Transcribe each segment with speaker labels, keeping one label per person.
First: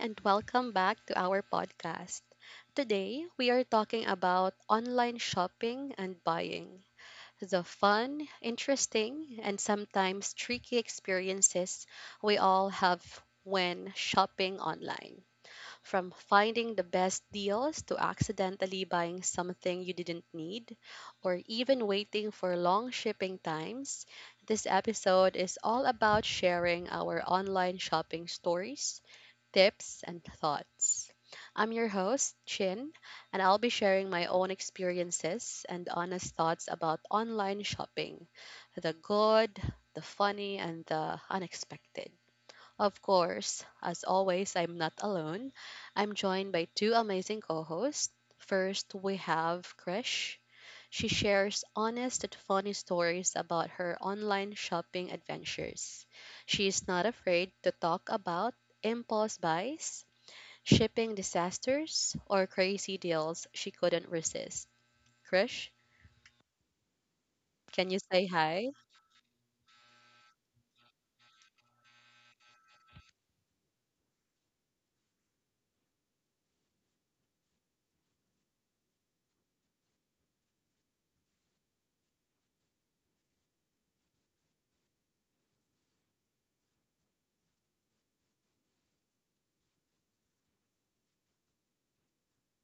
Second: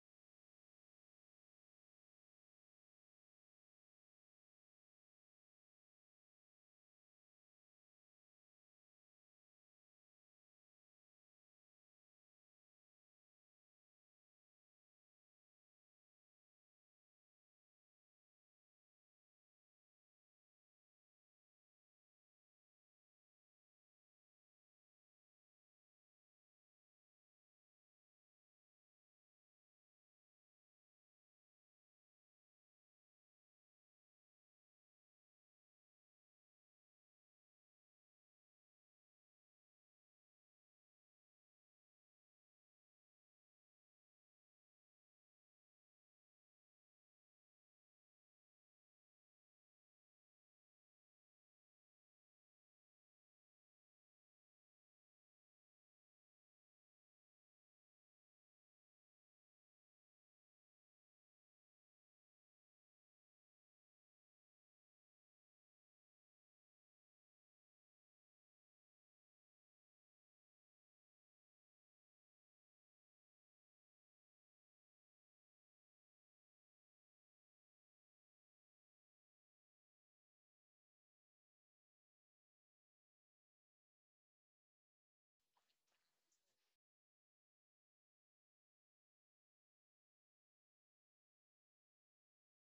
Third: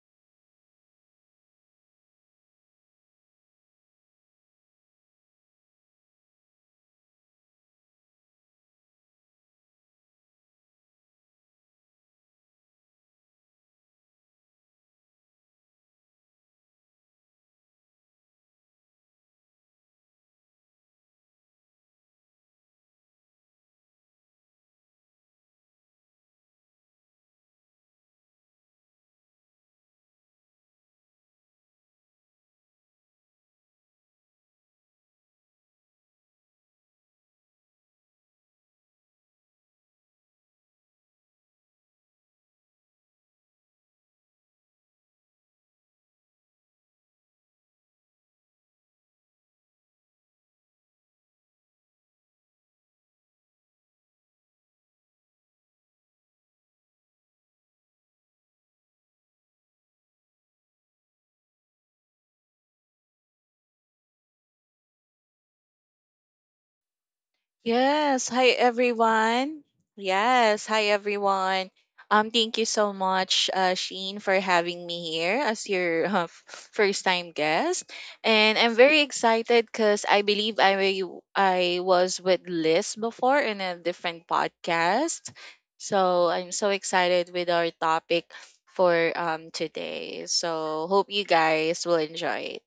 Speaker 1: and welcome back to our podcast. Today, we are talking about online shopping and buying the fun, interesting, and sometimes tricky experiences we all have when shopping online. From finding the best deals to accidentally buying something you didn't need, or even waiting for long shipping times, this episode is all about sharing our online shopping stories, tips, and thoughts. I'm your host, Chin, and I'll be sharing my own experiences and honest thoughts about online shopping, the good, the funny, and the unexpected. Of course, as always, I'm not alone. I'm joined by two amazing co hosts. First, we have Krish. She shares honest and funny stories about her online shopping adventures. She is not afraid to talk about impulse buys, shipping disasters, or crazy deals she couldn't resist. Krish, can you say
Speaker 2: Yes. Hi,
Speaker 1: hi?
Speaker 2: everyone. Yes. Hi, everyone. Thank you so much, Sheen, for having me here as your first-time guest, and I'm very excited because I believe I was with Liz before in a different podcast, so I'm so excited with our topic for today. So hope you guys will enjoy it.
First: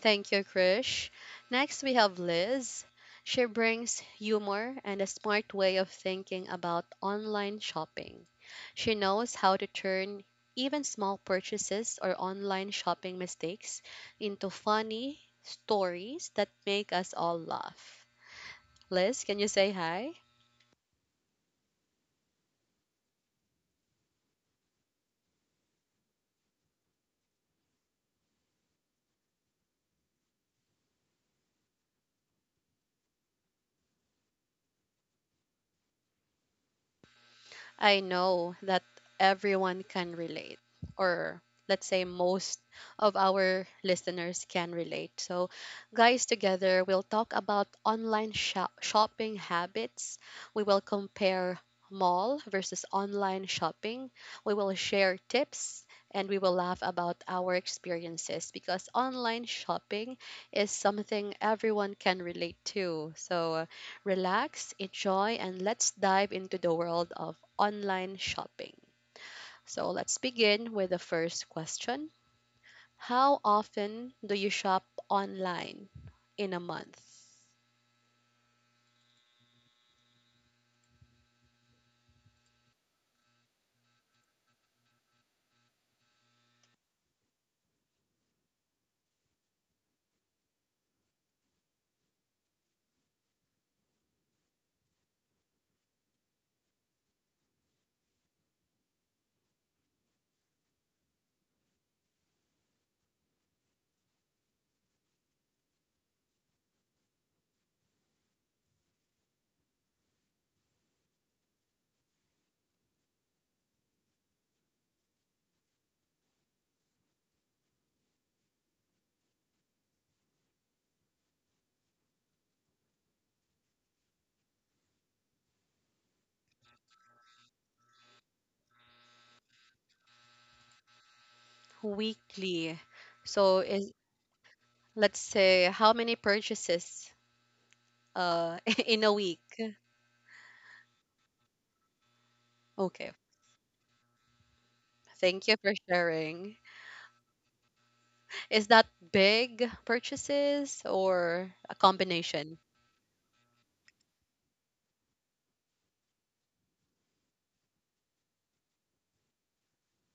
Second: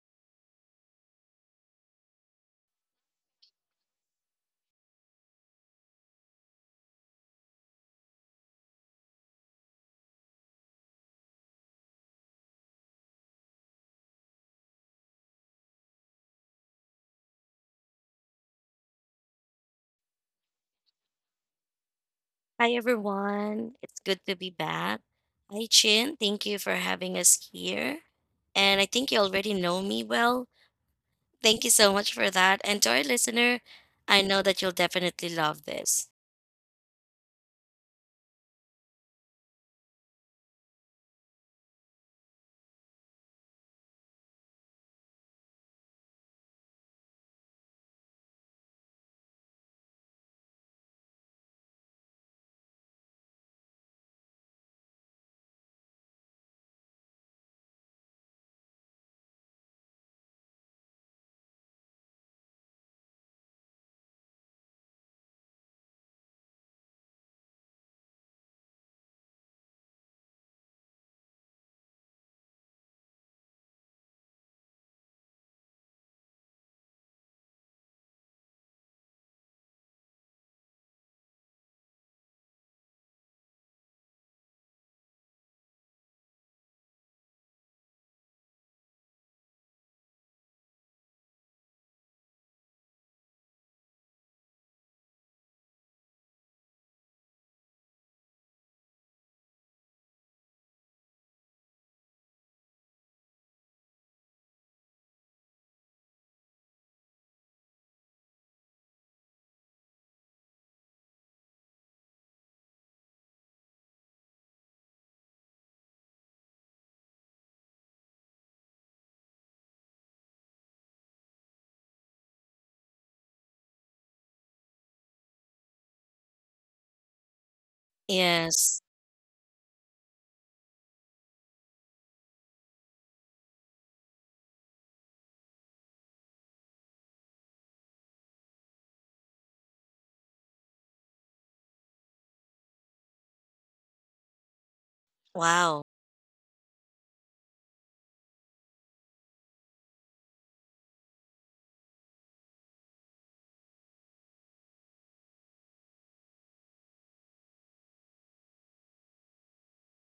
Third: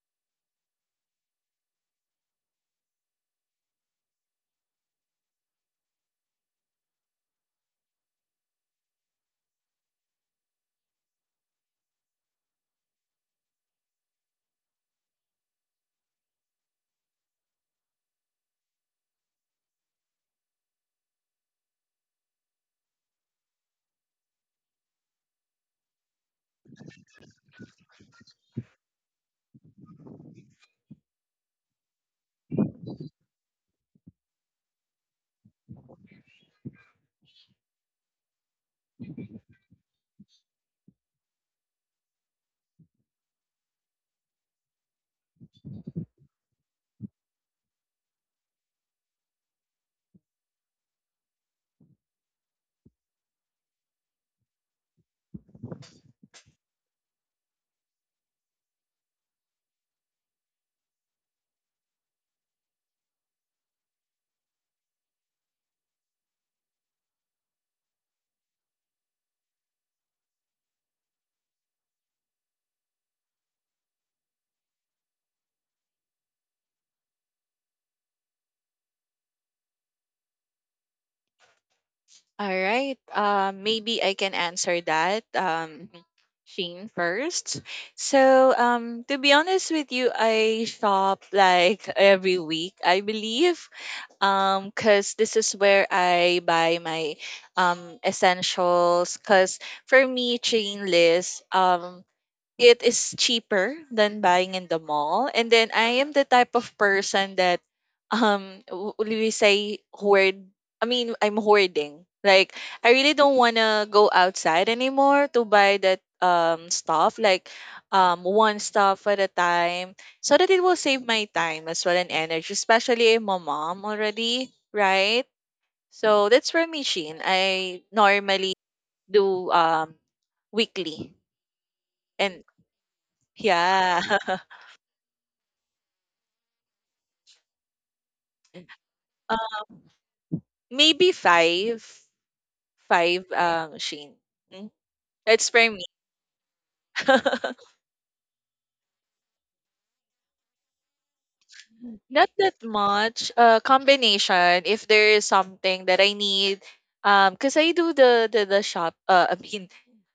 Speaker 1: Thank you, Krish. Next, we have Liz. She brings humor and a smart way of thinking about online shopping. She knows how to turn even small purchases or online shopping mistakes into funny stories that make us all laugh. Liz, can you say hi?
Speaker 3: Hi everyone. It's good to be back. Hi Chin. Thank you for having us here. And I think you already know me well. Thank you so much for that. And to our listener, I know that you'll definitely love this.
Speaker 1: I know that everyone can relate, or let's say most of our listeners can relate. So, guys, together we'll talk about online shopping habits. We will compare mall versus online shopping. We will share tips and we will laugh about our experiences because online shopping is something everyone can relate to. So, relax, enjoy, and let's dive into the world of online shopping. So let's begin with the first question. How often do you shop online in a month?
Speaker 2: All right. Maybe I can answer that. Shane first. So, to be honest with you, I shop like every week, I believe. Cause this is where I buy my essentials. Cause for me, chain list. It is cheaper than buying in the mall. And then I am the type of person that will we say hoard. I mean, I'm hoarding. Like I really don't wanna go outside anymore to buy that stuff, like one stuff at a time. So that it will save my time as well and energy, especially I'm a mom already, right? So that's for me, Sheen. I normally
Speaker 3: Yes.
Speaker 2: do weekly and
Speaker 1: Weekly. So is
Speaker 2: yeah.
Speaker 1: let's say how many purchases uh in a
Speaker 2: Um,
Speaker 1: week?
Speaker 2: Maybe five,
Speaker 1: Okay.
Speaker 2: five, Shane. Mm,
Speaker 1: Thank
Speaker 2: that's
Speaker 1: you
Speaker 2: for
Speaker 1: for
Speaker 3: Wow.
Speaker 2: me.
Speaker 1: sharing. Is that big purchases or a
Speaker 2: Not that
Speaker 1: combination?
Speaker 2: much. Combination. If there is something that I need, cause I do the shop. I mean,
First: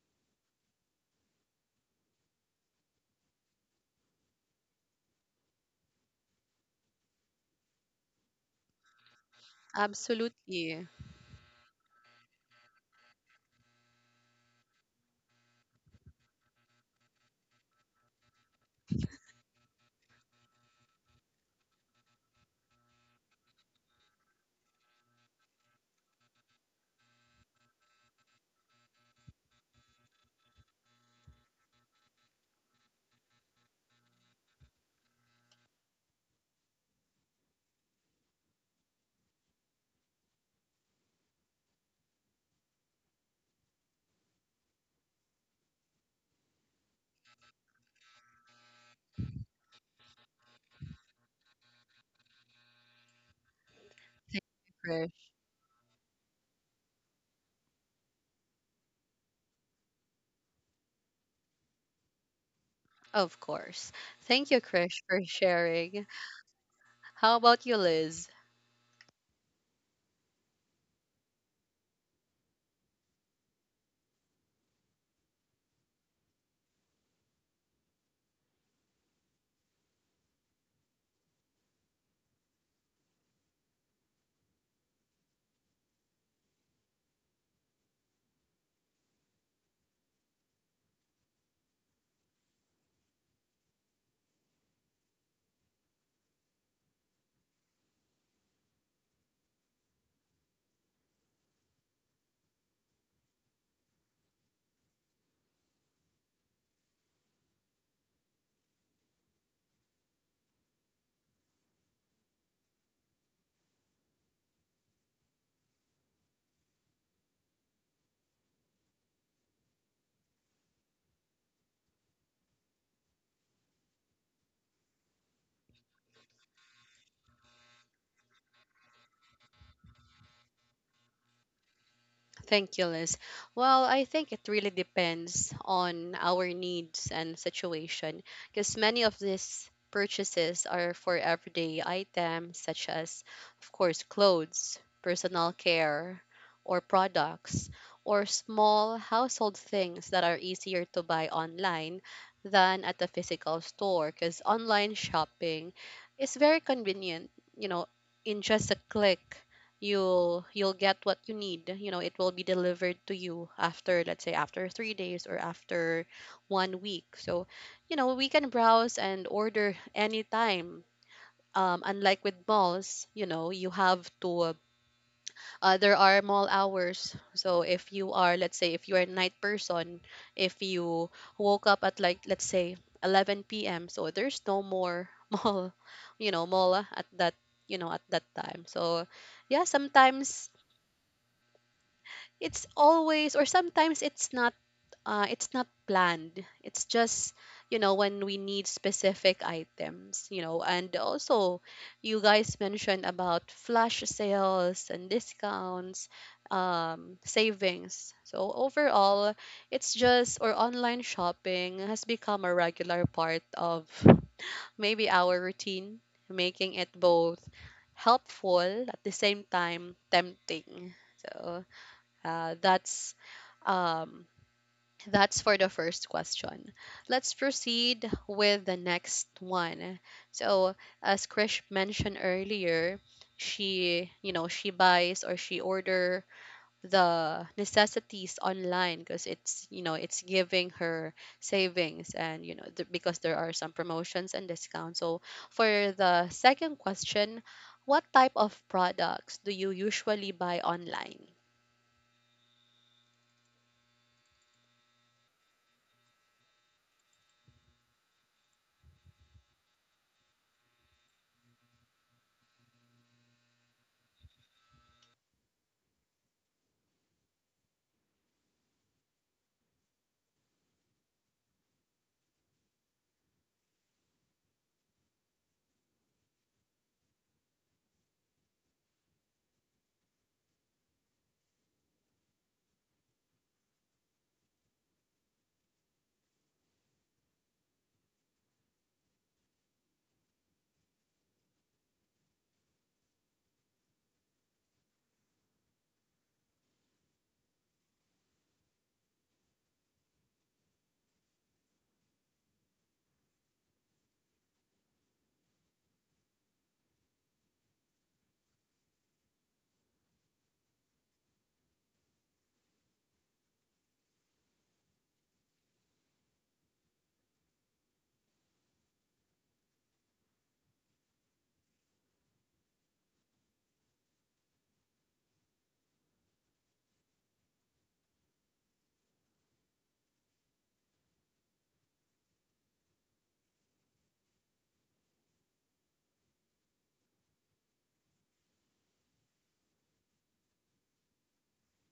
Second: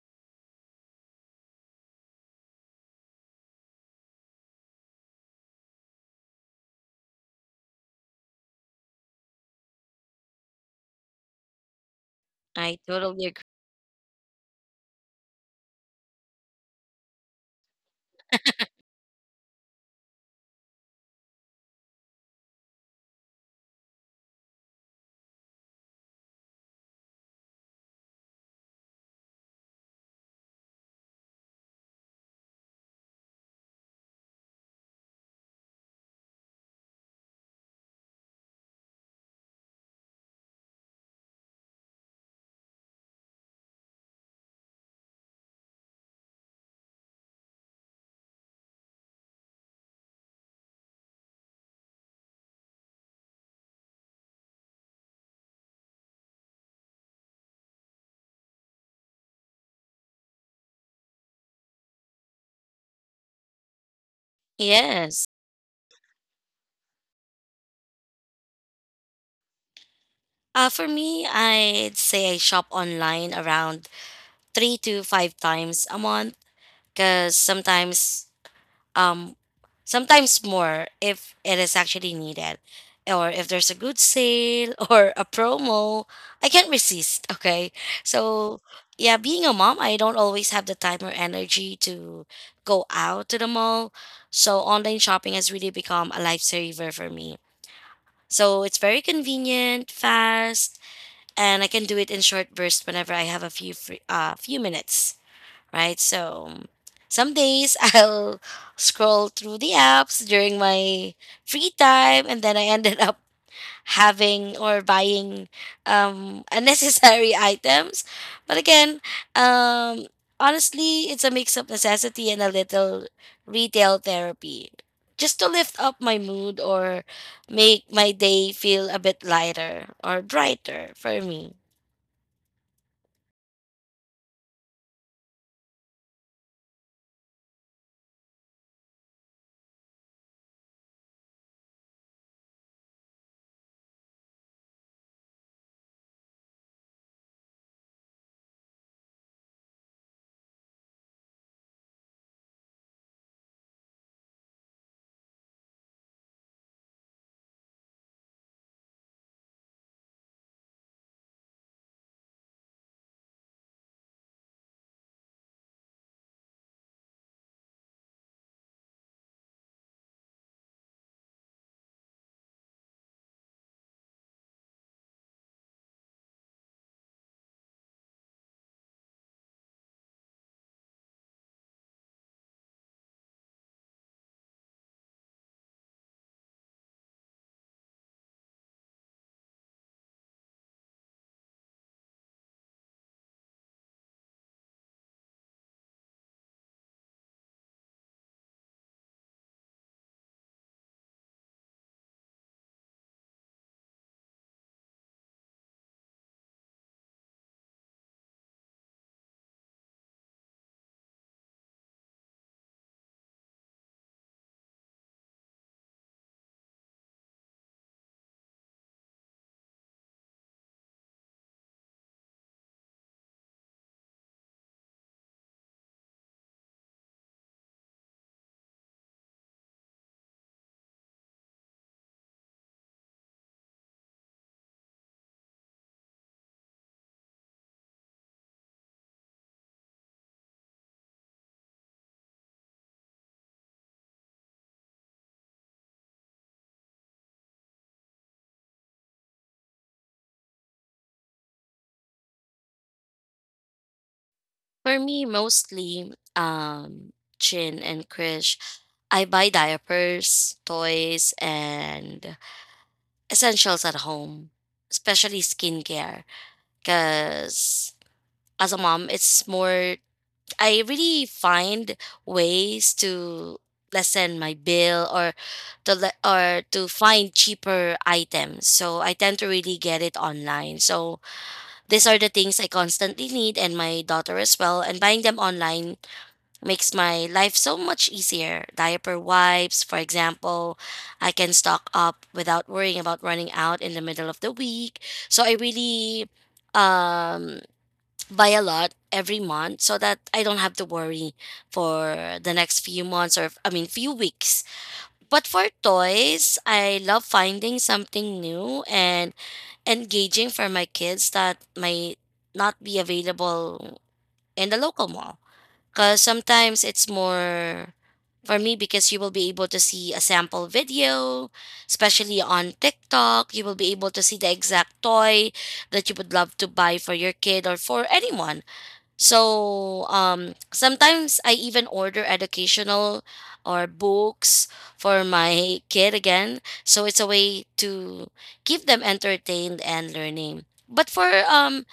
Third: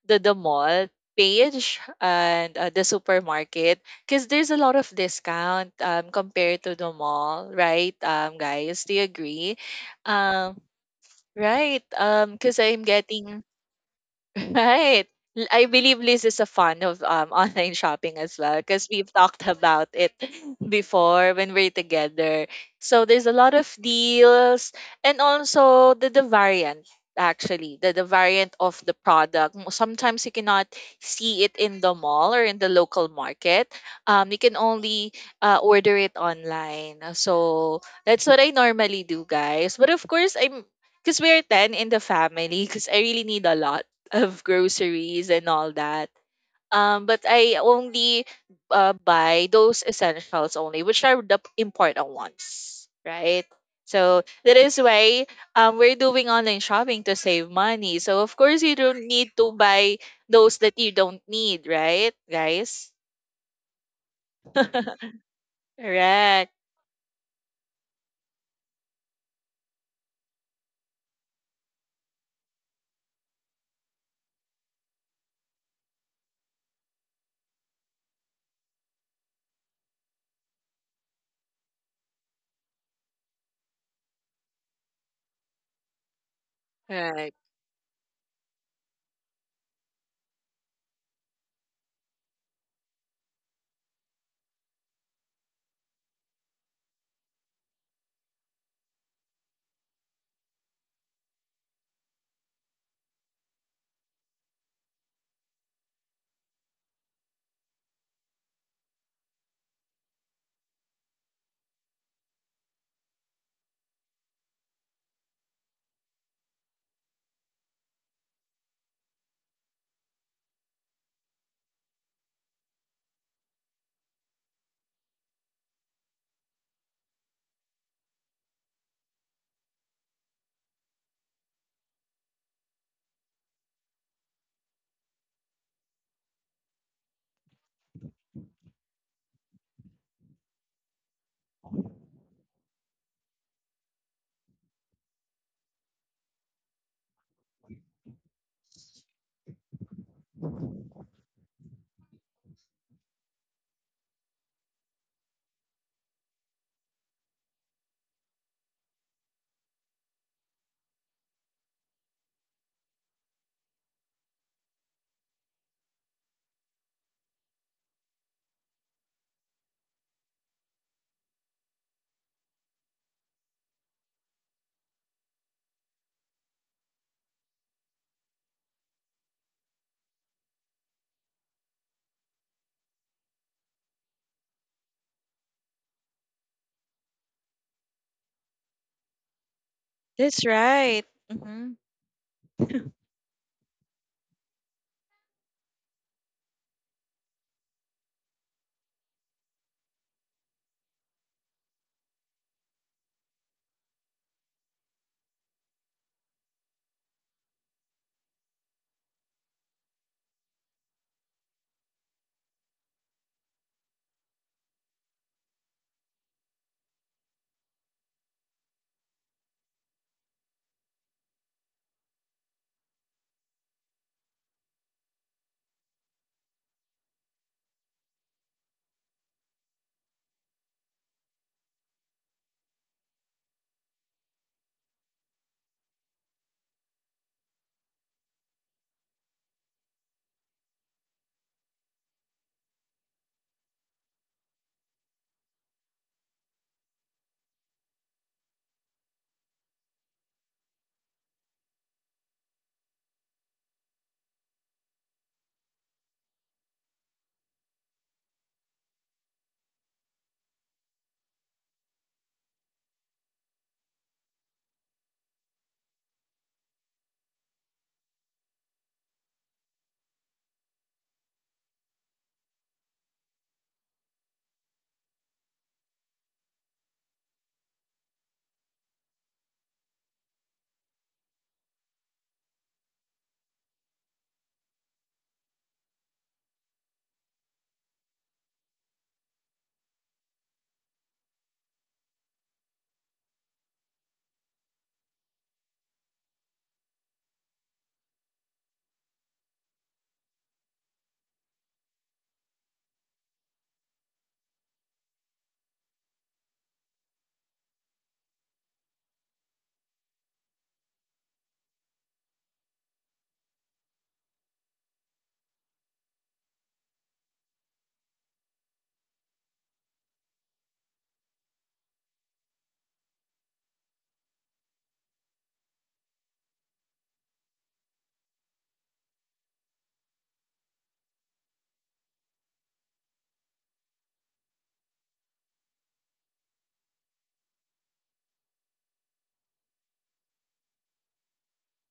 Speaker 2: the mall page and the supermarket because there's a lot of discount compared to the mall, right? Um, guys, do you agree? um
Speaker 1: Absolutely.
Speaker 2: right because
Speaker 3: I
Speaker 2: I'm
Speaker 3: totally
Speaker 2: getting
Speaker 3: agree.
Speaker 2: right. I believe this is a fun of online shopping as well, because we've talked about it before when we're together. So there's a lot of deals, and also the variant, actually the variant of the product. Sometimes you cannot see it in the mall or in the local market. Um, you can only order it online, so that's what I normally do, guys. But of course, I'm, because we're 10 in the family, because I really need a lot of groceries and all that. But I only buy those essentials only, which are the important ones, right? So
Speaker 1: Thank
Speaker 2: that is
Speaker 1: you,
Speaker 2: why
Speaker 1: Krish.
Speaker 2: we're doing online shopping to save money. So of course you don't need to buy those that you don't need, right, guys?
Speaker 1: Of course. Thank you, Krish, for
Speaker 3: Yes.
Speaker 1: sharing.
Speaker 2: Correct.
Speaker 1: How about you, Liz?
Speaker 3: For me, I'd say I shop online around three to five times a month because um sometimes more if it is actually needed, or if there's a good sale or a promo I can't resist.
Speaker 2: Right.
Speaker 3: Okay, so yeah, being a mom, I don't always have the time or energy to go out to the mall, so online shopping has really become a lifesaver for me. So it's very convenient, fast, and I can do it in short bursts whenever I have a few minutes, right? So some days I'll scroll through the apps during my free time, and then I ended up having or buying unnecessary items. But again, um, honestly, it's a mix of necessity and a little retail therapy. Just to lift up my mood or make my day feel a bit lighter or brighter for me.
Speaker 1: Thank you, Liz. Well, I think it really depends on our needs and situation because many of these purchases are for everyday items such as, of course, clothes, personal care, or products, or small household things that are easier to buy online than at a physical store, because online shopping is very convenient, you know, in just a click you'll get what you need. You know, it will be delivered to you after, let's say, after 3 days or after 1 week. So, you know, we can browse and order anytime. Unlike with malls, you know, you have to, there are mall hours, so if you are, let's say, if you are a night person, if you woke up at like, let's say, 11 p.m, so there's no more mall, you know, mall at that, you know, at that time. So yeah,
Speaker 2: That's
Speaker 1: sometimes
Speaker 2: right. Mm-hmm.
Speaker 1: it's always or sometimes it's not, it's not planned, it's just, you know, when we need specific items, you know. And also, you guys mentioned about flash sales and discounts, savings. So overall, it's just, or online shopping has become a regular part of maybe our routine, making it both helpful at the same time tempting. So that's, um, that's for the first question. Let's proceed with the next one. So, as Krish mentioned earlier, she, you know, she buys or she order the necessities online because it's, you know, it's giving her savings and, you know, because there are some promotions and discounts. So, for the second question, what type of products do you usually buy online?
Speaker 3: For me, mostly Chin and Krish. I buy diapers, toys, and essentials at home, especially skincare. Because as a mom, it's more, I really find ways to lessen my bill or or to find cheaper items, so I tend to really get it online. So these are the things I constantly need, and my daughter as well, and buying them online makes my life so much easier. Diaper wipes, for example, I can stock up without worrying about running out in the middle of the week. So I really um, buy a lot every month so that I don't have to worry for the next few months or, I mean, few weeks. But for toys, I love finding something new and engaging for my kids that might not be available in the local mall. Because sometimes it's more for me because you will be able to see a sample video, especially on TikTok. You will be able to see the exact toy that you would love to buy for your kid or for anyone. So sometimes I even order educational or books for my kid again. So it's a way to keep them entertained and learning. But for um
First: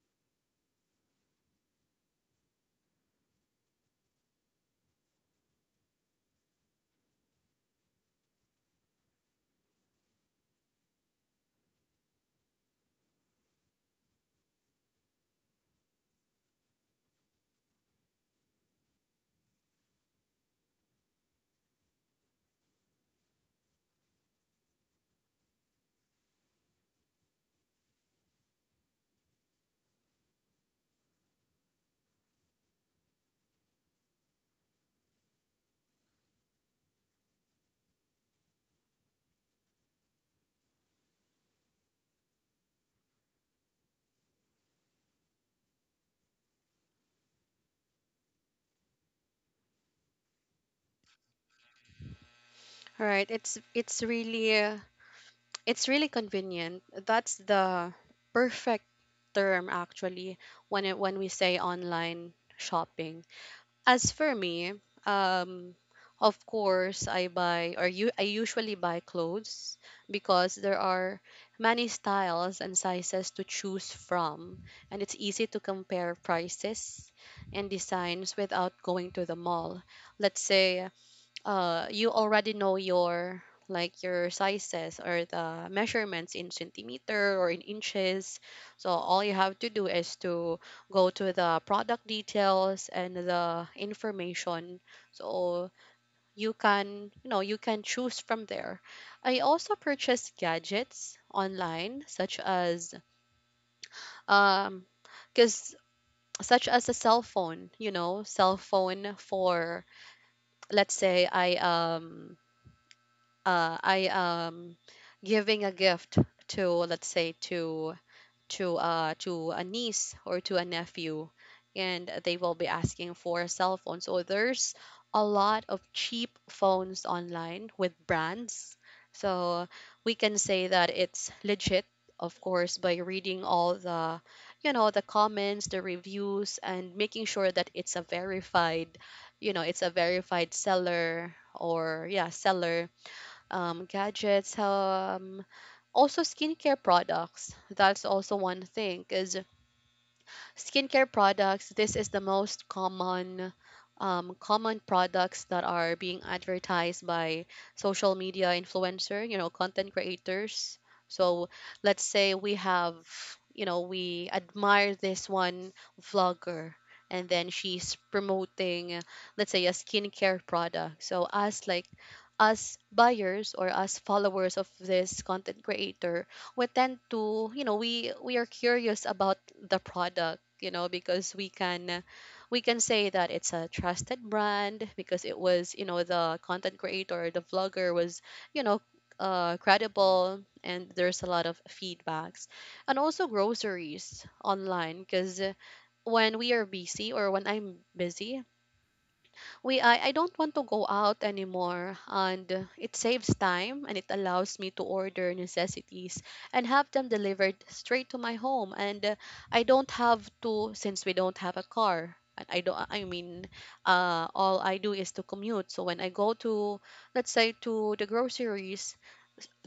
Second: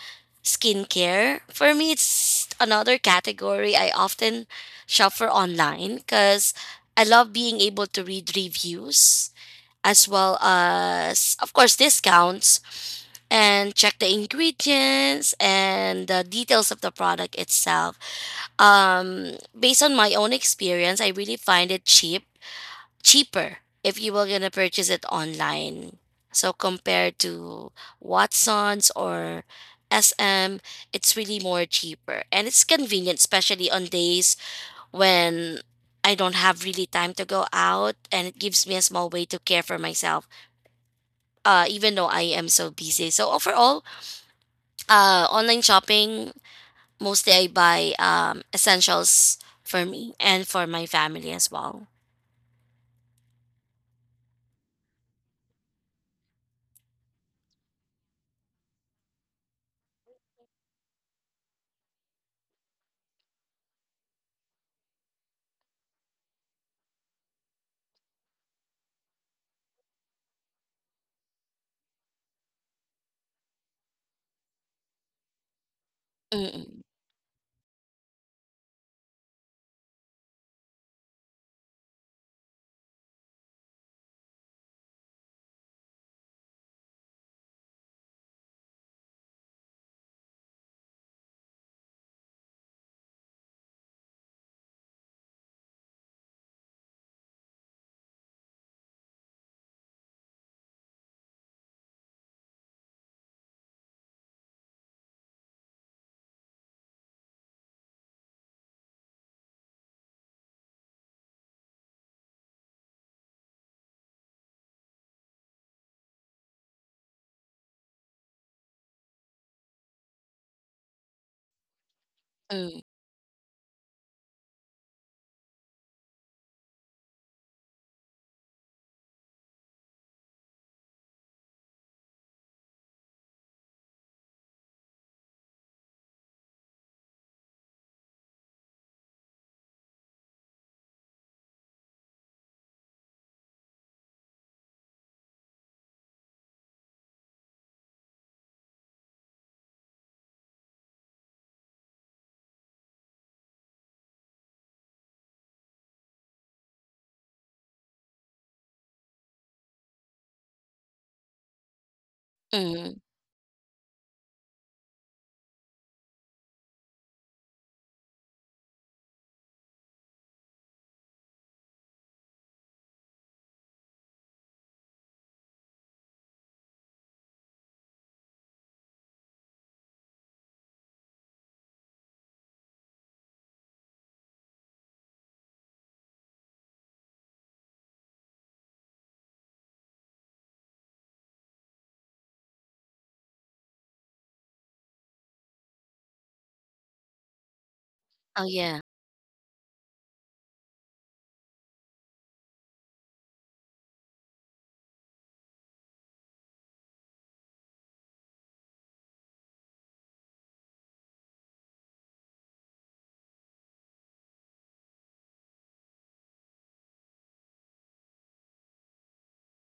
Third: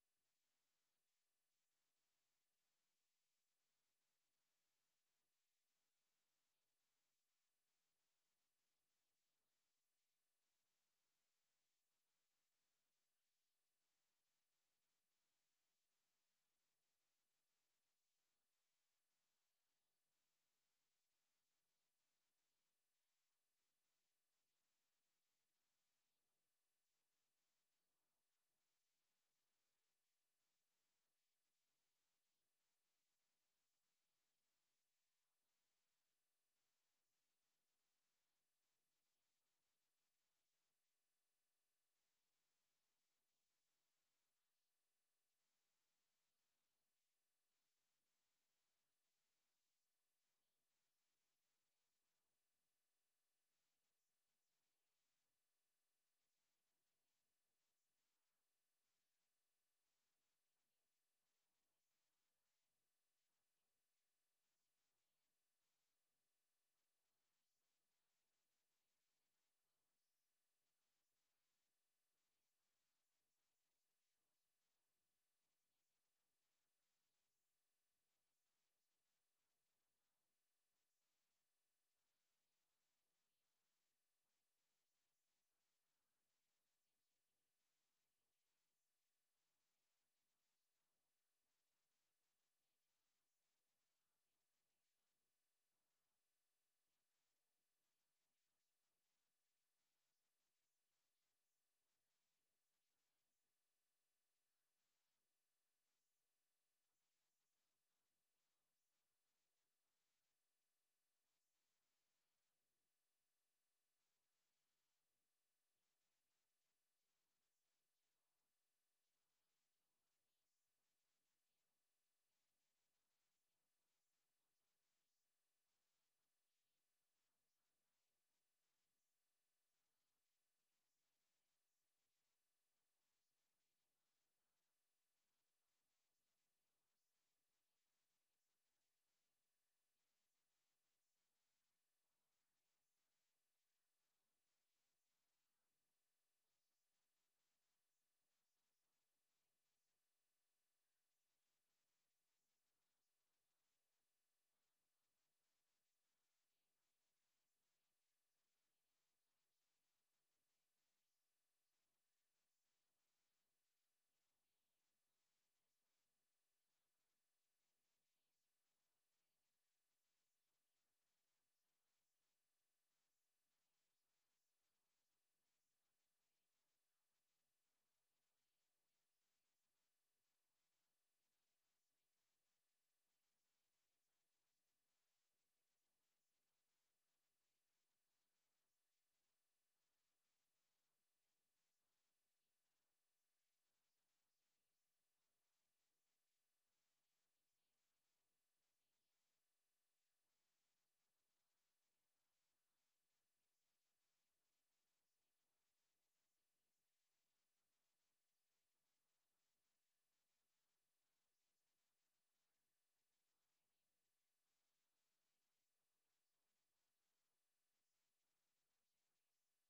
Speaker 3: skincare. For me, it's another category I often shop for online because I love being able to read reviews as well as, of course, discounts, and check the ingredients and the details of the product itself. Based on my own experience, I really find it cheaper if you were going to purchase it online. So compared to Watson's or SM, it's really more cheaper, and it's convenient, especially on days when I don't have really time to go out, and it gives me a small way to care for myself, even though I am so busy. So overall, online shopping, mostly I buy essentials for me and for my family as well.
Speaker 1: Right. It's really convenient. That's the perfect term actually when it, when we say online shopping. As for me, um of course I buy or you I usually buy clothes because there are many styles and sizes to choose from, and it's easy to compare
Speaker 3: Mm-mm,
Speaker 1: prices and designs without going to the mall. Let's say you already know your, like your sizes or the measurements in centimeter or in inches, so all you have to do is to go to the product details and the information, so you can, you know, you can choose from there. I also purchase gadgets online, such as, um because such as a cell phone, you know, cell phone for, let's say, I am giving a gift to, let's say, to to a niece or to a nephew, and they will be
Speaker 3: mm,
Speaker 1: asking for cell phones. So there's a lot of cheap phones online with brands. So we can say that it's legit, of course, by reading all the, you know, the comments, the reviews, and making sure that it's a verified, you know, it's a verified seller, or yeah, seller. Gadgets, also skincare products. That's also one thing, because skincare products, this is the most common, common products that are being advertised by social media influencer, you know, content creators. So let's say we have,
Speaker 3: mm.
Speaker 1: you know, we admire this one vlogger and then she's promoting, let's say, a skincare product. So us, like us buyers or us followers of this content creator, we tend to, you know, we are curious about the product, you know, because we can, we can say that it's a trusted brand because it was, you know, the content creator, the vlogger was, you know, credible, and there's a lot of feedbacks. And also groceries online, because when we are busy or when I'm
Speaker 3: Oh,
Speaker 1: busy,
Speaker 3: yeah.
Speaker 1: we I don't want to go out anymore, and it saves time and it allows me to order necessities and have them delivered straight to my home. And I don't have to, since we don't have a car, and I don't, I mean, all I do is to commute. So when I go to, let's say, to the groceries,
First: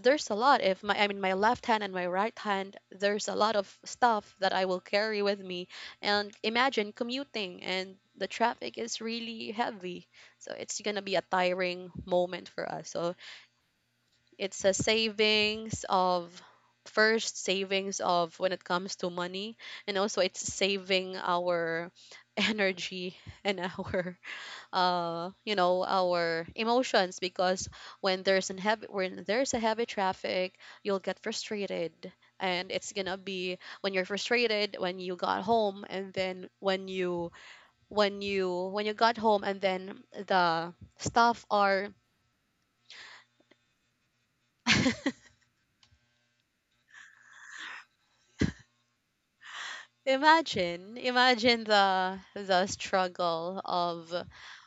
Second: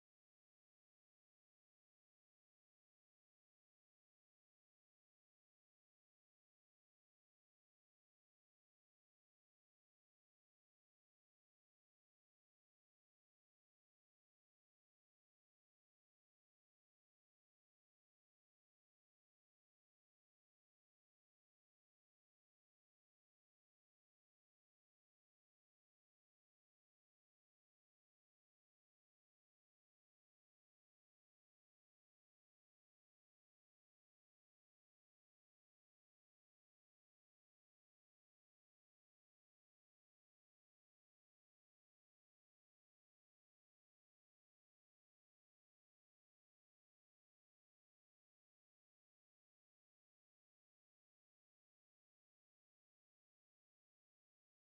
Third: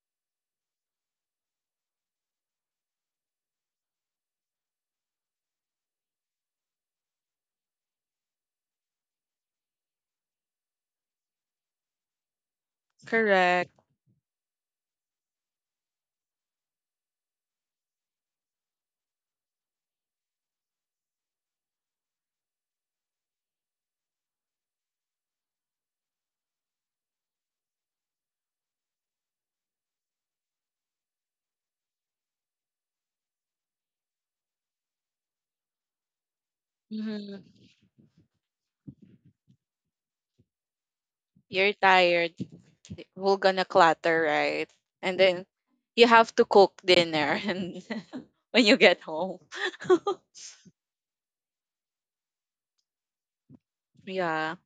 Speaker 1: there's a lot, if my, I mean, my left hand and my right hand, there's a lot of stuff that I will carry with me, and imagine commuting and the traffic is really heavy. So it's going to be a tiring moment for us. So
Speaker 2: Correct.
Speaker 1: it's a savings of, first, savings of when it comes to money, and also it's saving our energy and our you know our emotions, because when there's a heavy traffic, you'll get frustrated, and it's gonna be, when you're frustrated, when you got home and then when you,
Speaker 2: Mhm.
Speaker 1: when you got home and then the staff
Speaker 2: You're
Speaker 1: are
Speaker 2: tired. We're gonna clutter, right? And then you have to cook dinner and when you get home.
Speaker 1: imagine, the struggle of,
Speaker 2: Yeah.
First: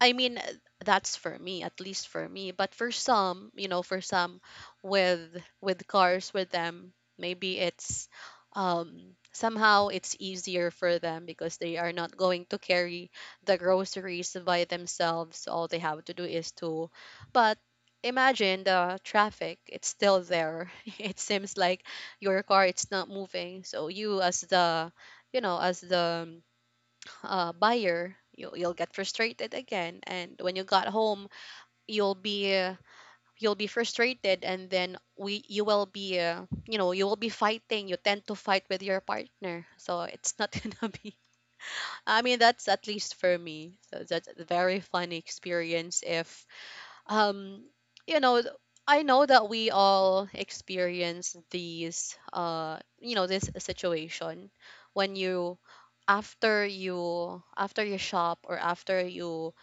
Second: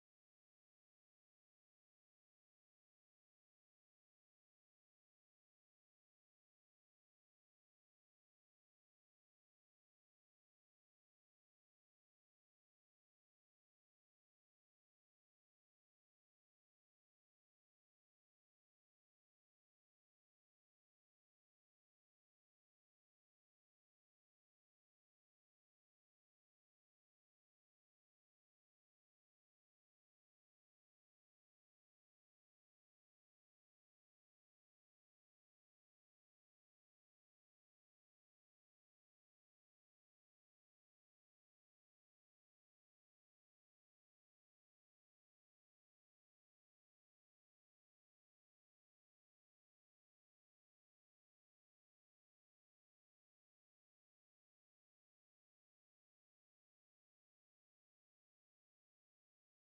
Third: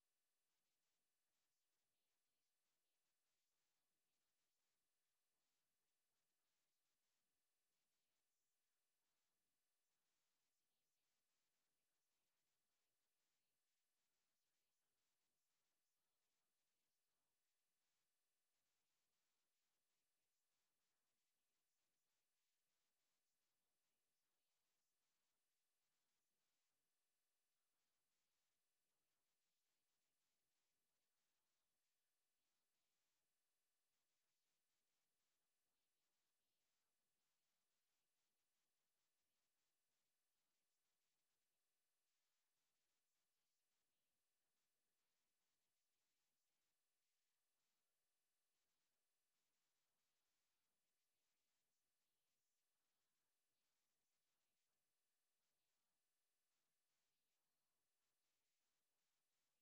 Speaker 1: I mean, that's for me, at least for me. But for some, you know, for some with with cars with them, maybe it's, somehow it's easier for them because they are not going to carry the groceries by themselves. All they have to do is to, but imagine the traffic, it's still there it seems like your car, it's not moving. So you as the, you know, as the buyer, you'll get frustrated again. And when you got home, you'll be uh, you'll be frustrated, and then we you will be you know you will be fighting. You tend to fight with your partner, so it's not gonna be. I mean, that's at least for me. So that's a very funny experience. If, um, you know. I know that we all experience these, you know, this situation when you, after you shop or after you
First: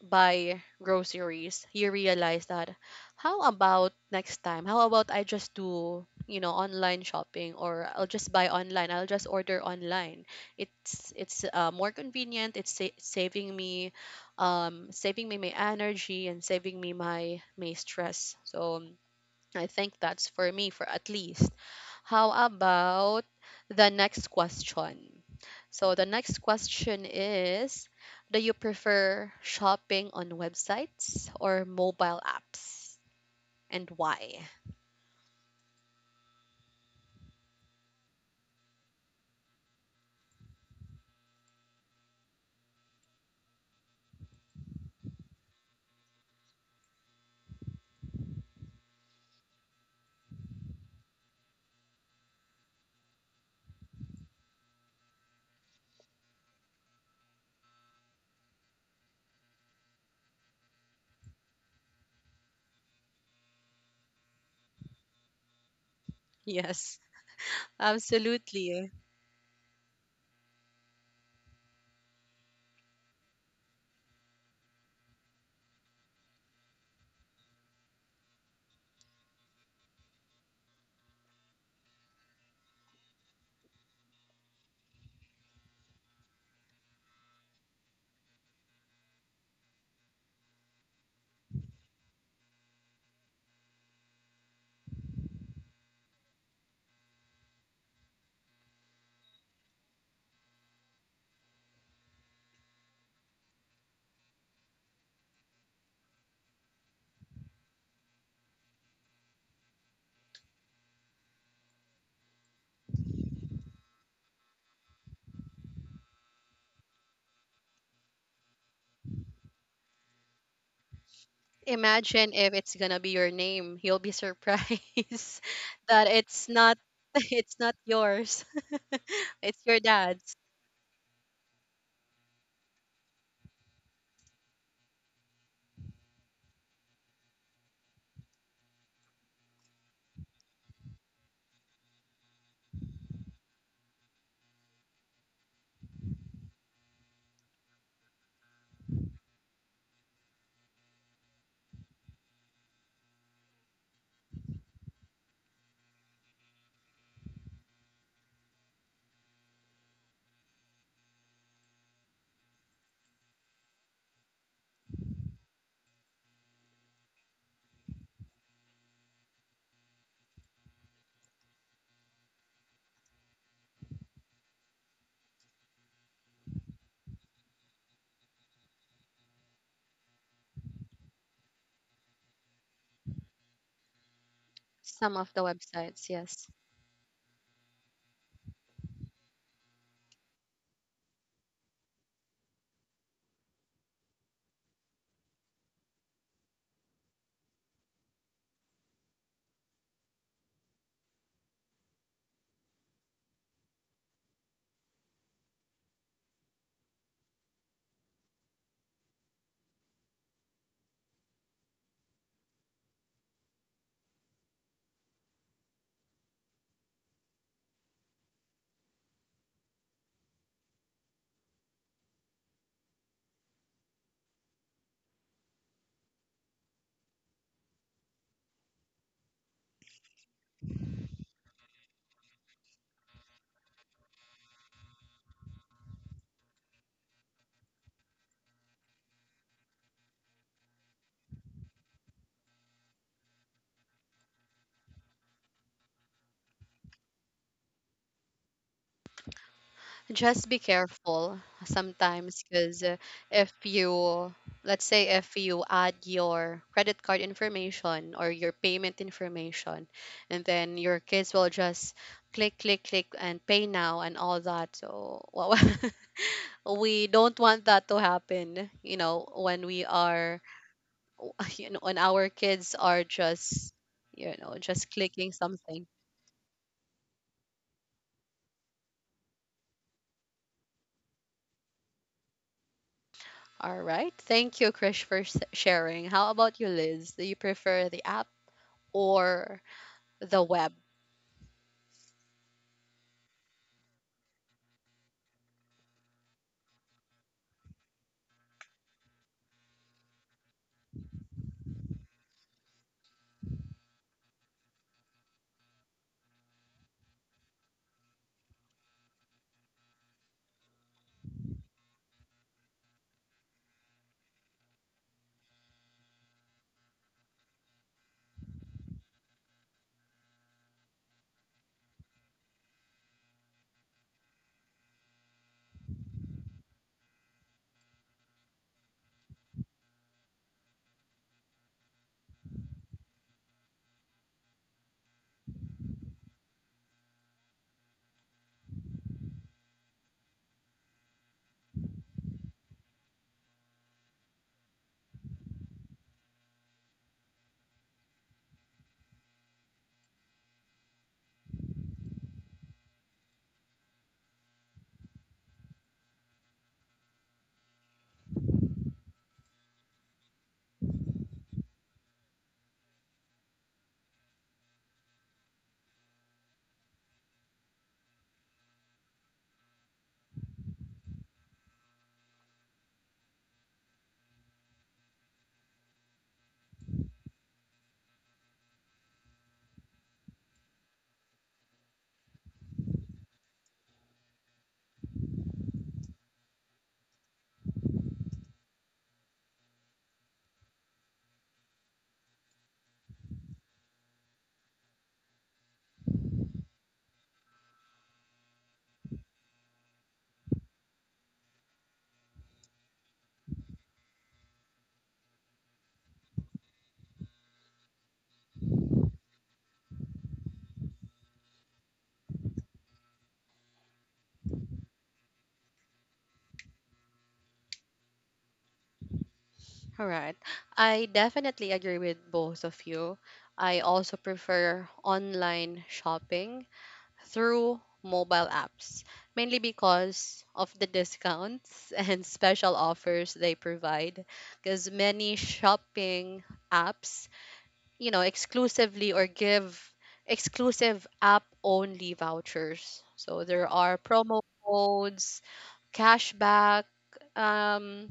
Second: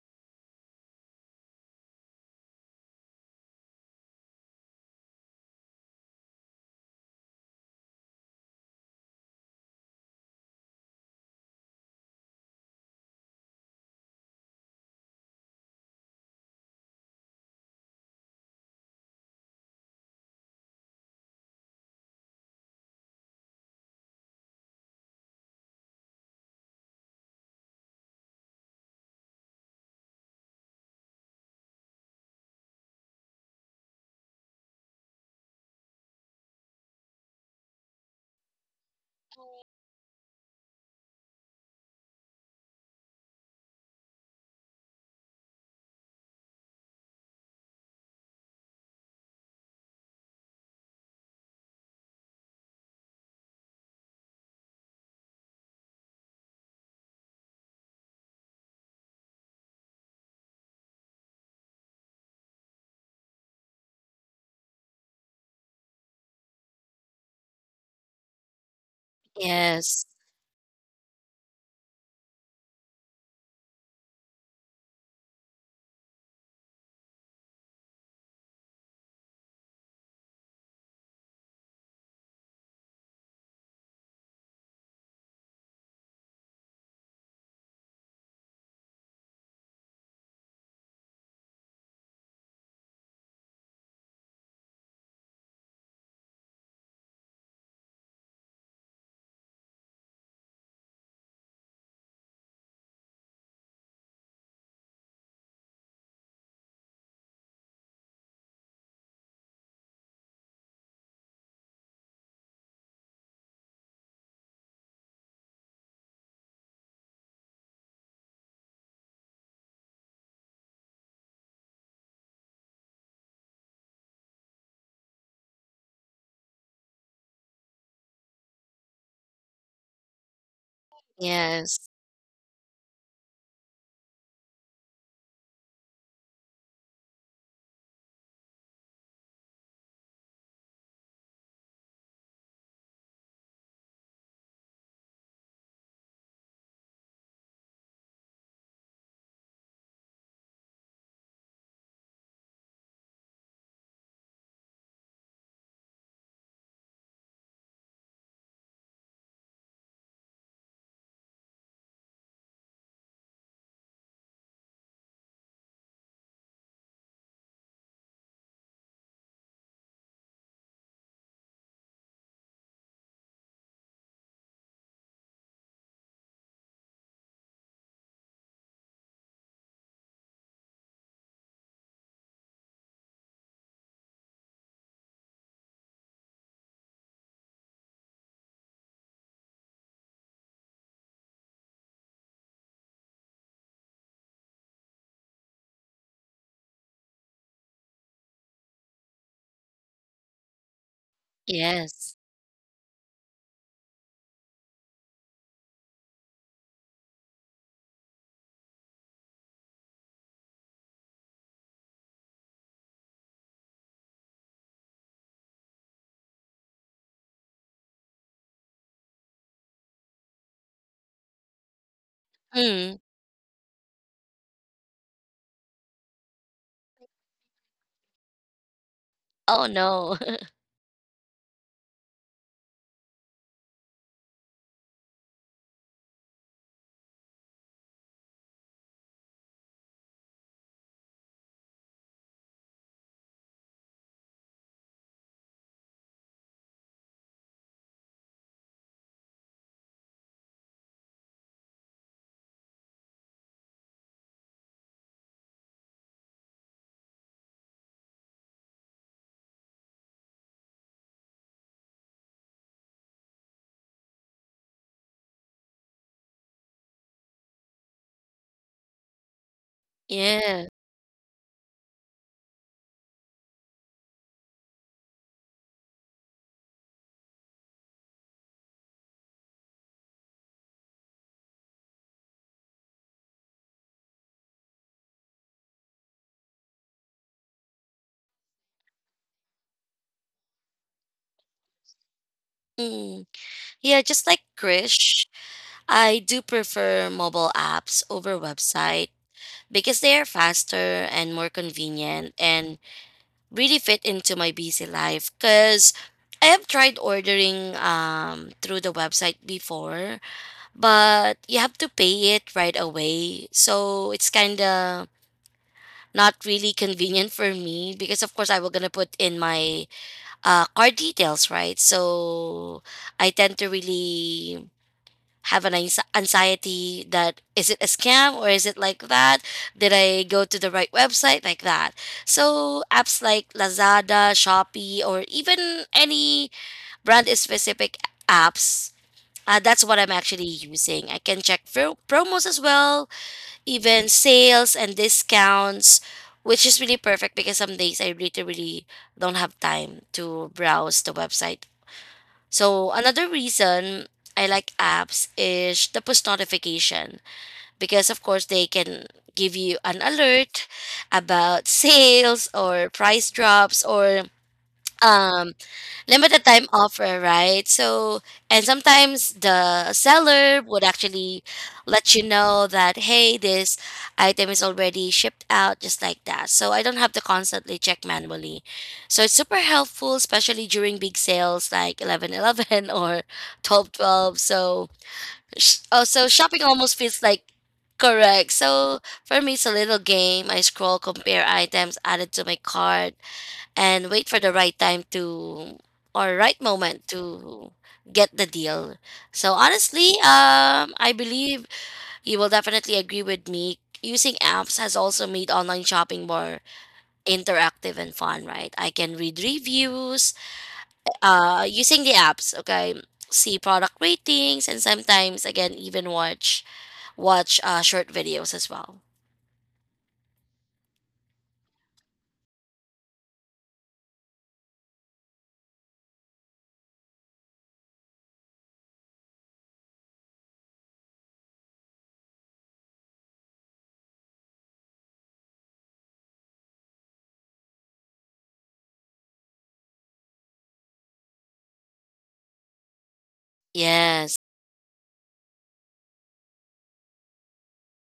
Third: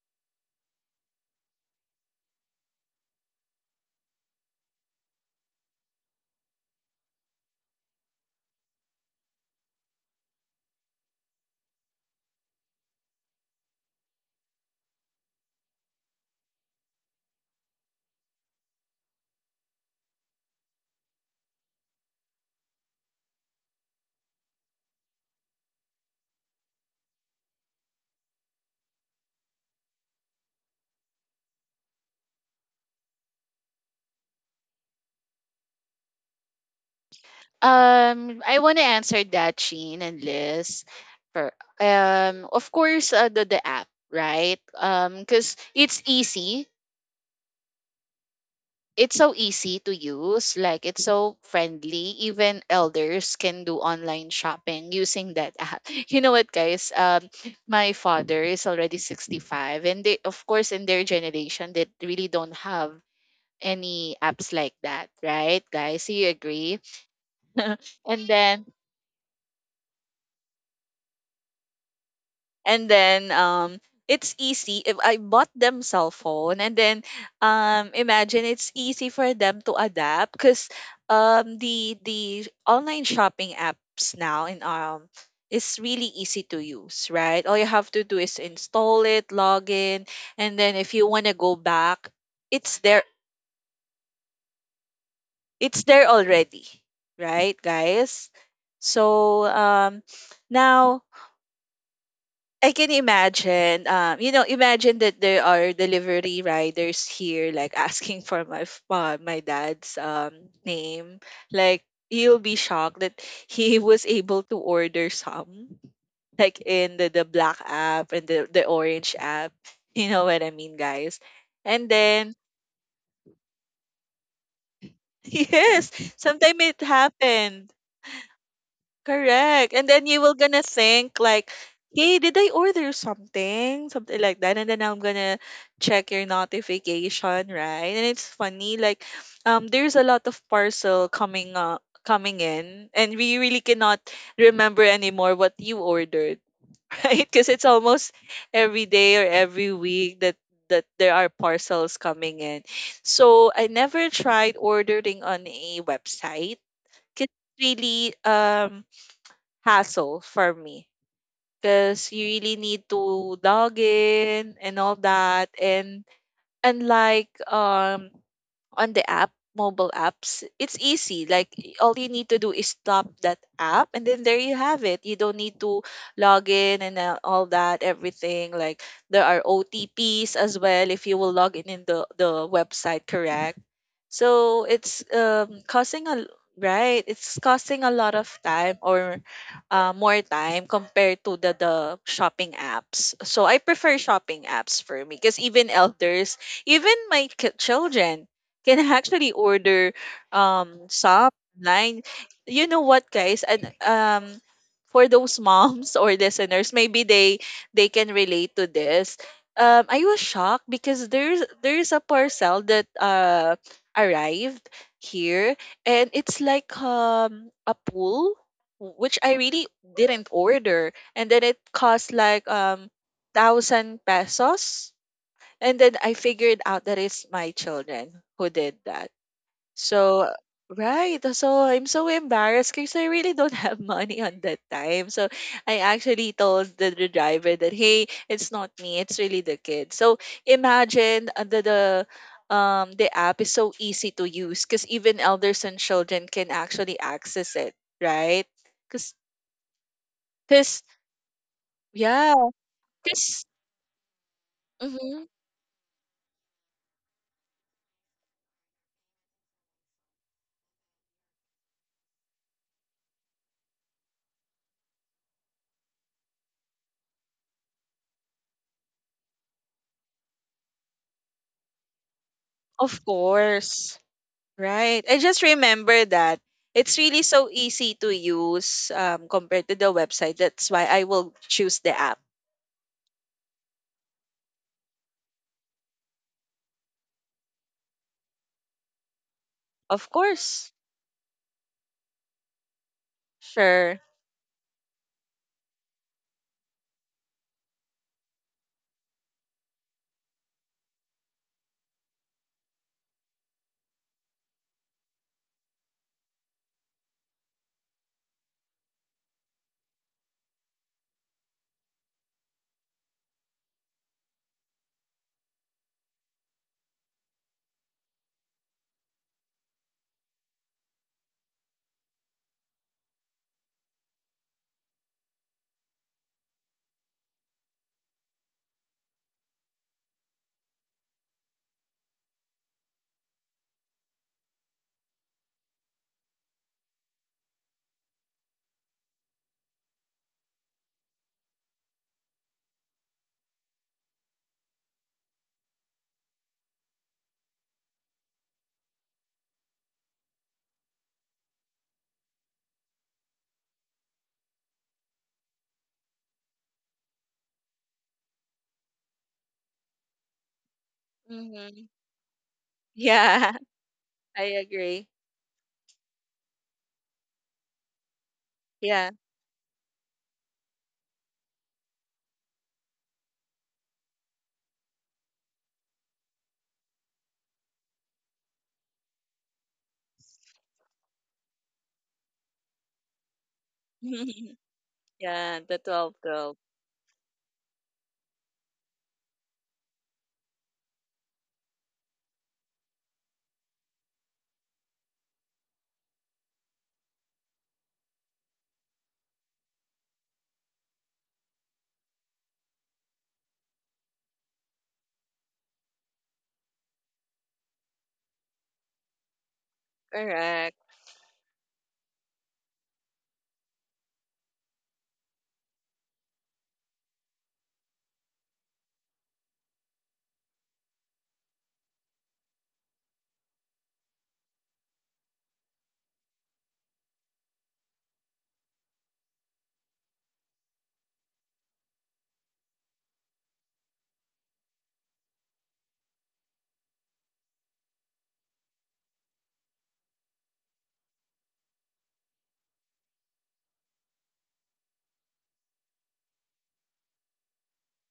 Speaker 1: buy groceries, you realize that how about next time, how about I just do, you know, online shopping, or I'll just buy online, I'll just order online. It's more convenient, it's saving me, saving me my energy, and saving me my, my stress. So I think that's for me, for at least. How about the next question? So the next question is, do you prefer shopping on websites or mobile apps, and why?
Speaker 2: I want to answer that, Sheen and Liz. For of course, the app, right? Because it's easy, it's so easy to use, like it's so friendly, even elders can do online shopping using that app. You know what, guys? My father is already 65, and they, of course, in their generation, they really don't have any apps like that, right, guys? Do you agree?
Speaker 1: Yes.
Speaker 2: And then
Speaker 1: Absolutely.
Speaker 3: Yes,
Speaker 2: and then it's easy if I bought them cell phone, and then imagine it's easy for them to adapt because the online shopping apps now in is really easy to use, right? All you have to do is install it, log in, and then if you want to go back, it's there it's there already, right, guys? So now I can imagine. You know, imagine that there are delivery riders here, like asking for my my dad's name. Like you'll be shocked that he was able to order some, like in the black app and the orange app. You know what I mean, guys? And then
Speaker 1: Imagine if it's going to be your name, you'll be surprised
Speaker 2: yes,
Speaker 1: that it's
Speaker 2: sometimes
Speaker 1: not
Speaker 2: it
Speaker 1: it's
Speaker 2: happened.
Speaker 1: not yours. It's
Speaker 2: Correct.
Speaker 1: your
Speaker 2: And then you will
Speaker 1: dad's.
Speaker 2: gonna think like,
Speaker 3: yes,
Speaker 2: hey, did I order something? Something like that. And then I'm gonna check your notification, right? And it's funny, like, there's a lot of parcel coming in, and we really cannot remember anymore what you ordered right, because it's almost every day or every week that there are parcels coming in. So I never tried ordering on a website, 'cause really hassle for me, because you really need to log in and all that. And unlike on the app, mobile apps, it's easy, like all you need to do is stop that app, and then there you have it. You don't need to log in and all that, everything. Like there are OTPs as well if you will log in the website, correct? So it's
Speaker 1: Some of the websites,
Speaker 2: causing
Speaker 1: yes.
Speaker 2: right. It's costing a lot of time or more time compared to the shopping apps. So I prefer shopping apps for me, because even elders, even my children can actually order, shop online.
Speaker 3: yes.
Speaker 2: You know what, guys? And. For those moms or listeners, maybe they can relate to this. I was shocked because there's a parcel that arrived here, and it's like a pool, which I really didn't order, and then it cost like
Speaker 3: Mm.
Speaker 2: thousand pesos, and then I figured out that it's my children who did that.
Speaker 3: Oh no.
Speaker 2: So right, so I'm so embarrassed, because I really don't have money on that time. So I actually told the driver that hey, it's not me, it's really the kid. So imagine the app is so easy to use, because even elders and children can actually access it, right? Because
Speaker 1: Just be careful
Speaker 2: yeah,
Speaker 1: sometimes, because
Speaker 2: because
Speaker 1: if you, let's say, if you add your credit card information or your payment information, and then your kids will just click click click and pay now and all that. So we don't want that to happen, you know, when we are
Speaker 3: Yeah.
Speaker 1: you know, when our kids
Speaker 2: of
Speaker 1: are just,
Speaker 2: course.
Speaker 1: you know, just
Speaker 2: Right. I
Speaker 1: clicking
Speaker 2: just
Speaker 1: something.
Speaker 2: remember that it's really so easy to use compared to the website. That's why I will choose the app.
Speaker 1: All right. Thank you, Krish, for sharing. How about you, Liz? Do you prefer the app or
Speaker 2: Of
Speaker 1: the
Speaker 2: course.
Speaker 1: web,
Speaker 3: Mm.
Speaker 2: Sure.
Speaker 3: Yeah, just like Krish, I do prefer mobile apps over website because they are faster and more convenient, and really fit into my busy life. Cause I have tried ordering through the website before, but you have to pay it right away. So it's kinda not really convenient for me because of course I will gonna put in my car details, right? So I tend to really have an anxiety that is it a scam or is it like that? Did I go to the right website like that? So apps like Lazada, Shopee, or even any brand specific apps. That's what I'm actually using. I can check promos as well, even sales and discounts, which is really perfect because some days I really, really don't have time to browse the website. So another reason I like apps is the push notification, because of course they can give you an alert about
Speaker 2: Hmm.
Speaker 3: sales or price
Speaker 2: Yeah,
Speaker 3: drops or
Speaker 2: I agree.
Speaker 3: um limited time offer, right? So, and
Speaker 2: Yeah.
Speaker 3: sometimes the seller would actually let you know that, hey, this item is already shipped out, just like that. So I don't have to constantly check manually. So it's super helpful, especially during big sales like 11.11 or 12.12. So,
Speaker 2: Yeah, the 12
Speaker 3: so
Speaker 2: 12.
Speaker 3: shopping almost feels like Correct. So for me, it's a little game. I scroll, compare items added to my cart, and wait for the right time to or right moment to get the deal. So honestly, I believe you will definitely agree with me. Using apps has also made online shopping more interactive and fun, right? I can read reviews
Speaker 2: Correct.
Speaker 3: using the apps. Okay, see product ratings, and sometimes again even watch short videos as well.
Speaker 1: right? I definitely agree with both of you. I also prefer online shopping through mobile apps, mainly because of the discounts and special offers they provide. Because many shopping apps, you know, exclusively or give exclusive app only vouchers. So there are
Speaker 3: Yes,
Speaker 1: promo codes cashback um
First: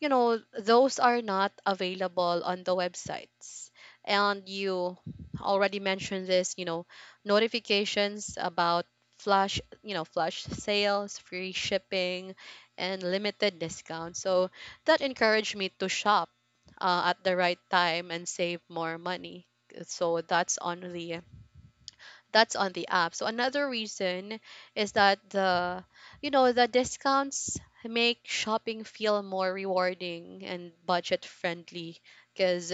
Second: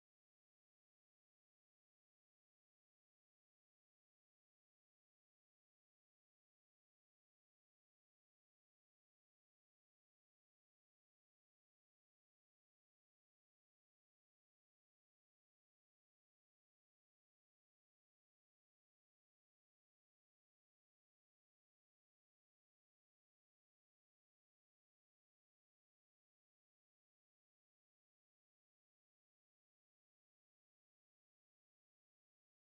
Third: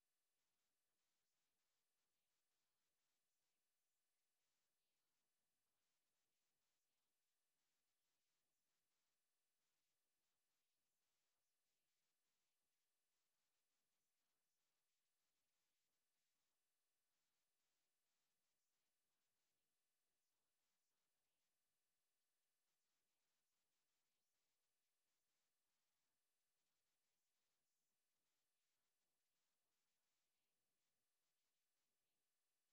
Speaker 1: those are not available on the websites, and you already mentioned this, notifications about flash you know flash sales, free shipping, and limited discounts, so that encouraged me to shop at the right time and save more money. So that's on the app. So another reason is that the you know the discounts make shopping feel more rewarding and budget friendly, because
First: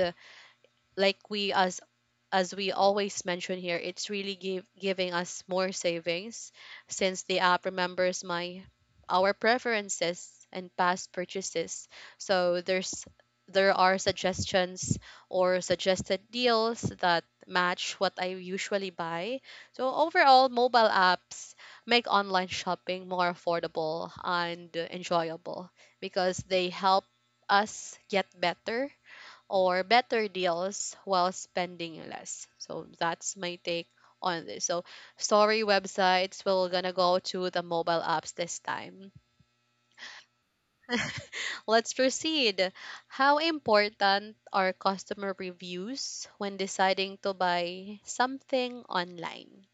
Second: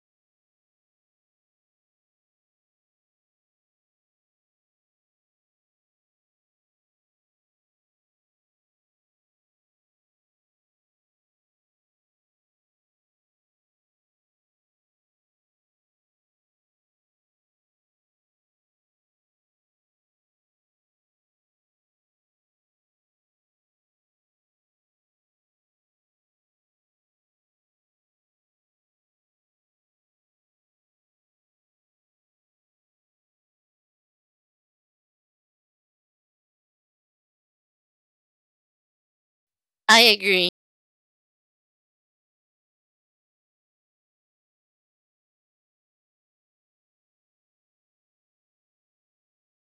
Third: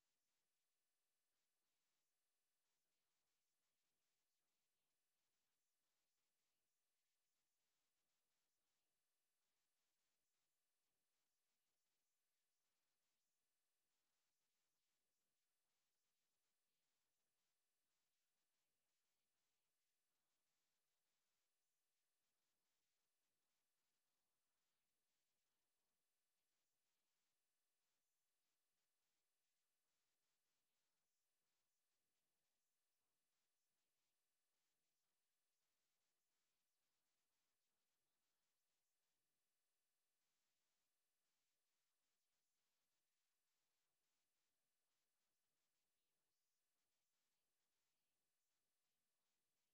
Speaker 1: like we, as we always mention here, it's really giving us more savings, since the app remembers my our preferences and past purchases. So there are suggestions or suggested deals that match what I usually buy. So overall, mobile apps make online shopping more affordable and enjoyable, because they help us get better deals while spending less. So that's my take on this. So sorry, websites, we're gonna go to the mobile apps this time.
Speaker 3: I agree.
Speaker 1: Let's proceed. How important are customer reviews when deciding to buy something online?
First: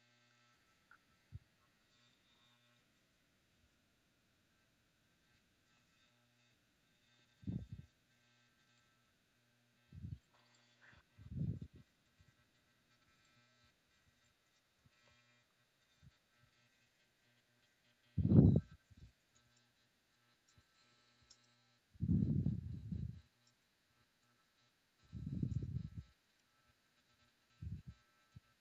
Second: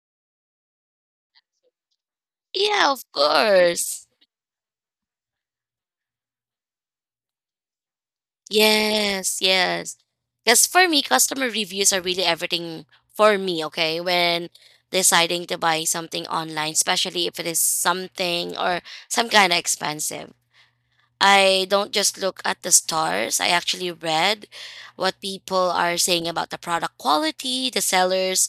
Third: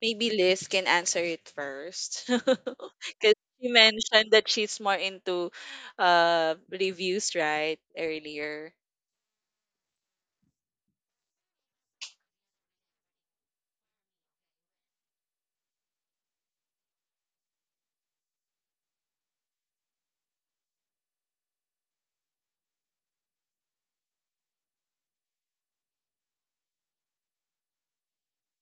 Speaker 2: Maybe Liz can answer it first.
Speaker 3: Yeah, of
Speaker 2: Because she
Speaker 3: course.
Speaker 2: mentioned that she's more into reviews, right? Earlier.
Speaker 3: Yes, yes. Because for me, customer reviews are really everything for me, okay? When deciding to buy something online, especially if it is something or some kind of expensive. I don't just look at the stars. I actually read what people are saying about the product quality, the seller's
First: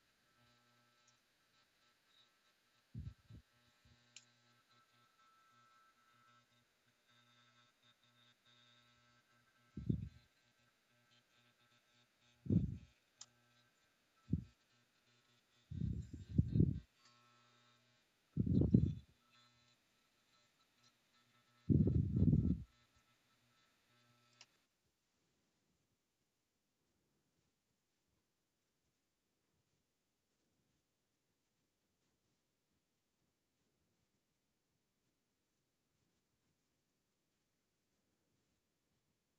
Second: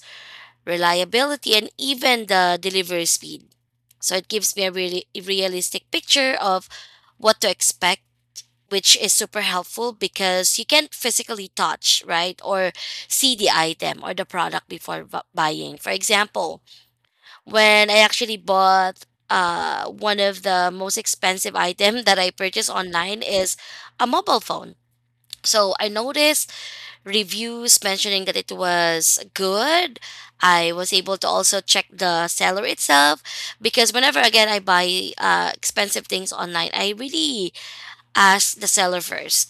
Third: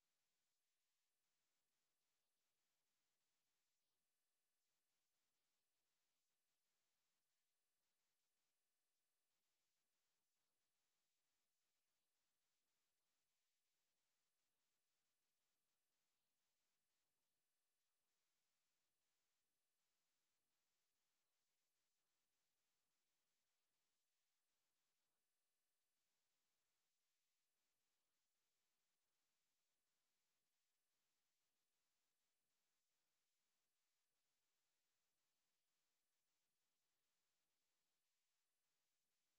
Speaker 3: reliability, and even the delivery speed. So it gives me a really realistic picture of what to expect, which is super helpful because you can't physically touch, right, or see the item or the product before buying. For example, when I actually bought one of the most expensive item that I purchased online is a mobile phone. So I noticed reviews mentioning that it was good. I was able to also check the seller itself because whenever again I buy expensive things online, I really ask the seller first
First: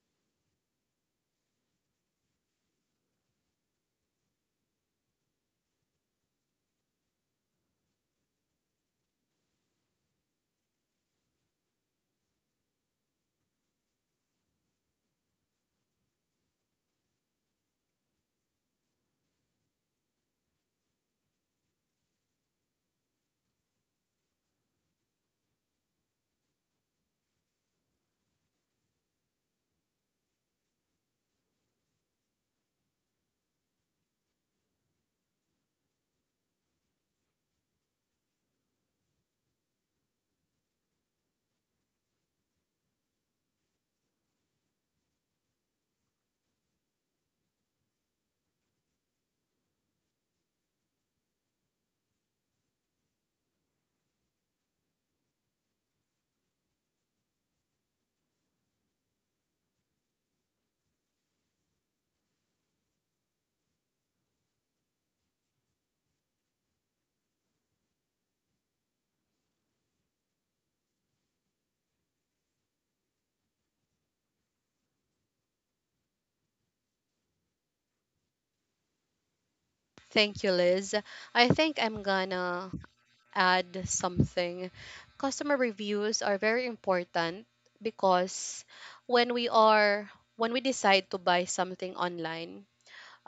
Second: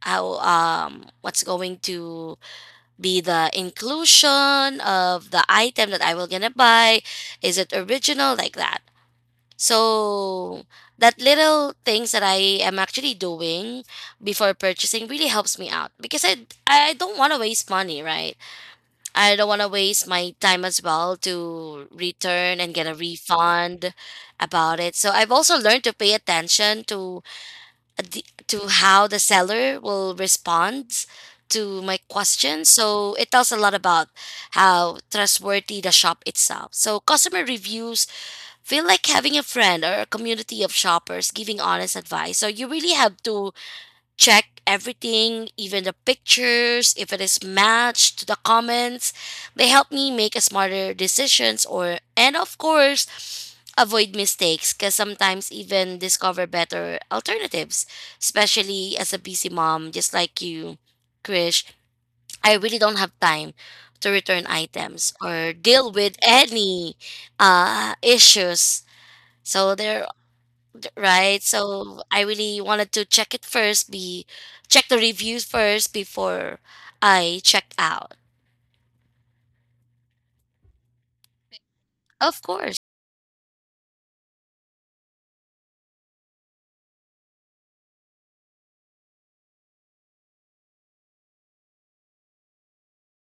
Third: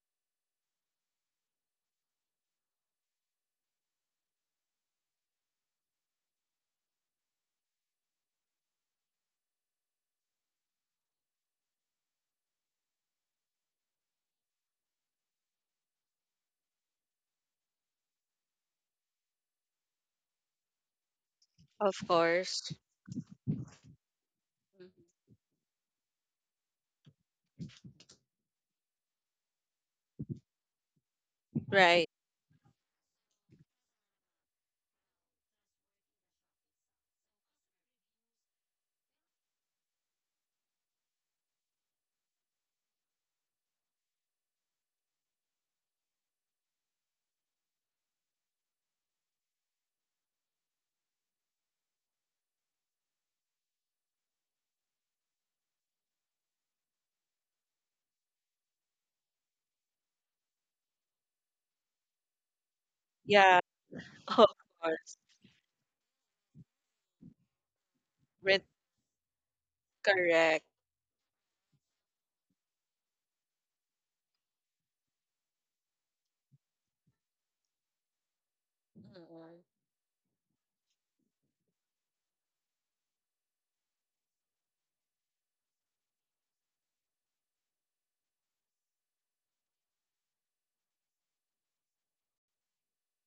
Speaker 3: how what's going to be the inclusion of the item that I will gonna buy. Is it original like that? So that little things that I am actually doing before purchasing really helps me out because I don't want to waste money, right? I don't want to waste my time as well to
Speaker 2: Of
Speaker 3: return
Speaker 2: course.
Speaker 3: and get a refund about it.
Speaker 2: Mhm.
Speaker 3: So I've also learned to pay attention to to how the seller will respond to my
Speaker 2: Right.
Speaker 3: question. So it tells a lot about how trustworthy the shop itself. So customer reviews feel like having a friend or a community of shoppers giving honest advice. So you really have to check everything, even the pictures, if it is matched to the comments. They help me make a smarter decisions or and of course avoid mistakes because sometimes even discover better alternatives, especially as a busy mom, just like you, Krish. I really don't have time
Speaker 2: Yeah,
Speaker 3: to return
Speaker 2: of
Speaker 3: items
Speaker 2: course.
Speaker 3: or deal with any
Speaker 2: Red.
Speaker 3: issues. So there
Speaker 2: Correct.
Speaker 3: right? So I really wanted to check it first, be check the reviews first before I checked out.
Speaker 2: Mm.
Speaker 1: Thank you, Liz. I think I'm
Speaker 3: Of
Speaker 1: gonna
Speaker 3: course.
Speaker 1: add something. Customer reviews are very important because when we are when we decide to buy something online,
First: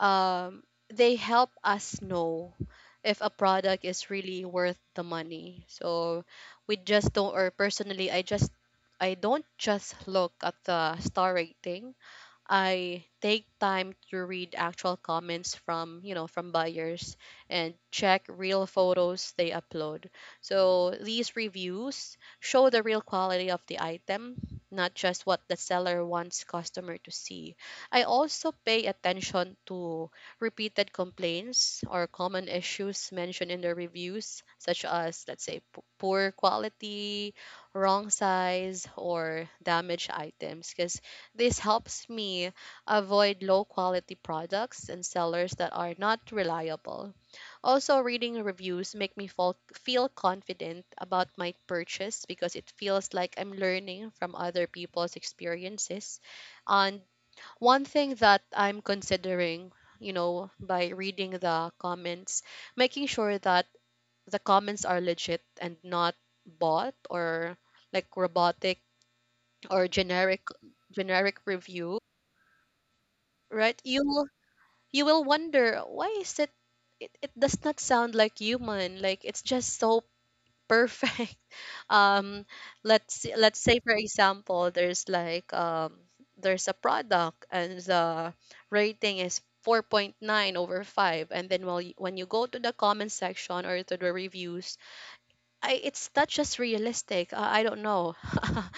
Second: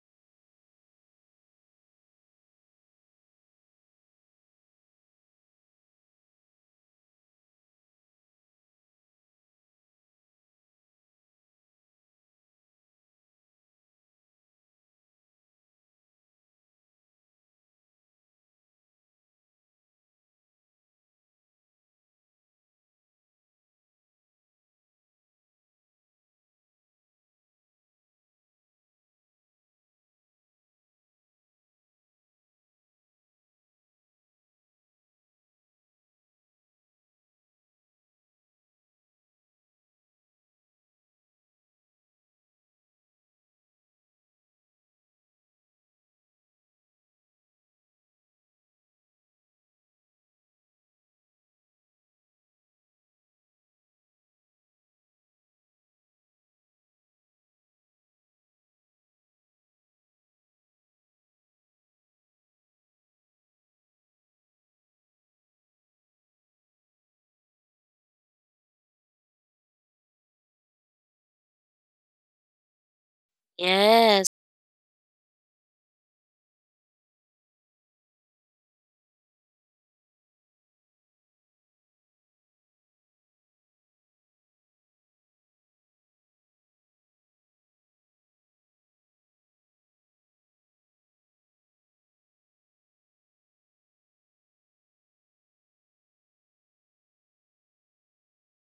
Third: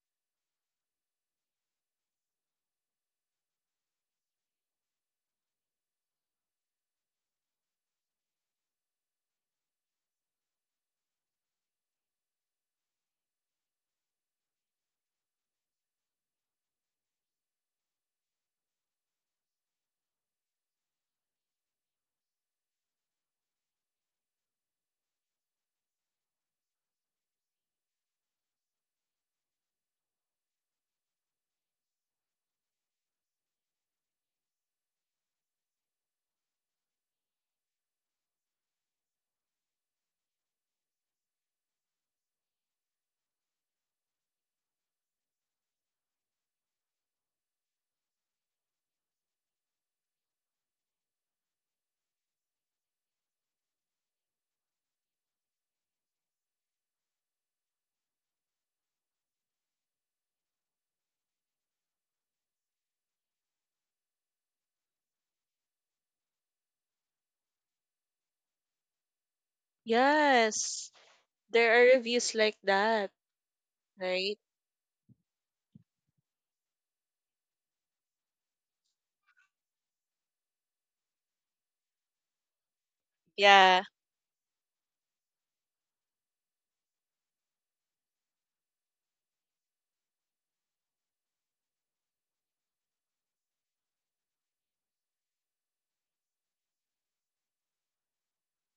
Speaker 1: um, they help us know if a product is really worth the money. So we just don't, or personally, I don't just look at the star rating. I take time to read actual comments from, from buyers, and check real photos they upload. So these reviews show the real quality of the item, not just what the seller wants customer to see. I also pay attention to repeated complaints or common issues mentioned in the reviews, such as, let's say, poor quality, wrong size, or damaged items, because this helps me avoid low quality products and sellers that are not reliable. Also, reading reviews make me feel confident about my purchase, because it feels like I'm learning from other people's experiences. And one thing that I'm considering, by reading the comments, making sure that the comments are legit and not bot or like robotic, or generic
Speaker 2: Yes.
Speaker 1: generic
Speaker 2: There are
Speaker 1: review,
Speaker 2: reviews like that,
Speaker 1: right? you will
Speaker 3: Yes,
Speaker 2: right?
Speaker 1: you will wonder, why is it, does not sound like human, like it's just so perfect. um let's say
Speaker 2: Yeah,
Speaker 1: for example there's like there's a product and the rating is 4.9 over 5, and then when you go to the comment section or to the reviews, I it's not just realistic. I don't know.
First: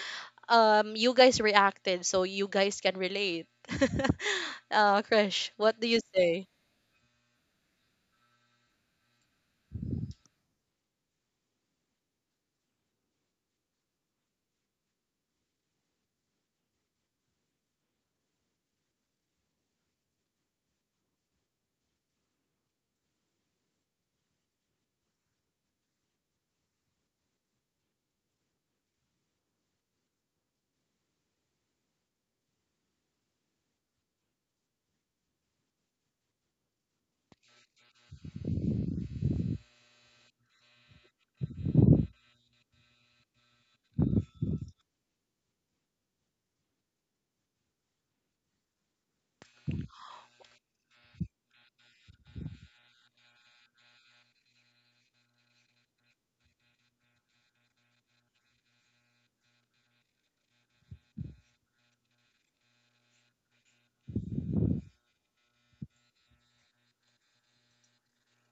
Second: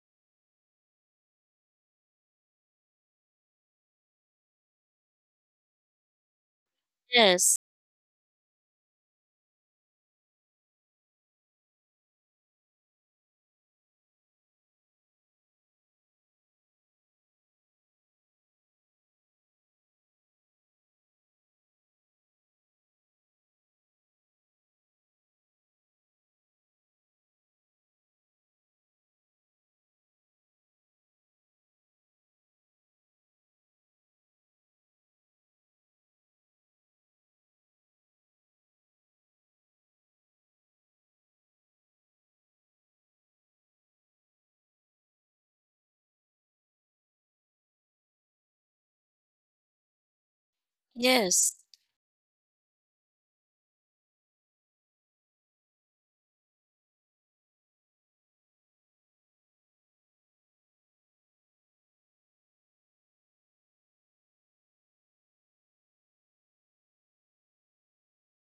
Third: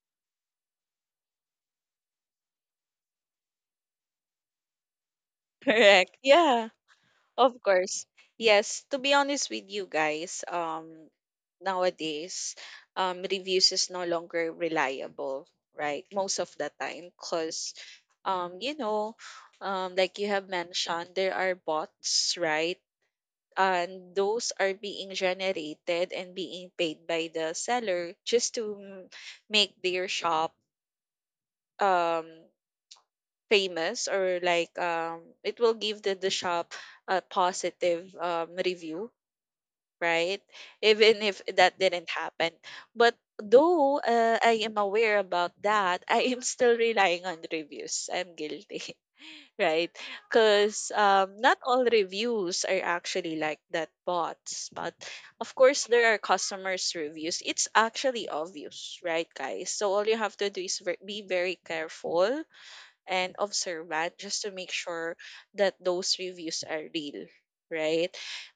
Speaker 1: you guys reacted, so you guys can relate. Krish, what do you
Speaker 2: correct.
Speaker 1: say?
Speaker 2: Yeah,
Speaker 3: yes,
Speaker 2: of course. Yes, to be honest with you guys, nowadays, reviews is no longer reliable, right? Most of the time because you know, like you have mentioned, there are bots, right? And those are being generated and being paid by the seller just to make their shop um famous, or like it will give the shop a positive review, right, even if that didn't happen. But though I am aware about that, I am still relying on reviews. I'm guilty, right? Because
Speaker 3: yes,
Speaker 2: not all reviews are actually like that bots, but of course there are customers' reviews. It's actually obvious, right, guys? So all you have to do is be very careful and observant just to make sure that those reviews are real, right?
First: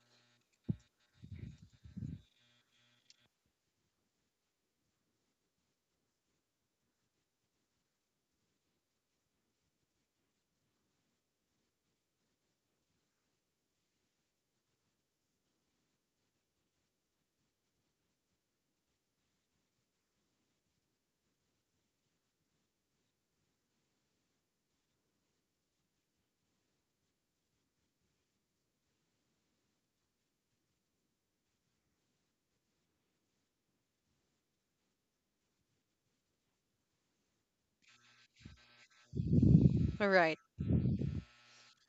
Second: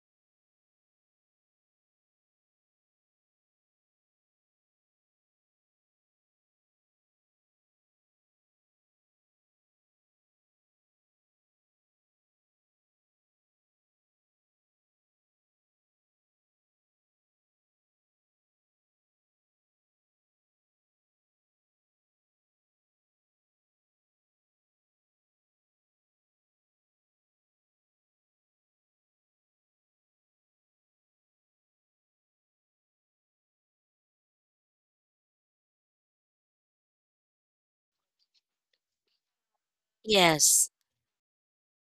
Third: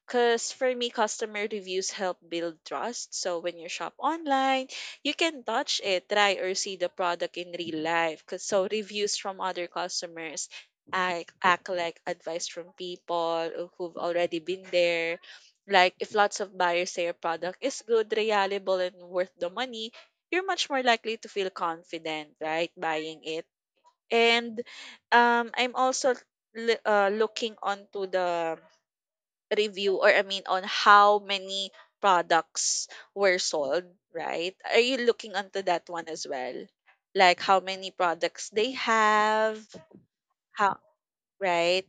Speaker 2: Because for me, customer reviews help build trust. So when you shop online, you can touch it, try or see the product in real life. 'Cause, so reviews from other customers act like advice from people who've already been there. Like if lots of buyers say a product is good, reliable, and worth the money, you're much more likely to feel confident, right, buying it. And I'm also looking onto the review, or I mean on how many products were sold, right? Are you looking onto that one as well? Like how many products they have,
Speaker 1: All right.
Speaker 3: yes.
Speaker 2: right?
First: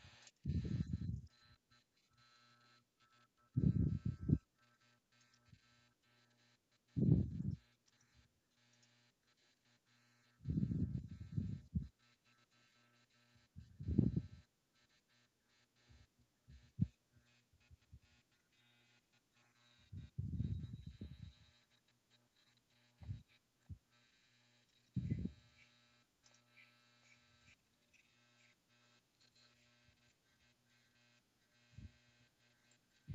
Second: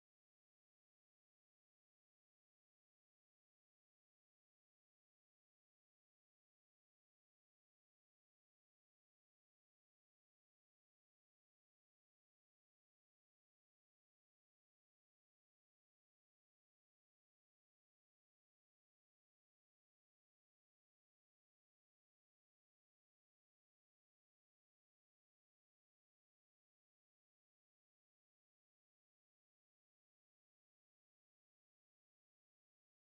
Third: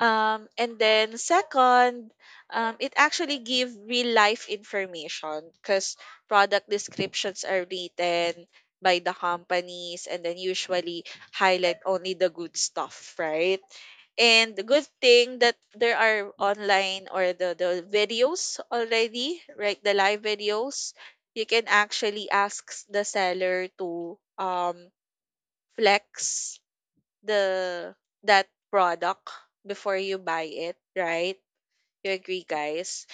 Speaker 2: And then second, it actually give real life information, because product descriptions are written by the companies, and then usually highlight only the good stuff, right? And the good thing that there are online, or the videos already, right? The live videos, you can actually ask the seller to flex the that product before you buy it, right? You agree, guys?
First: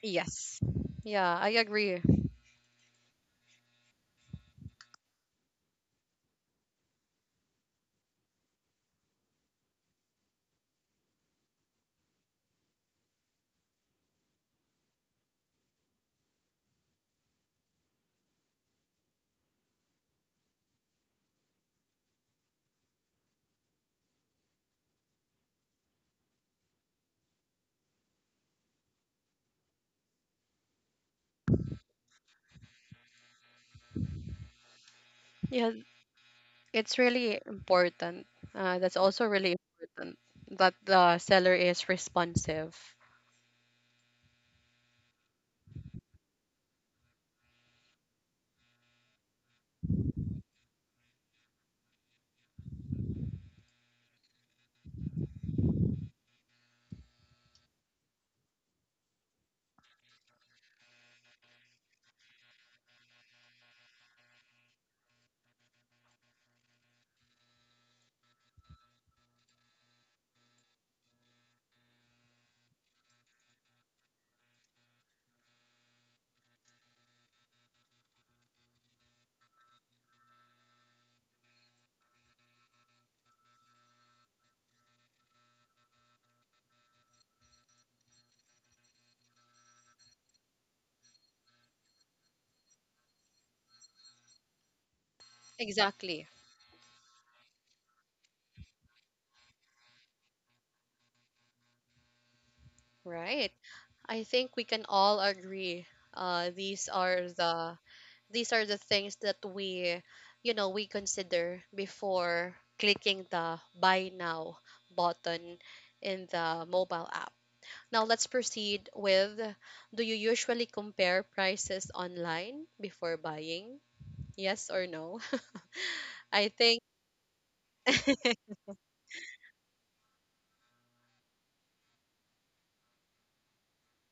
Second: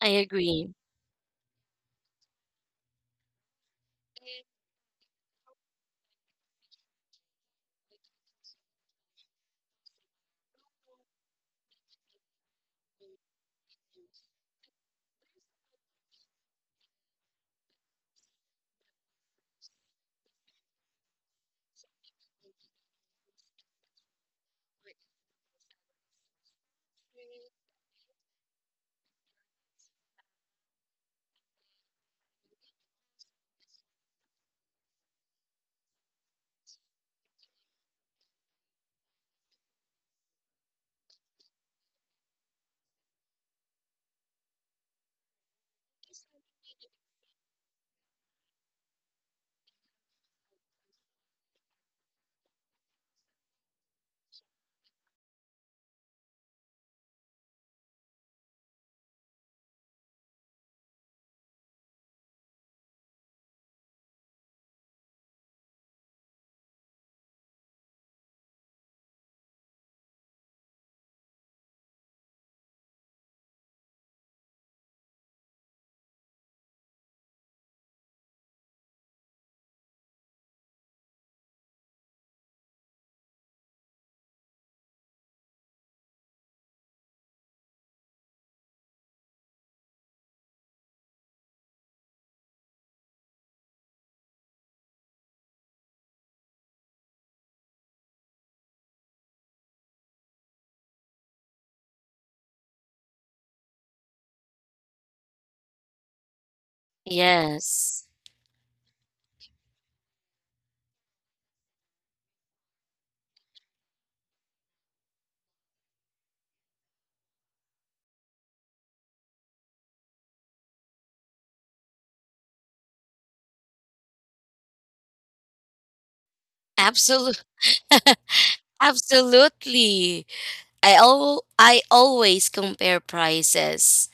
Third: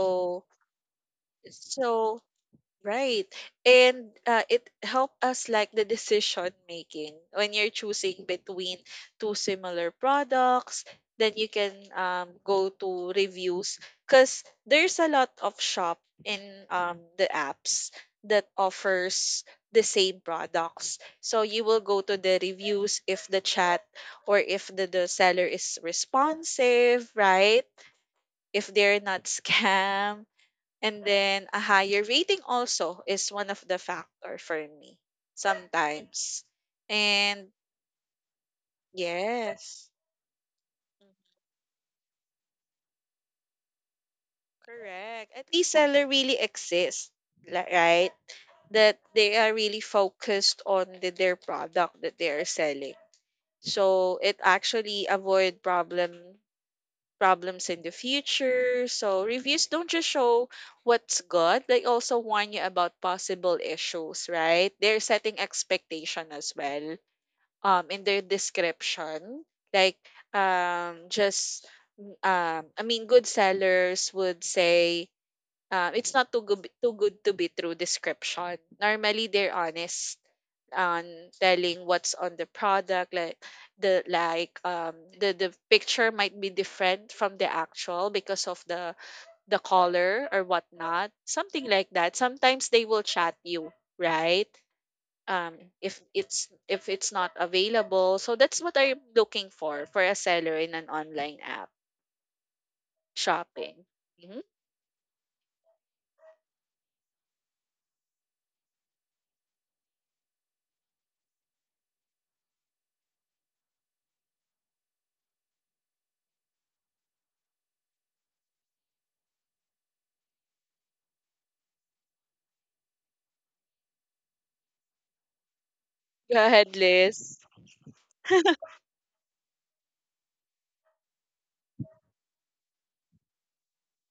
Speaker 3: I
Speaker 1: Yes.
Speaker 3: agree.
Speaker 1: Yeah, I agree.
Speaker 2: so right. And it help us like the decision making when you're choosing between two similar products, then you can go to reviews, because there's a lot of shop in the apps that offers the same products. So you will go to the reviews if the chat, or if the seller is responsive, right? If they're not scam, and then a higher rating also is one of the factor for me
Speaker 1: Yeah,
Speaker 2: sometimes.
Speaker 1: it's really
Speaker 2: And
Speaker 1: important. That's also really
Speaker 2: yes,
Speaker 1: important, that
Speaker 2: mhm,
Speaker 1: the seller is responsive.
Speaker 2: correct. At least seller really exists, right? That they are really focused on their product that they are selling. So it actually avoid problems in the future. So reviews don't just show what's good, they also warn you about possible issues, right? They're setting expectation as well. In their description, like, just, I mean, good sellers would say, it's not too good to be true description. Normally, they're honest on telling what's on the product, like the picture might be different from the actual because of the color or whatnot, something like that. Sometimes they will chat you, right,
Speaker 1: Exactly.
Speaker 2: if it's not available. So that's what I'm looking for a seller in an online app
Speaker 1: Right.
Speaker 2: shopping.
Speaker 1: I
Speaker 2: hmm
Speaker 1: think we can all agree. Uh, these are the
Speaker 3: Yes.
Speaker 1: these are the things that we you know we consider before clicking the buy now button in the mobile app. Now let's proceed with, do you usually compare prices online before buying, yes or no?
Speaker 2: Go
Speaker 1: I
Speaker 2: ahead,
Speaker 1: think,
Speaker 3: Absolutely,
Speaker 2: Liz.
Speaker 3: absolutely. I always compare prices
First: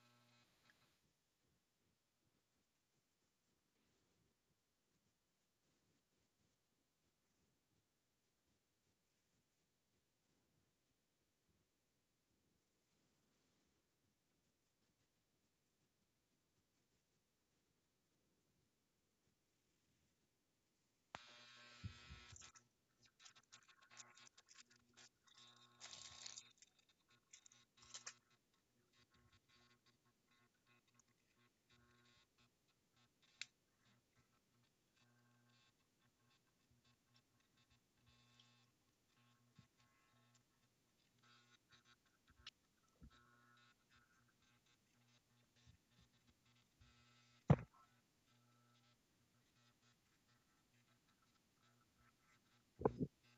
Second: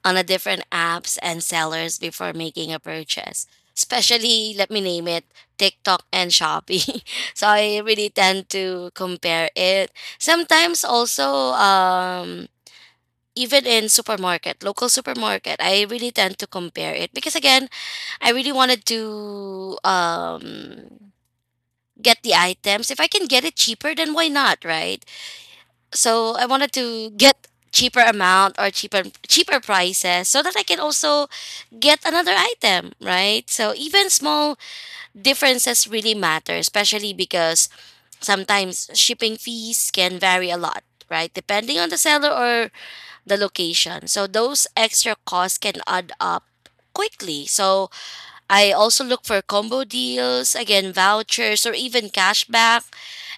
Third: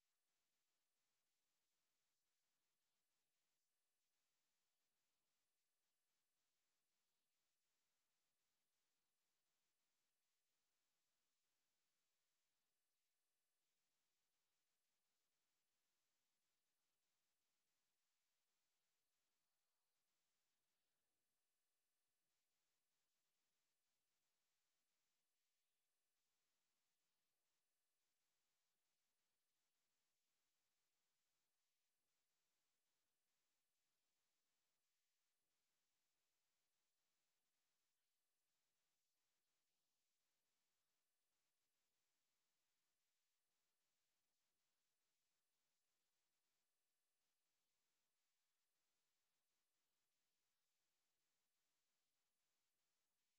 Speaker 3: on a different apps and sellers before making a purchase. Especially, let me name it, TikTok and Shopee. So I really tend to compare it. Sometimes also even in supermarket, local supermarket, I really tend to compare it because again, I really wanted to get the items. If I can get it cheaper, then why not, right? So I wanted to get cheaper amount or cheaper prices so that I can also get another item, right? So even small differences really matter, especially because sometimes shipping fees can vary a lot, right? Depending on the seller or the location. So those extra costs can add up quickly. So I also look for combo deals, again vouchers or even cashback,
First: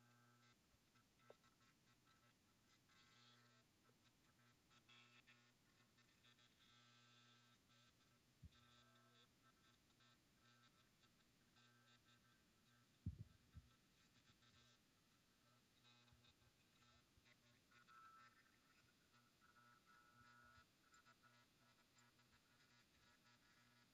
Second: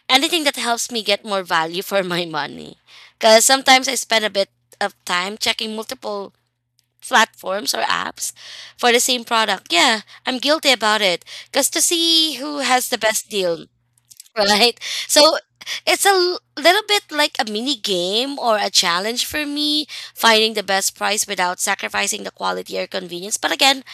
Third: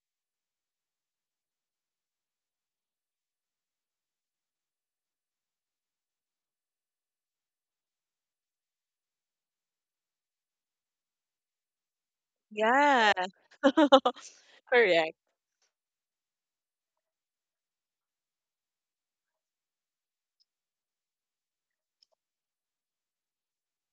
Speaker 3: anything that helps me get more value for my money. Because sometimes I spend a bit of time checking multiple platforms or apps for the same product. Yeah, I'm guilty about it. Because to see who has the
Speaker 2: Yeah.
Speaker 3: best deal, right?
Speaker 2: Correct.
Speaker 3: So it's a little bit like a mini game or a challenge for me, finding the best price without sacrificing the quality or convenience. But again,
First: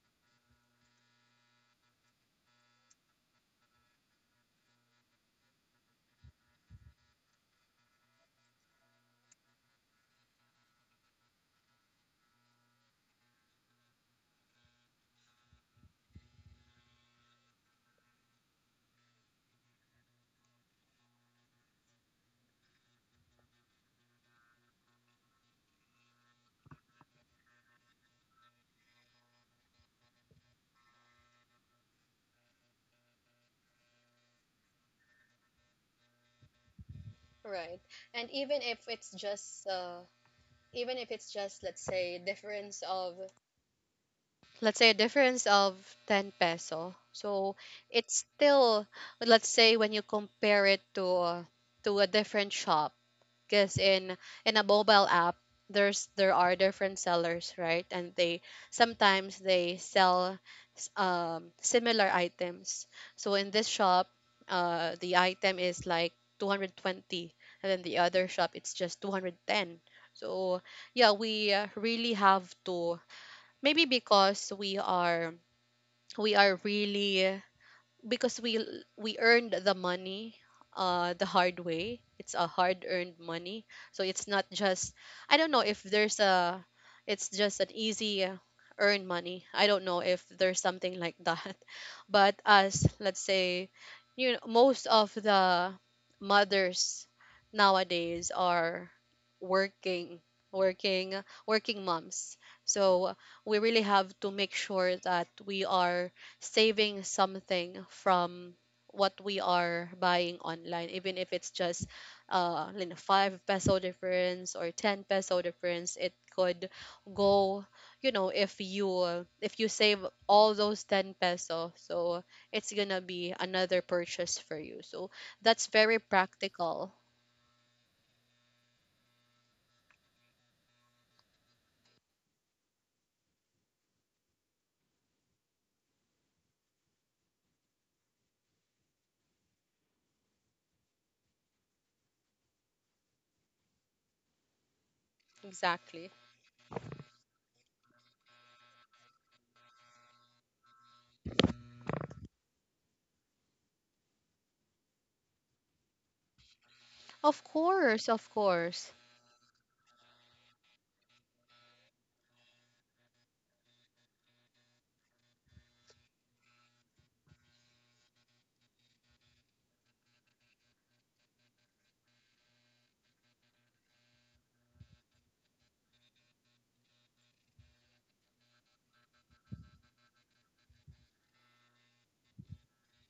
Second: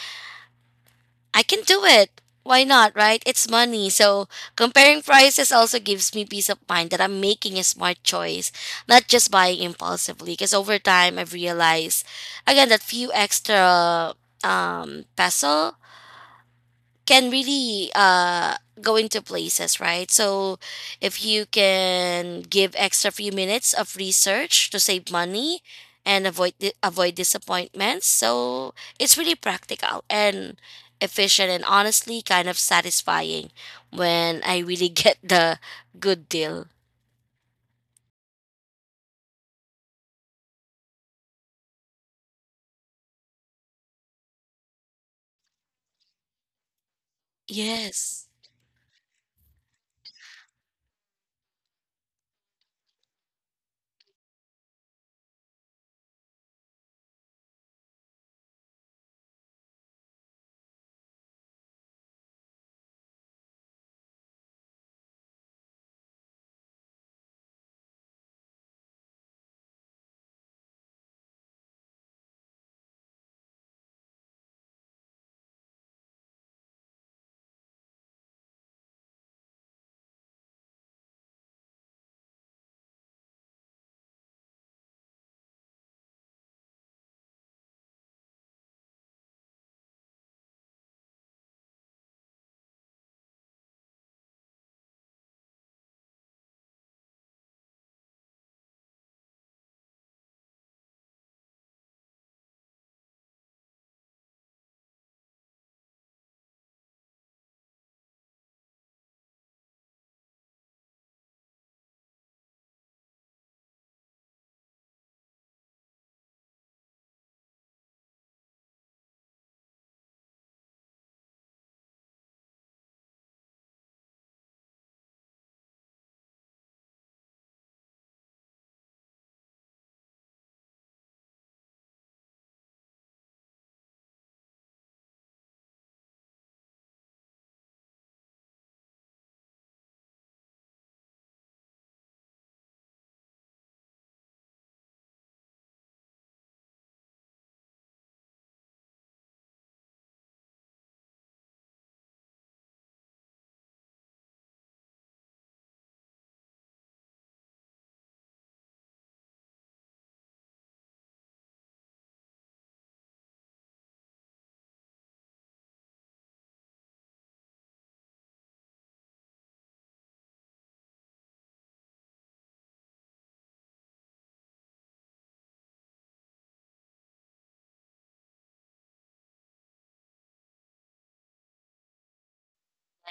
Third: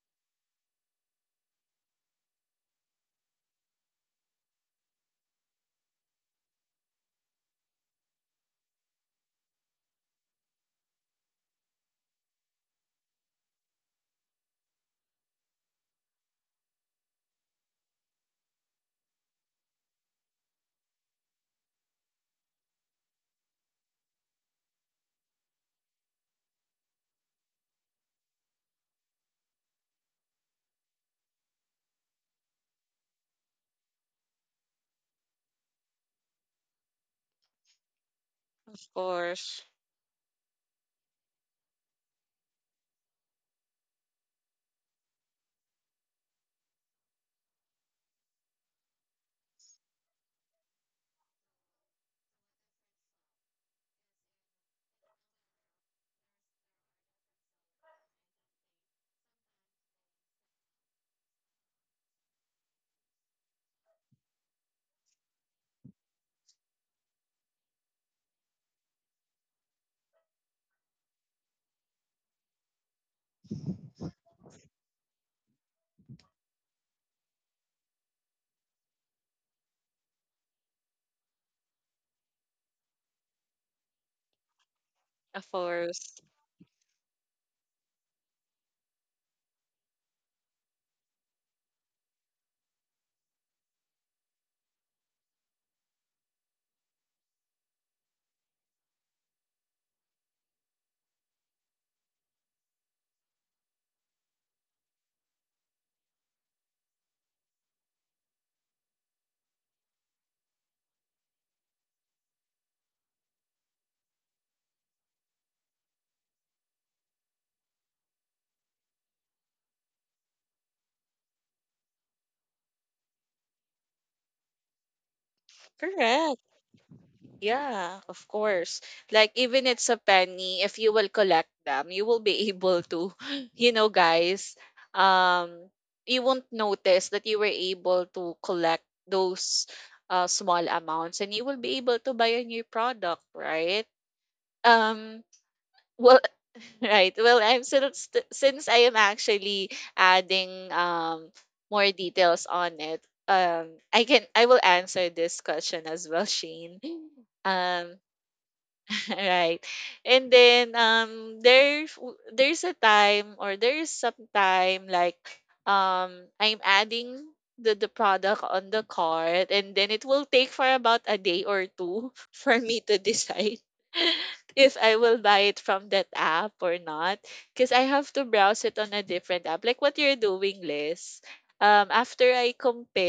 Speaker 3: I can do it. Why not, right? It's money. So comparing prices also gives me peace of mind that I'm making a smart choice, not just buying impulsively. Because over time, I've realized, again, that few extra peso can really go into places, right? So if you can give extra few minutes of research to save money and avoid avoid disappointments, so it's really practical and efficient, and honestly kind of satisfying when I really get the good deal.
Speaker 1: right, and even if
Speaker 2: Of
Speaker 1: it's
Speaker 2: course.
Speaker 1: just even if it's just let's say difference of let's say a difference of 10 peso, so it's
Speaker 3: Yes,
Speaker 1: still, let's say, when you compare it to a different shop, because in a mobile app, there are different sellers, right? And they sometimes they sell similar items. So in this shop, the item is like 220, and then the other shop, it's just 210. So yeah, we really have to... Maybe because we are really, because we earned the money the hard way. It's a hard earned money. So it's not just, I
Speaker 2: Of
Speaker 1: don't know if
Speaker 2: course.
Speaker 1: there's a, it's just an easy earned money, I don't know if there's something like that. But as, let's say, most of the mothers nowadays are working working working moms, so we really have to make sure that we are saving something from what we are buying online, even if it's just, five peso difference or ten peso difference, it could go. If you, save all those ten peso, so it's gonna be another purchase for you. So that's very
Speaker 2: Correct.
Speaker 1: practical.
Speaker 2: Yeah, of course. Like even it's a penny, if you will collect them, you will be able to, you know, guys, um, you won't notice that you were able to collect those small amounts, and you will be able to buy a new product, right? Um,
Speaker 1: Exactly.
Speaker 2: well, right. Well, since I am actually adding more details on it, I will answer this question as well, Shane.
Speaker 1: Of
Speaker 2: Um,
Speaker 1: course, of course.
Speaker 2: Right. And then there's a time, or there's some time, like I'm adding the product on the cart, and then it will take for about a day or two for me to decide if I will buy it from that app or not, because I have to browse it on a different app, like what you're doing, Liz. After I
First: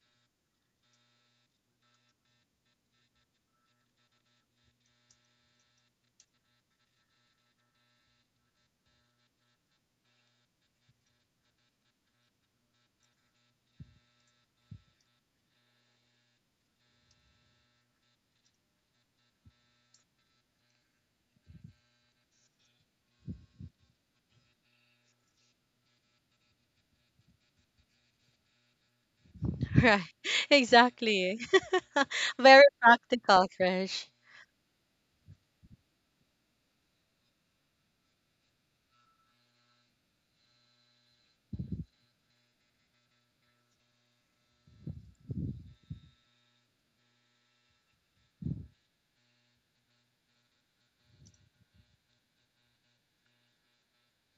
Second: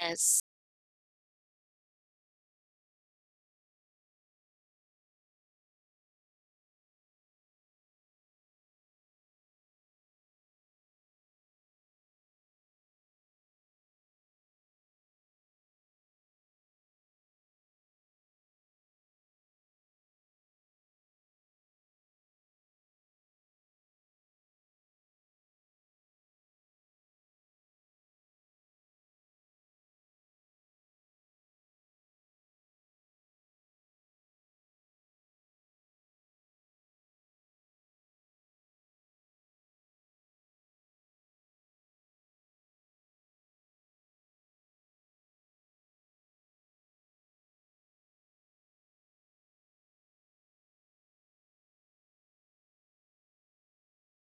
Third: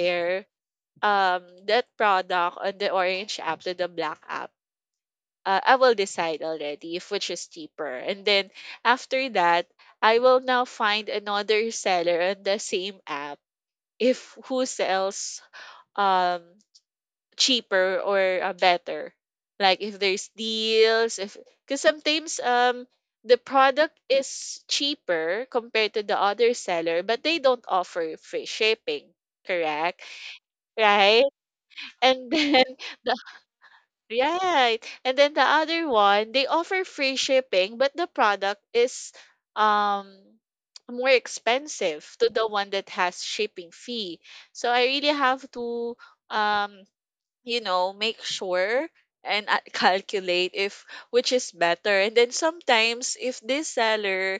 Speaker 3: yes,
Speaker 2: that product on the orange app to the black app, I will decide already if which is cheaper. And then after that, I will now find another seller on the same app if who sells um cheaper or better. Like if there's deals, if, because sometimes the product is cheaper compared to the other seller, but they don't offer free shipping, correct?
Speaker 1: Right.
Speaker 2: Right?
Speaker 1: Exactly.
Speaker 2: And then
Speaker 1: Very practical, Krish.
Speaker 2: right. And then the other one, they offer free shipping, but the product is um more expensive to the one that has shipping fee. So I really have to, um make sure and calculate if which is better. And then sometimes if this seller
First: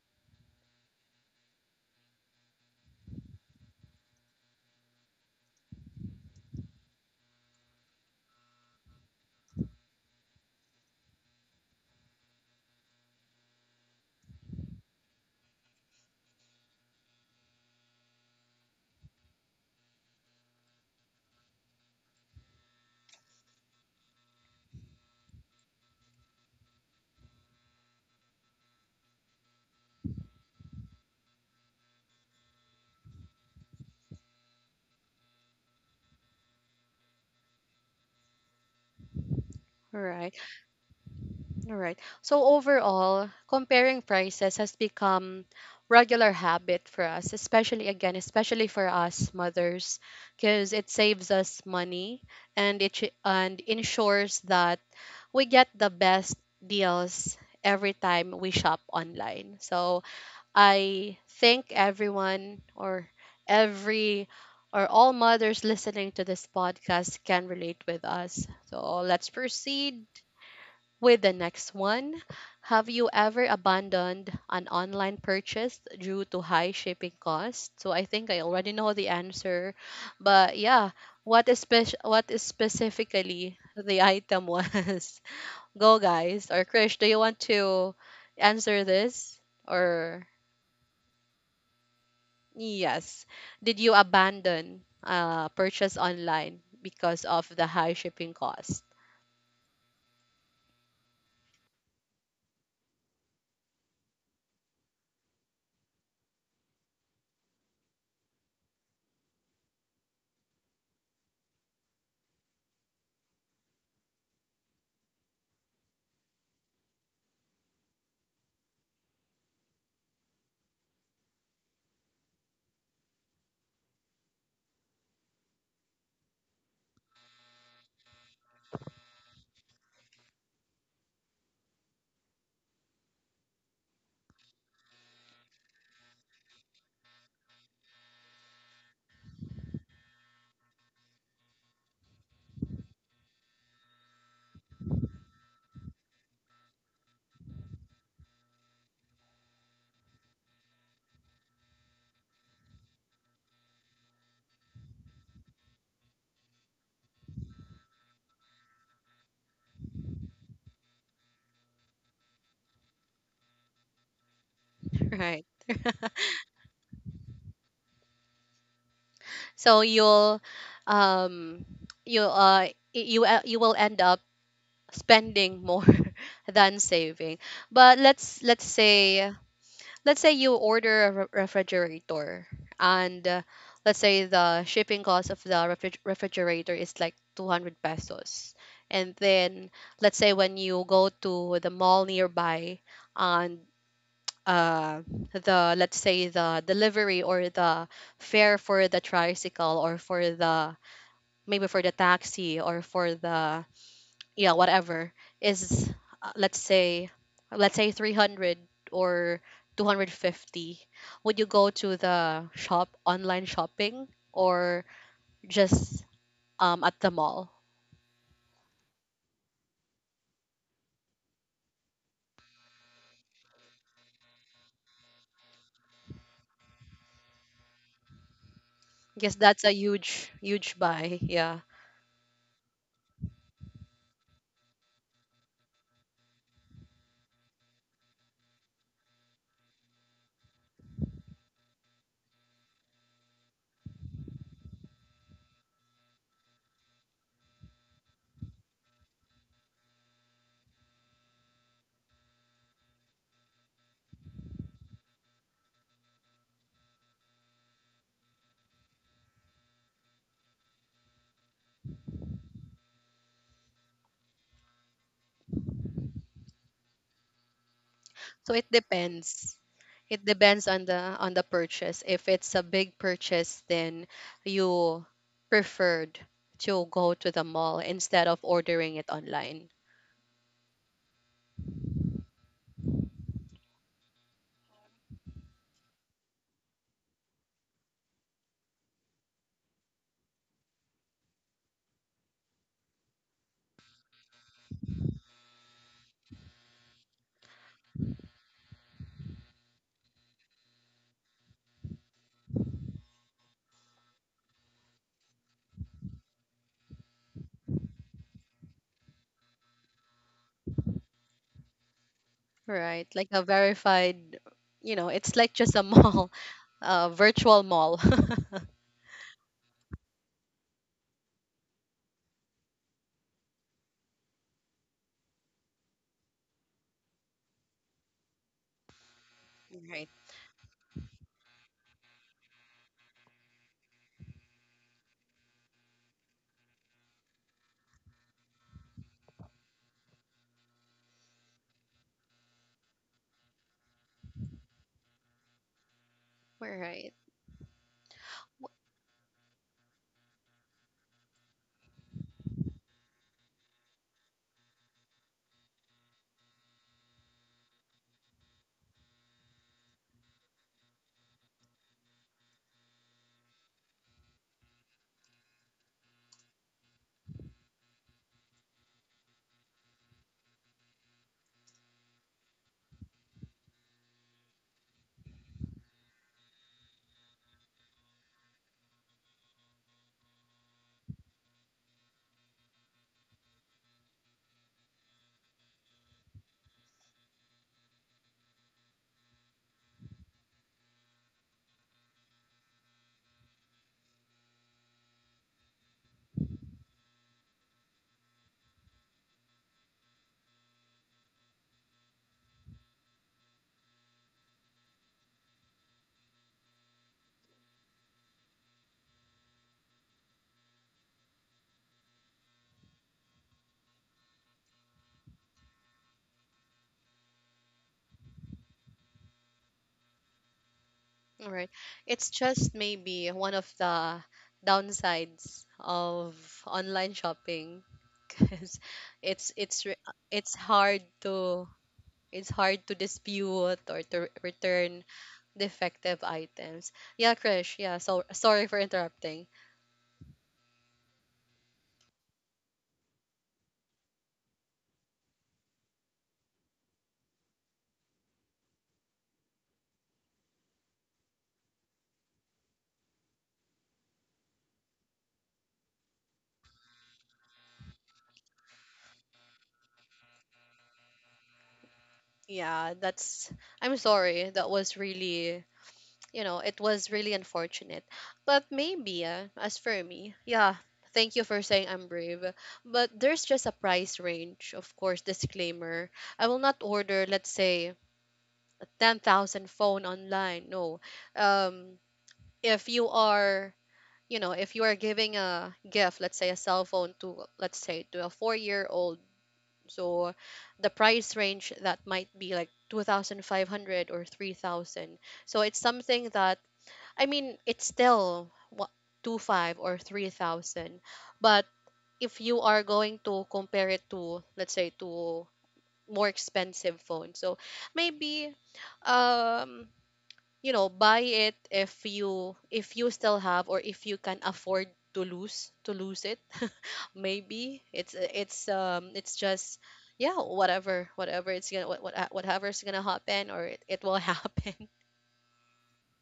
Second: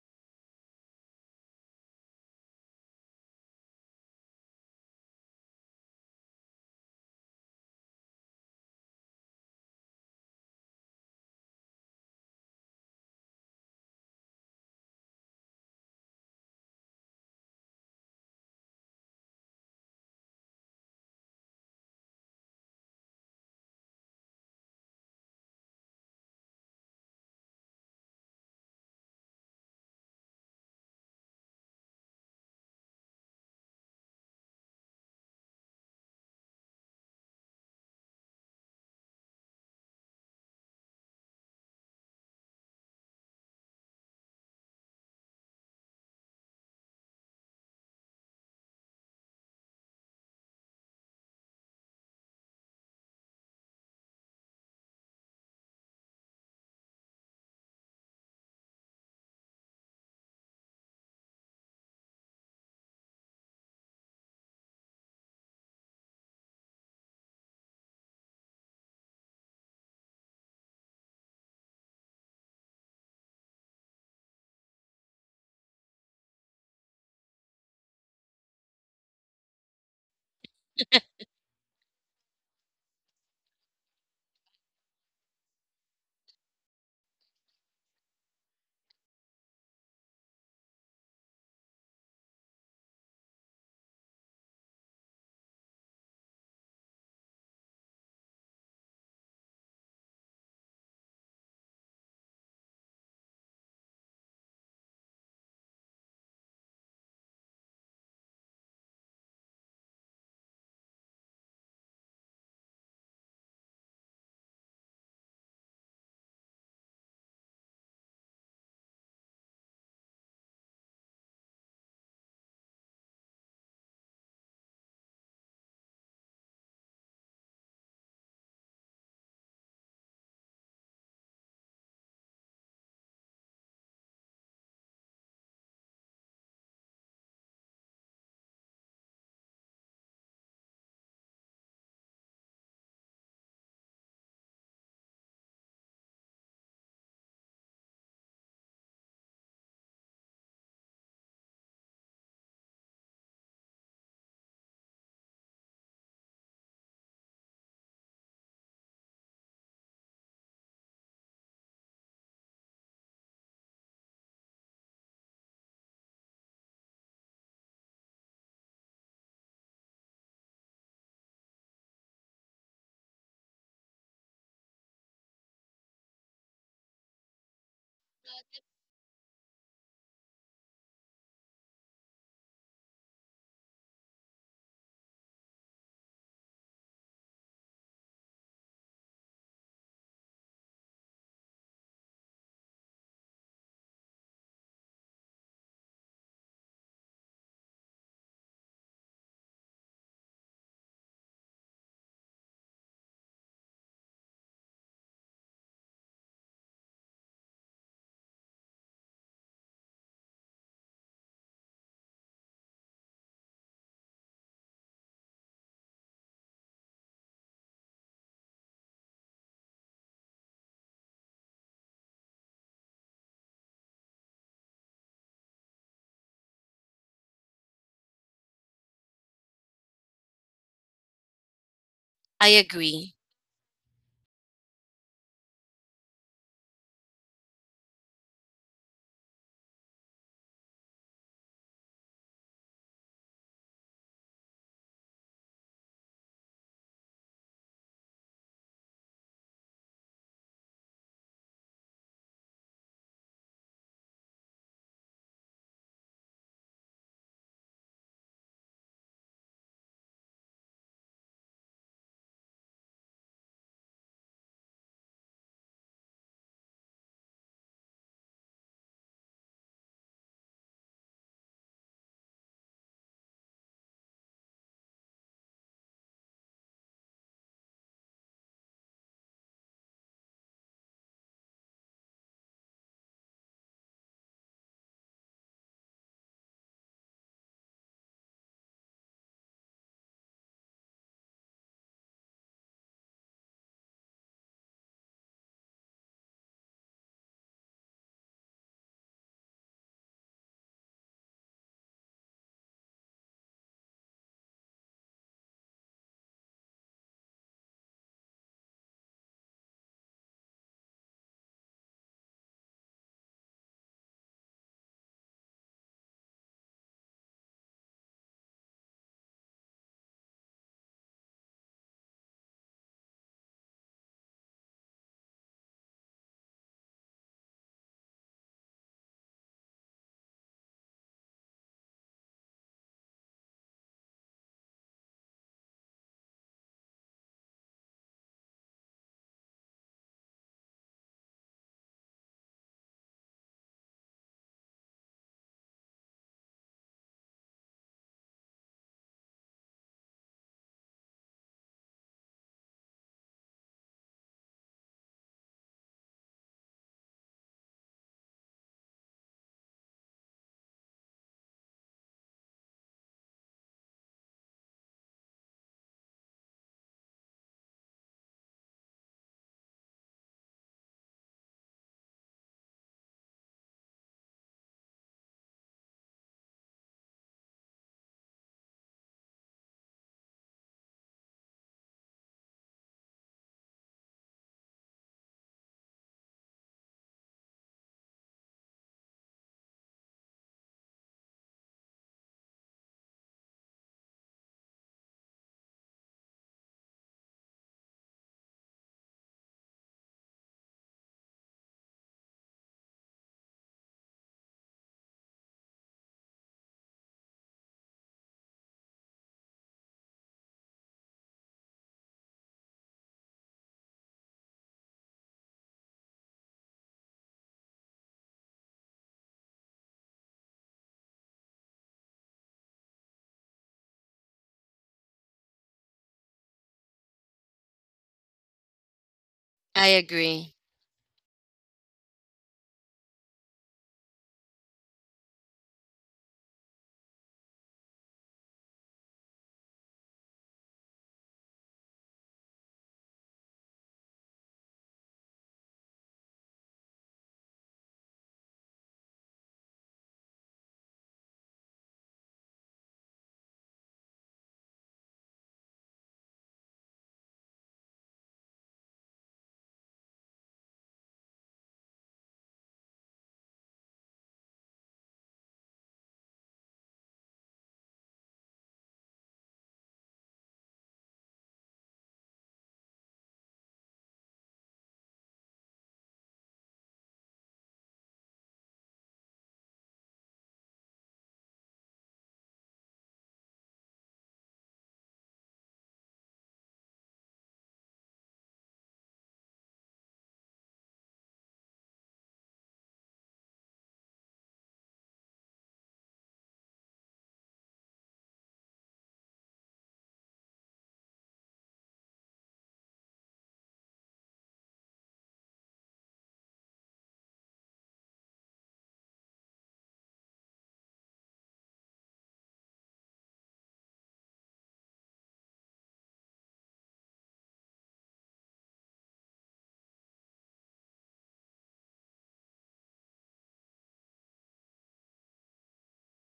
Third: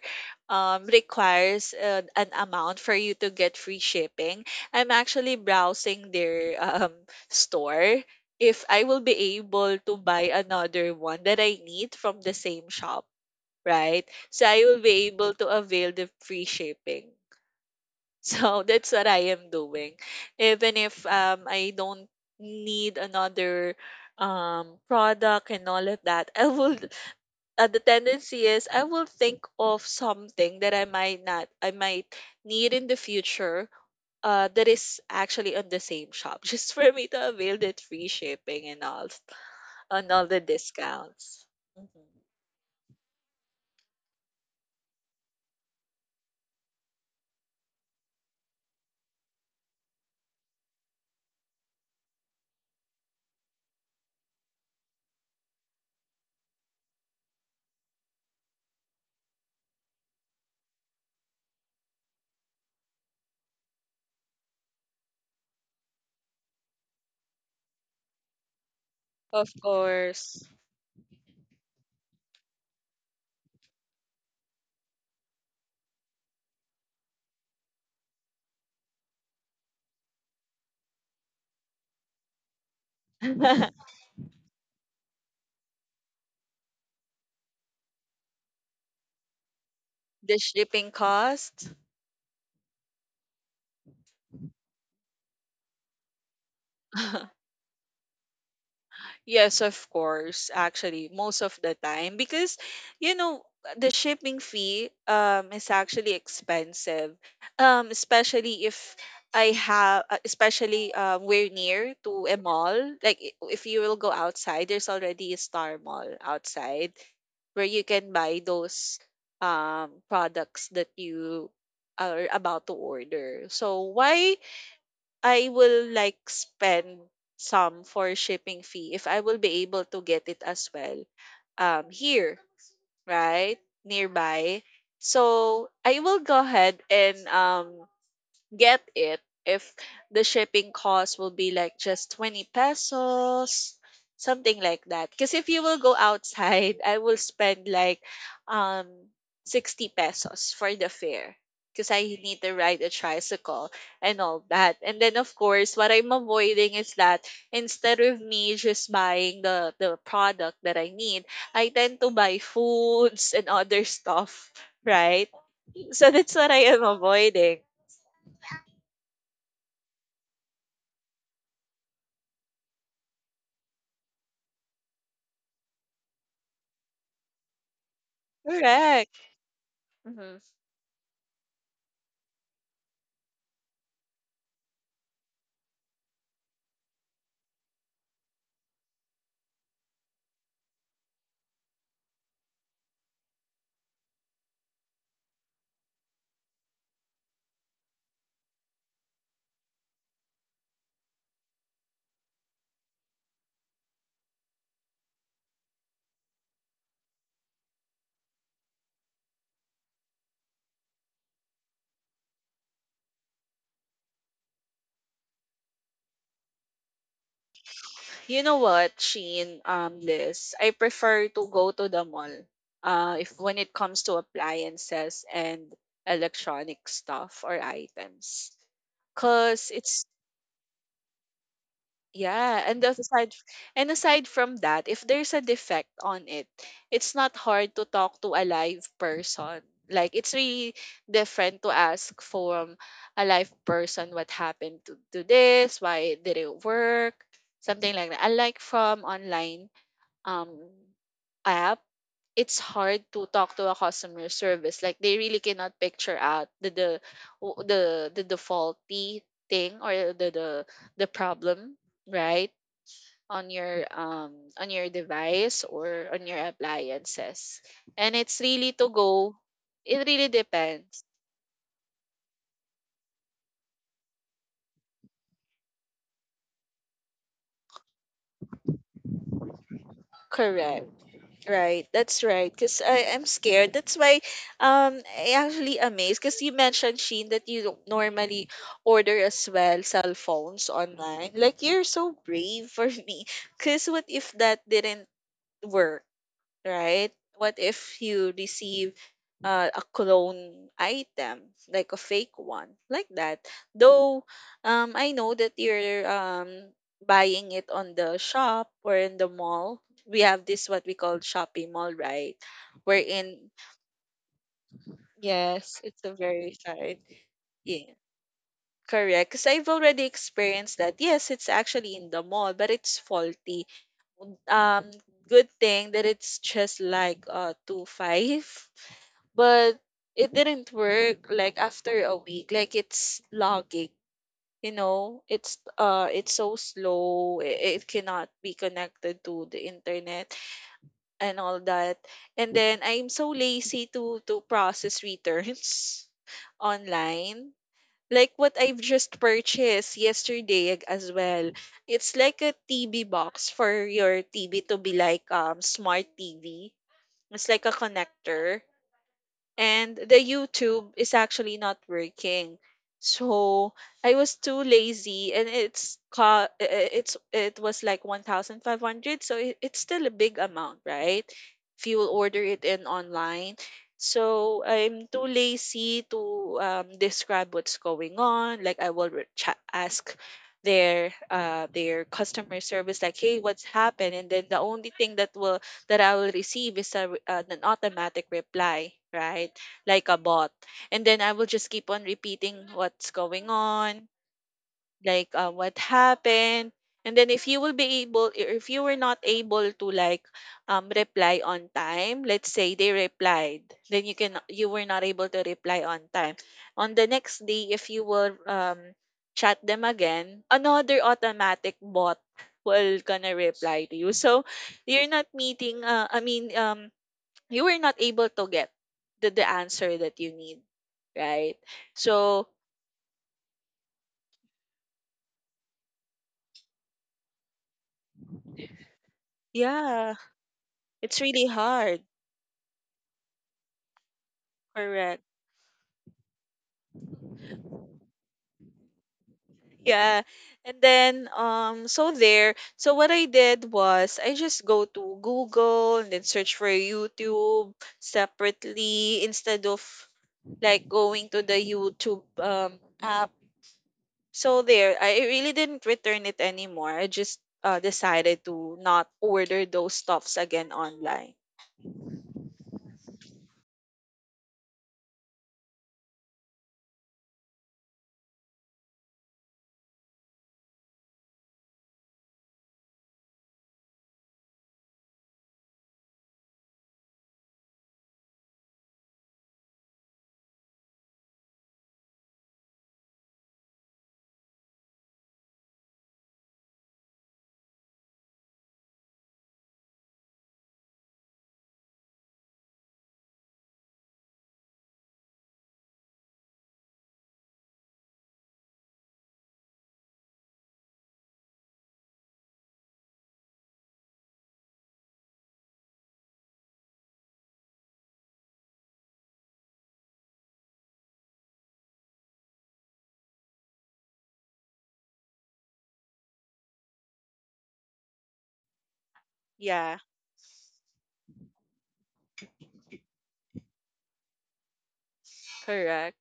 Speaker 2: requires an amount for you to get free shipping, I'm actually browsing their store if I will be able to buy another one that I need from the same shop, right? So I will be able to avail the free shipping. So that's what I am doing. Even if I don't need another product and all of that, I will, the tendency is, I will think of something that I might not, I might need in the future, that is actually on the same shop, just for me to avail that free shipping and all on all
Speaker 1: Right.
Speaker 2: the discounts.
Speaker 1: All right.
Speaker 2: Mhm.
Speaker 1: So overall, comparing prices has become regular habit for us, especially again, especially for us mothers, because it saves us money and ensures that we get the best deals every time we shop online. So I think everyone, or every, or all mothers listening to this podcast can relate with us. So let's
Speaker 2: Of
Speaker 1: proceed
Speaker 2: course.
Speaker 1: with the next one. Have you ever abandoned an online purchase due to high shipping costs? So I think I already know the answer, but yeah, what is specifically
Speaker 2: The
Speaker 1: the item was? Go, guys, or Krish, do you want to answer this, or
Speaker 2: shipping cost.
Speaker 1: yes? Did you abandon purchase online because of the high shipping cost?
Speaker 2: Yes, of course. Actually, most of the time, because, you know the shipping fee is actually expensive. Especially if I have especially we're near to a mall. Like, if you will go outside, there's already a Star Mall outside where you can buy those products that you are about to order. So why I will like spend some for shipping fee if I will be able to get it as well here, right? Nearby. So I will go ahead and get it if the shipping cost will be like just 20 pesos, something like that. Because if you will go outside, I will spend like um 60 pesos for the fare, because I need to ride a tricycle and all that. And then, of course, what I'm avoiding is that, instead of me just buying the product that I need, I tend to buy foods and other stuff, right?
Speaker 1: Right.
Speaker 2: So that's what I am avoiding.
Speaker 1: So you'll um you y- you you will end up spending more than saving. But let's let's
Speaker 2: Correct.
Speaker 1: say let's say
Speaker 2: hmm
Speaker 1: you order a refrigerator, and, let's say the shipping cost of the refrigerator is like 200 pesos, and then let's say when you go to the mall nearby, and, uh the, let's say, the delivery, or the fare for the tricycle, or for the, maybe for the taxi, or for the, yeah, whatever is, uh, let's say let's say 300 or 250, would you go to the shop, online shopping, or just, at the mall?
Speaker 2: You know what, Sheen, Liz, I prefer to go to the mall. If when it comes to appliances and electronic stuff or items,
Speaker 1: Guess that's a
Speaker 2: cause it's...
Speaker 1: huge, huge buy, yeah.
Speaker 3: I
Speaker 2: Yeah, and as
Speaker 3: agree,
Speaker 2: aside and aside from that, if there's a defect on it, it's not hard to talk to a live person. Like, it's really different to ask from a live person what happened to this, why did it work, something like that. Unlike from online um, app, it's hard to talk to a customer service. Like, they really cannot picture out the faulty thing or the problem, right? On your, on your device or on your appliances. And it's
Speaker 1: So it
Speaker 2: really to go
Speaker 1: depends.
Speaker 2: it really
Speaker 1: On the
Speaker 2: depends.
Speaker 1: on the purchase. If it's a big purchase, then you preferred to go to the mall instead of ordering it online.
Speaker 2: Correct. Right, that's right. Because I'm scared. That's why I actually amazed because you mentioned, Sheen, that you don't normally order as well cell phones online. Like, you're so brave for me. Because what if that didn't work? Right? What if you receive a clone item, like a fake one, like that? Though, I know that you're buying it on the shop or in the mall. We have this what we call shopping mall, right?
Speaker 1: Right, like a
Speaker 2: Wherein,
Speaker 1: verified, it's like just
Speaker 2: yes,
Speaker 1: a
Speaker 2: it's a
Speaker 1: mall,
Speaker 2: very side.
Speaker 1: a virtual
Speaker 2: Yeah,
Speaker 1: mall.
Speaker 2: correct. Because I've already experienced that. Yes, it's actually in the mall, but it's faulty. Um, Good thing that it's just like two five, but
Speaker 1: Right,
Speaker 2: it didn't work, like, after a week. Like, it's lagging, it's so slow, it cannot be connected to the internet and all that. And then I'm so lazy to process returns
Speaker 1: right,
Speaker 2: online, like what I've just purchased yesterday, as well. It's like a TV box for your TV to be like, smart TV. It's like a connector, and the YouTube is actually not working. So I was too lazy, and it's co- it's it was like 1500, so, it's still a big amount, right? If you will order it in online. So I'm too lazy to, describe what's going on. Like, I will ask their customer service, like, hey, what's happened? And then the only thing that I will receive is an automatic reply, right? Like a bot. And then I will just keep on repeating what's going on, like, what happened. And then if you will be able if you were not able to, like, reply on time. Let's say they replied, then you were not able to reply on time. On the next day, if you will, chat them again, another automatic bot will gonna reply to you. So you're not meeting, I mean, you were not able to get the answer that you need,
Speaker 1: w-
Speaker 2: right?
Speaker 1: right. It's
Speaker 2: So,
Speaker 1: just maybe one of the downsides of online shopping, because it's
Speaker 3: I
Speaker 1: re-
Speaker 2: yeah,
Speaker 3: agree,
Speaker 1: it's hard
Speaker 2: it's really
Speaker 1: to,
Speaker 2: hard.
Speaker 1: dispute, or to return
Speaker 2: Correct.
Speaker 1: defective items. Yeah, Krish. Yeah, so sorry for interrupting.
Speaker 2: Yeah. And then so what I did was I just go to Google and then search for YouTube separately instead of, like, going to the YouTube app. So there, I really didn't return it anymore. I just, decided to not order those stuffs again online.
Speaker 1: Yeah, that's... I'm sorry, that was really, it was really unfortunate. But maybe, as for me, yeah, thank you for saying I'm brave. But there's just a price range, of course, disclaimer. I will not order, let's say, a 10,000 phone online. No. Um, if you are, giving a gift, let's say a cell phone to, let's say, to a 4-year-old old, so the price range that might be like 2,500 or 3,000. So it's something that, I mean, it's still what, two five or 3,000, but if you are going to compare it to, let's say, to more expensive phone, so maybe, um buy it, if you, still have, or if you can afford to lose, it. Maybe it's, it's just,
Speaker 2: Yeah,
Speaker 1: yeah, whatever it's gonna, whatever's gonna happen, or it will happen.
Speaker 2: correct.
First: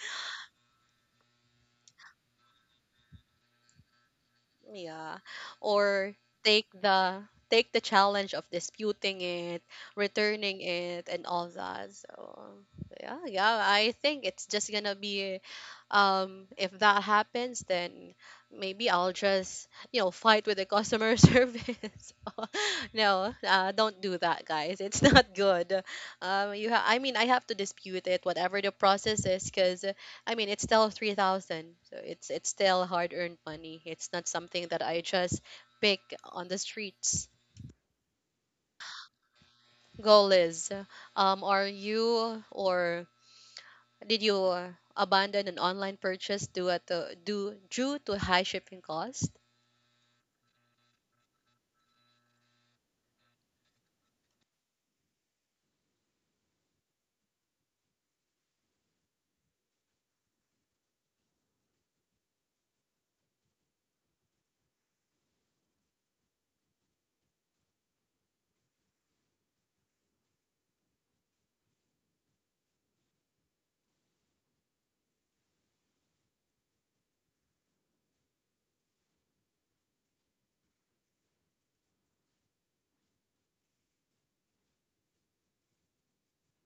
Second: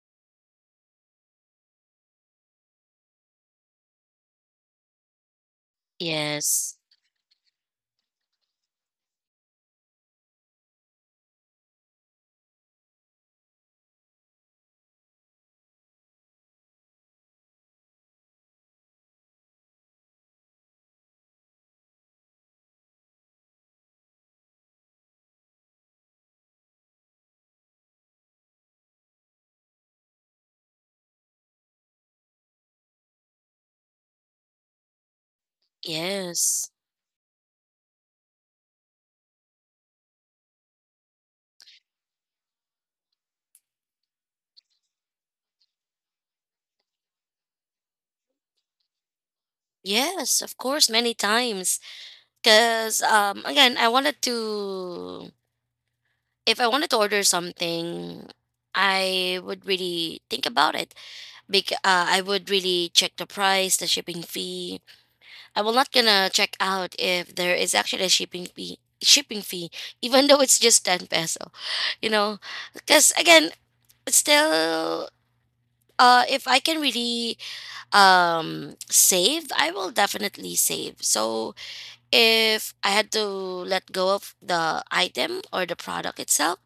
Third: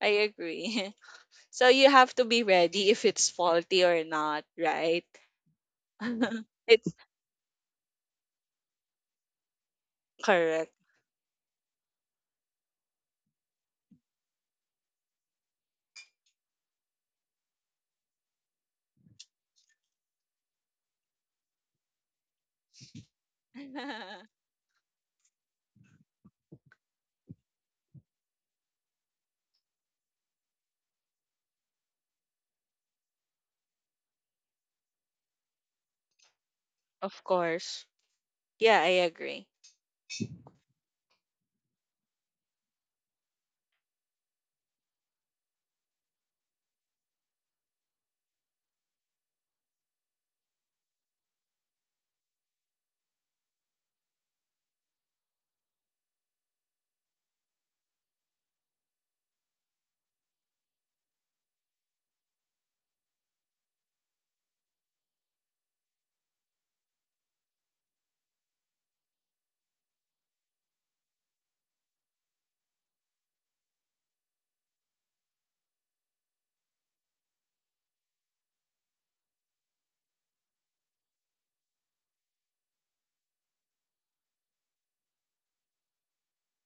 Speaker 2: I agree. So you have to be ready if it's faulty or not, right?
Speaker 1: Yeah. Or take
Speaker 3: yes,
Speaker 2: It's.
Speaker 1: the take the challenge of disputing it, returning
Speaker 2: Correct.
Speaker 1: it, and all that. So yeah, yeah, I think it's just gonna be, if that happens, then maybe I'll just, fight with the customer service. No, don't do that, guys. It's not good. I mean, I have to dispute it, whatever the process is, cuz I mean, it's still 3,000. So it's still hard-earned money. It's not something that I just pick on the
Speaker 3: yes,
Speaker 2: Of
Speaker 1: streets.
Speaker 2: course. Yeah, I agree.
Speaker 1: Goal is, are you, or did you, abandon an online purchase due at the, due, due to high shipping cost?
Speaker 3: yes, of course, many times. Because again, I wanted to if I wanted to order something, I would really think about it. I would really check the price, the shipping fee. I will not gonna check out if there is actually a shipping fee, even though it's just 10 peso. You know? Because again, still, if I can really save, I will definitely save. So if I had to let go of the item or the product itself,